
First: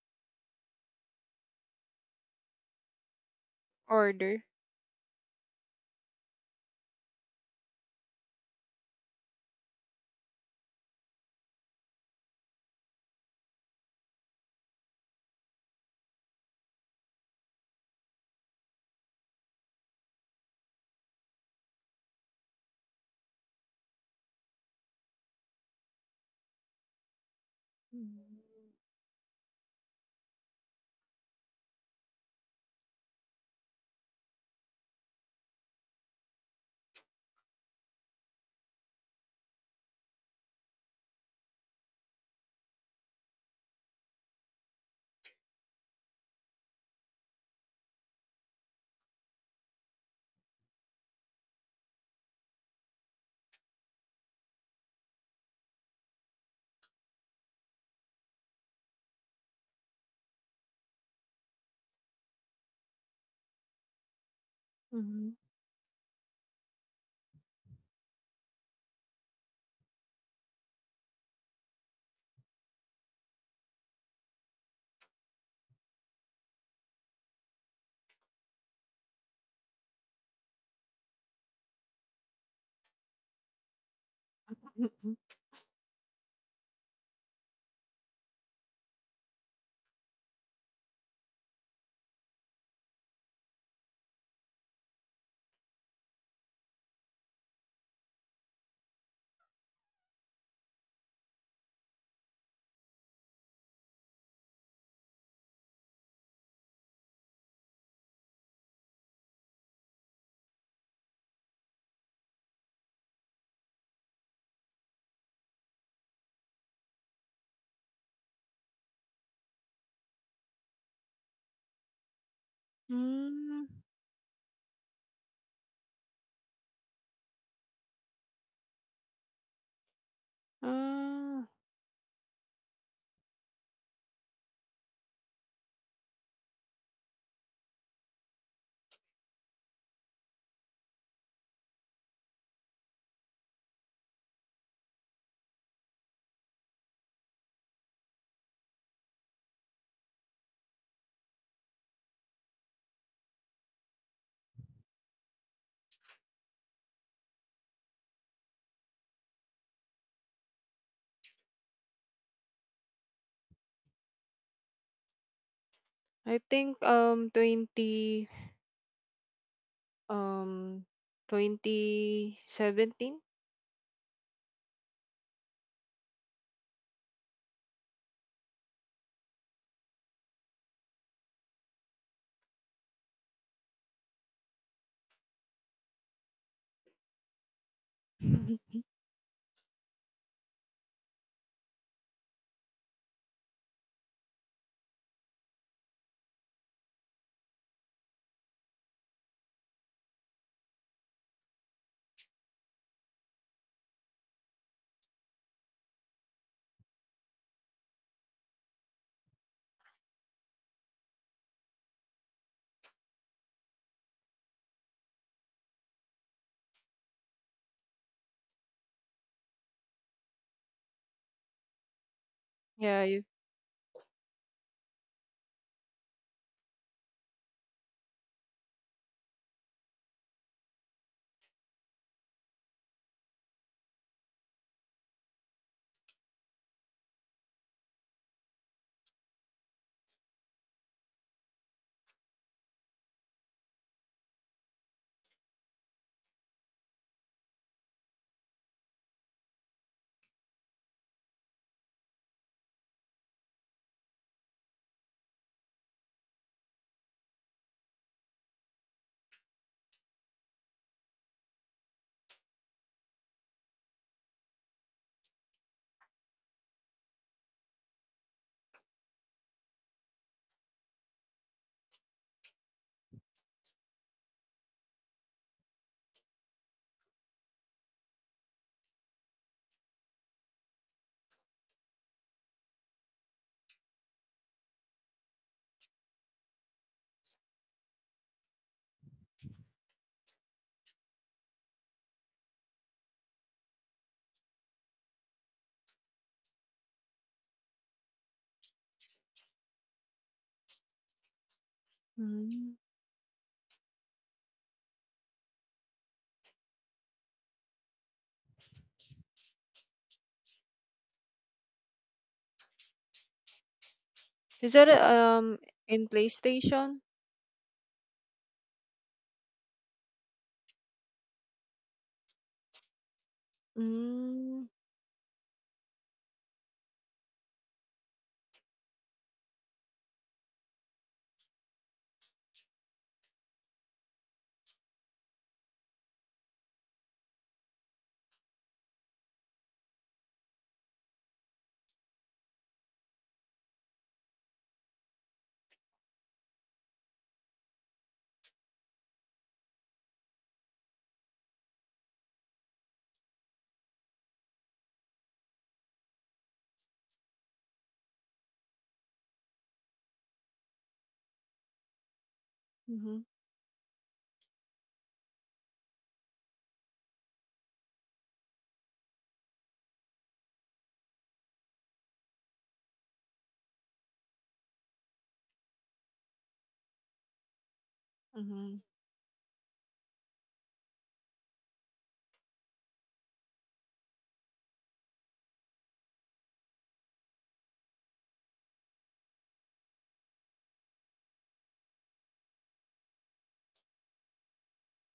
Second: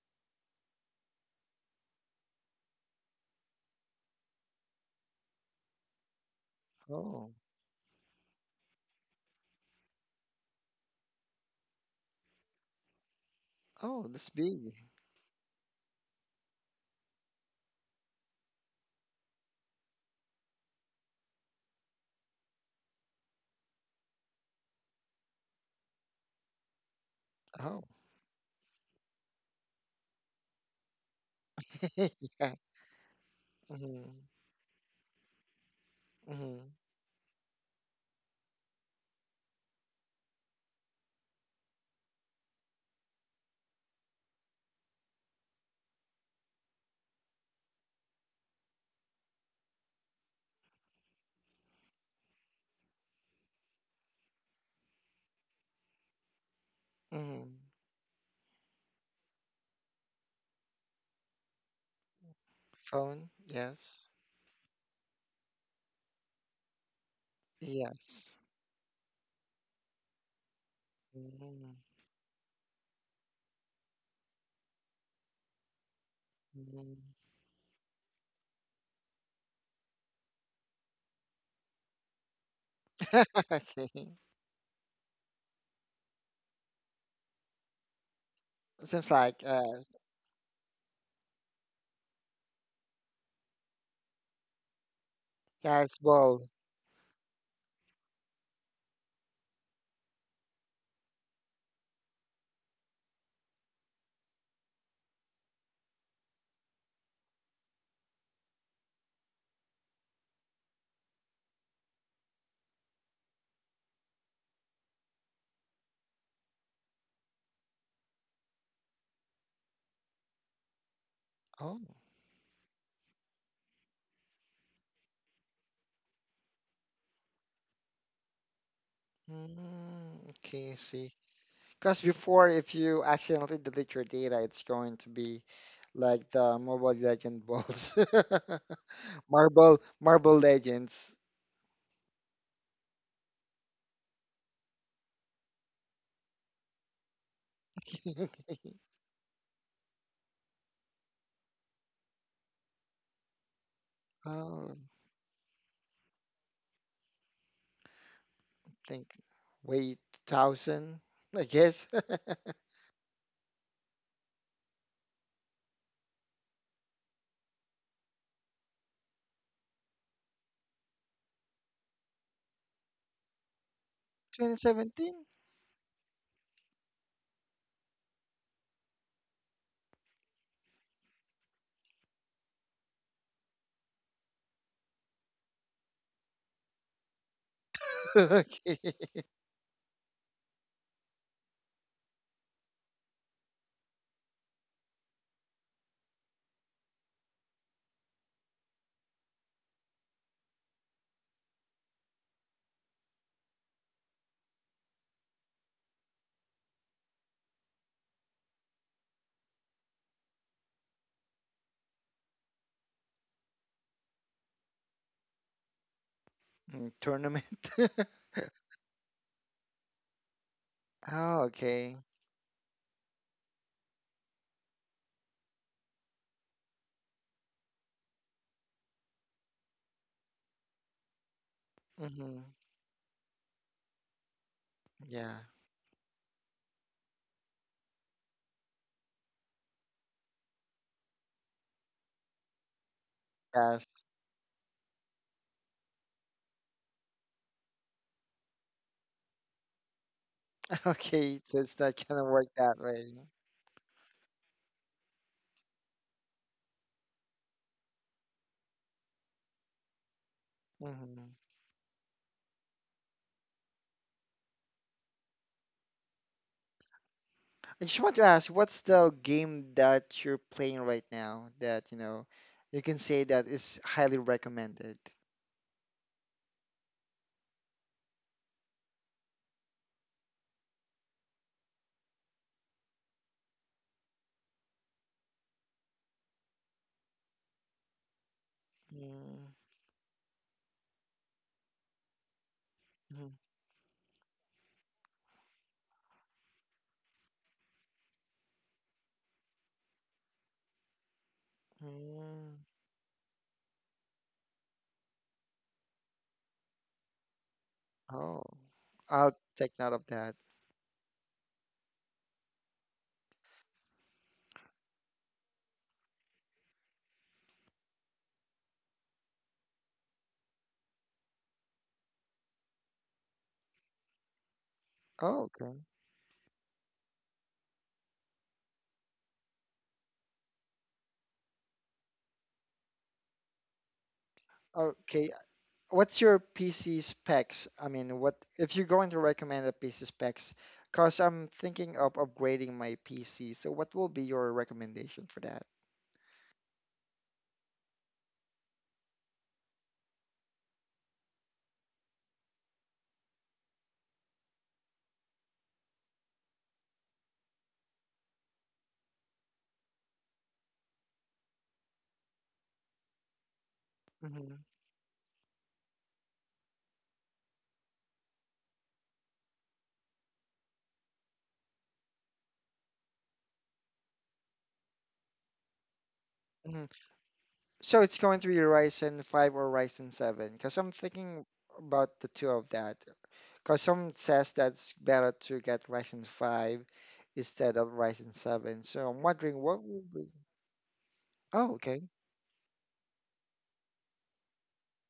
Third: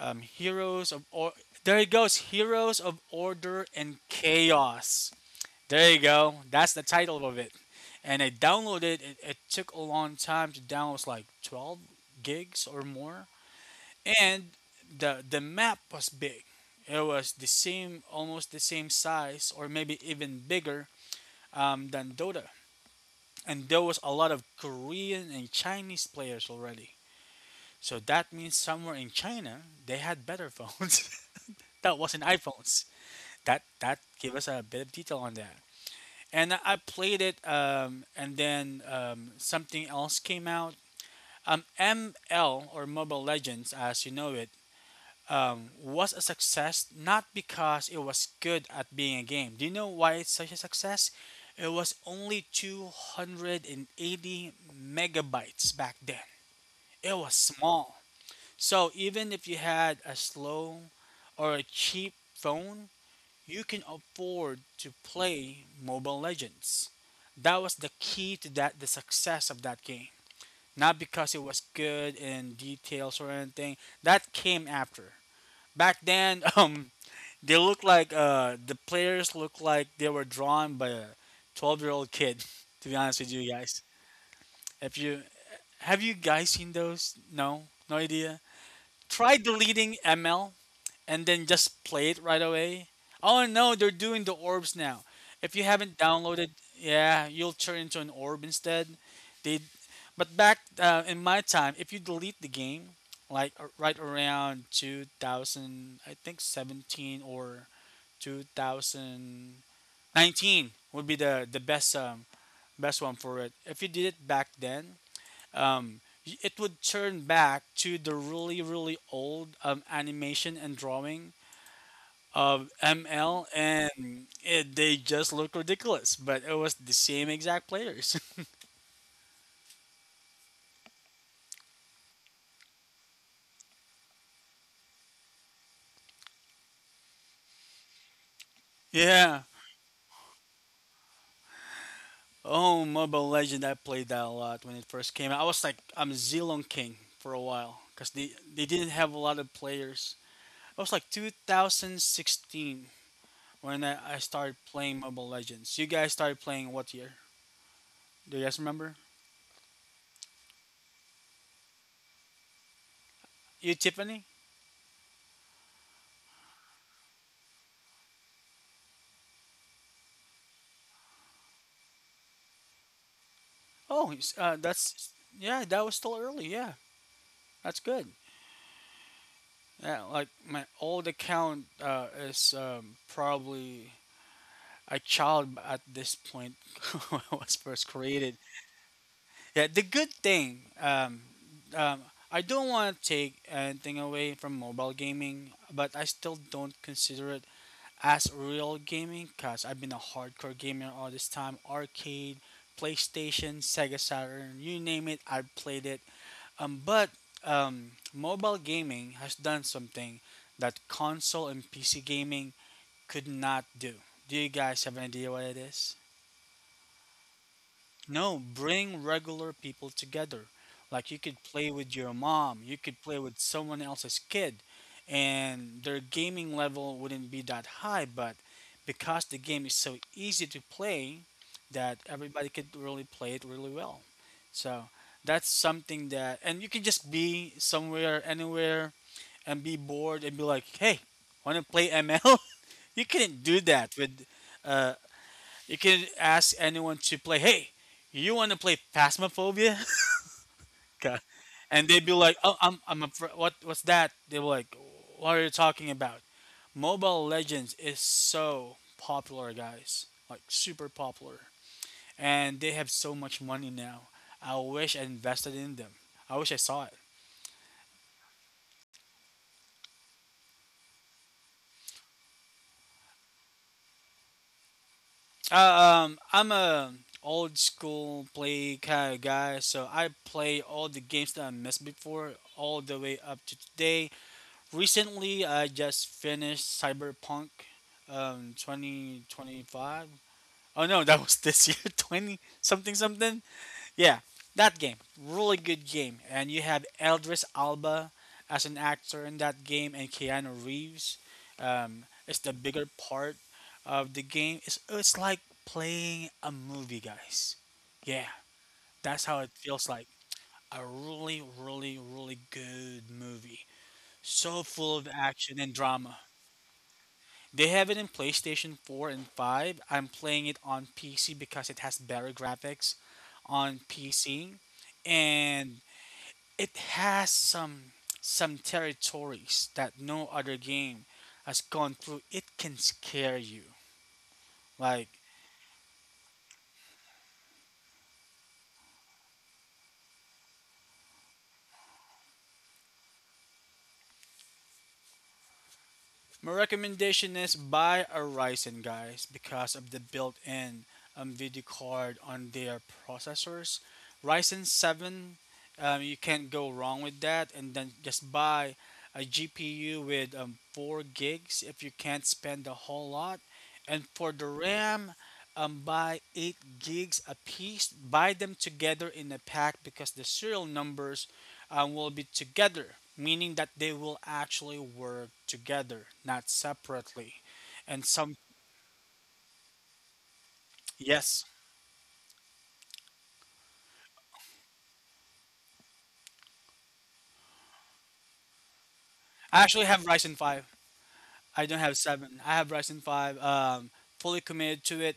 Heroes of there it goes, Heroes of Order and Order. Chaos. There you go. That's the title Oh. of it. And I downloaded it. It took a long time to download. It was like 12 gigs or more. Oh, that's And big. the map was big. It was the same, almost the same size, or maybe even bigger than Dota, and there was a lot of Korean and Chinese players already. Oh. So that means somewhere in China they had better phones. That wasn't Yeah. iPhones. That Mhm, gave us a bit of detail on that. And I mhm, I played it, and then something else came out. ML or Mobile Legends, as you know it, was a success not because it was good at being a game. Do you know why it's such a success? It was only 280 megabytes back then. It was mhm. small. So even if you had a slow or a cheap phone, Phone? you can Yes. afford to Mm-hmm. play Mobile Legends. That was the key Yes. to that the success of that game. Not because it was Mhm, good in details or anything. That came after. Back then, mhm. they look like the players look like they were drawn by a 12-year-old kid. To be honest with you guys, Okay. if you, have you guys seen those? No, no idea. Seems Try like deleting ML and then just play it right away. Oh no, they're doing the orbs now. If you yeah, it's haven't ball. downloaded, yeah, you'll turn into an orb instead. They, but back in my time, if you delete the game, like right around 2000, I think 17 or 2019 would be the best best one for it. If you did it back then, um, it would turn back to the really really old animation and drawing Oh. of ML, Mm. and they just look ridiculous. But it was the same exact players. Mm, okay, I see. Uh, Because before, if you accidentally delete your data, it's going to be like the Mobile Legend balls. Yeah. Marble Marble Legends. Oh, Mobile Legend, I played that a lot when it first came out. I was like, I'm Zilong King for a while because they didn't have a lot of players. It was like 2016 when I started Oh, I playing Mobile Legends. You guys started playing what year? Do you guys remember? think way 2000, I guess, You, Tiffany? I think 20 um 2017. Oh, 2017. yeah, that was still early. Yeah, that's good. Yeah, like my old account is probably a child at this point when it was first created. Okay, Yeah, the good thing, um, I don't want to take anything away from mobile gaming, but I still don't consider it as real gaming because I've been a hardcore gamer all this time. Arcade, PlayStation, Sega Saturn, you name it, I played it, but mobile gaming has done something that console and PC gaming could not do. Do you guys have an idea what it is? Mm, tournament. No, bring regular people together. Like you could Oh, play with okay. your mom, you could Yeah, play you, with someone else's kid, and their gaming level wouldn't be that high. But because the game is so easy to play, that hmm everybody could really play it really well. So Yeah. that's something that, and you can just be somewhere, anywhere, and be bored and be like, hey, want to play ML? You couldn't do Yes. that with uh, you can ask anyone to play. Hey, you want to play Phasmophobia? God. Okay, so it's And not they'd be gonna like, work "Oh, that I'm a, way. What's that?" They were like, "What are you talking about?" Mobile Legends is so popular, guys. Like super hmm popular, and they have so much money now. I wish I invested in them. I wish I saw it. I just want to ask, what's the game that you're playing right now that, you know, you can say that is highly recommended? I'm a old school play kind of guy, so I play all the games that I missed before, all the way up to today. Recently, I just finished Cyberpunk Mm, 2025. Oh no, that was this year 20 something mhm, something. Yeah, that game. Really good game. And you have Eldris Alba as an actor in that game and Keanu Reeves is the mm. mm, bigger part of the game. It's like playing a movie, guys. Yeah, Oh, that's how I'll it take feels note like. of that. A really, really, really good movie. So is that full of action and in drama. PlayStation? They have it in PlayStation 4 and 5. I'm playing it on PC because it has better graphics on PC Mm. Oh, and okay. it has some territories that no other game has gone through. It can scare you. Like, Okay. What's your PC specs? I mean, what if you're going to recommend a PC specs? Because I'm thinking of upgrading my PC. So what will be your recommendation for that? my recommendation is buy a Ryzen, guys, because of the built-in video card on their processors. Ryzen 7, you can't go wrong with that. And then just buy a GPU with 4 gigs if you can't spend a whole Mm-hmm. lot. And for the Mm-hmm. RAM, buy 8 gigs a piece. Buy them together in a pack because the serial numbers will be together, meaning that they will actually work together, not separately. And So it's some, going to be Mm-hmm. Ryzen 5 or Ryzen 7 because I'm yes, thinking about the two of that. Because some says that's better to get Ryzen 5 instead of Ryzen 7. So I'm I wondering actually what have will Ryzen be. 5. I don't Oh, have okay. 7. I have Ryzen 5, fully committed to it.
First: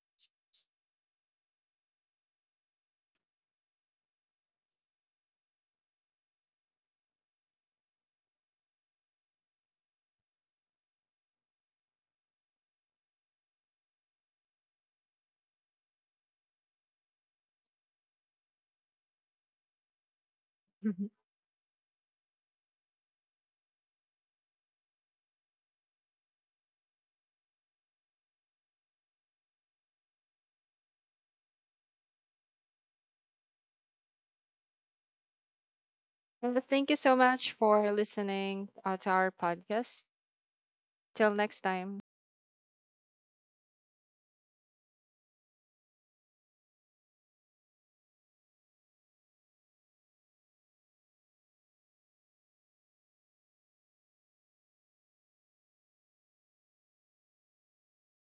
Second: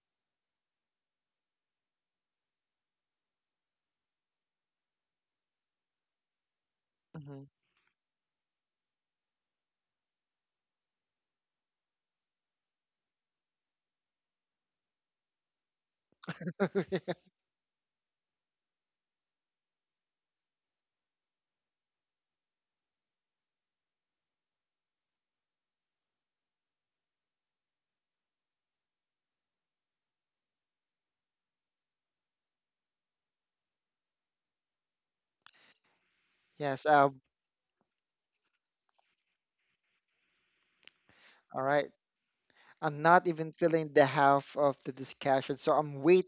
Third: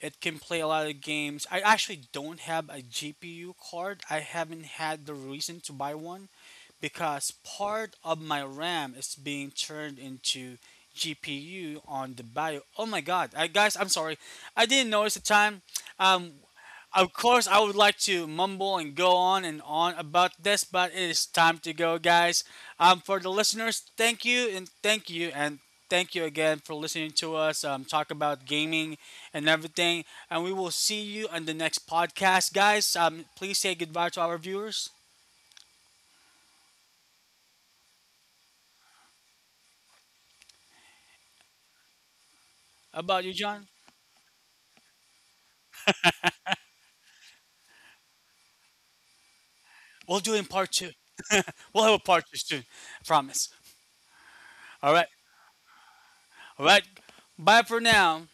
It can play a lot of games. I actually don't have a GPU card. I haven't had the reason to buy one because hmm part of my RAM is being turned into GPU on the bio. Oh my god, I, guys, I'm sorry. I didn't notice the time. Um, Of course, I would like to mumble and go on and on about this, but it is time to go, guys. For the listeners, thank you and thank you and thank you again for listening to us talk about gaming and everything. And we will see you on the next podcast, guys. Please say goodbye to our viewers Yes, Yes. thank you so much for listening to our podcast. Till All next right. time. I'm about not you, even John. feeling the half of the discussion, so I'm waiting We'll do it in part two. We'll have a part two soon, I promise. All right, all right. Bye for now.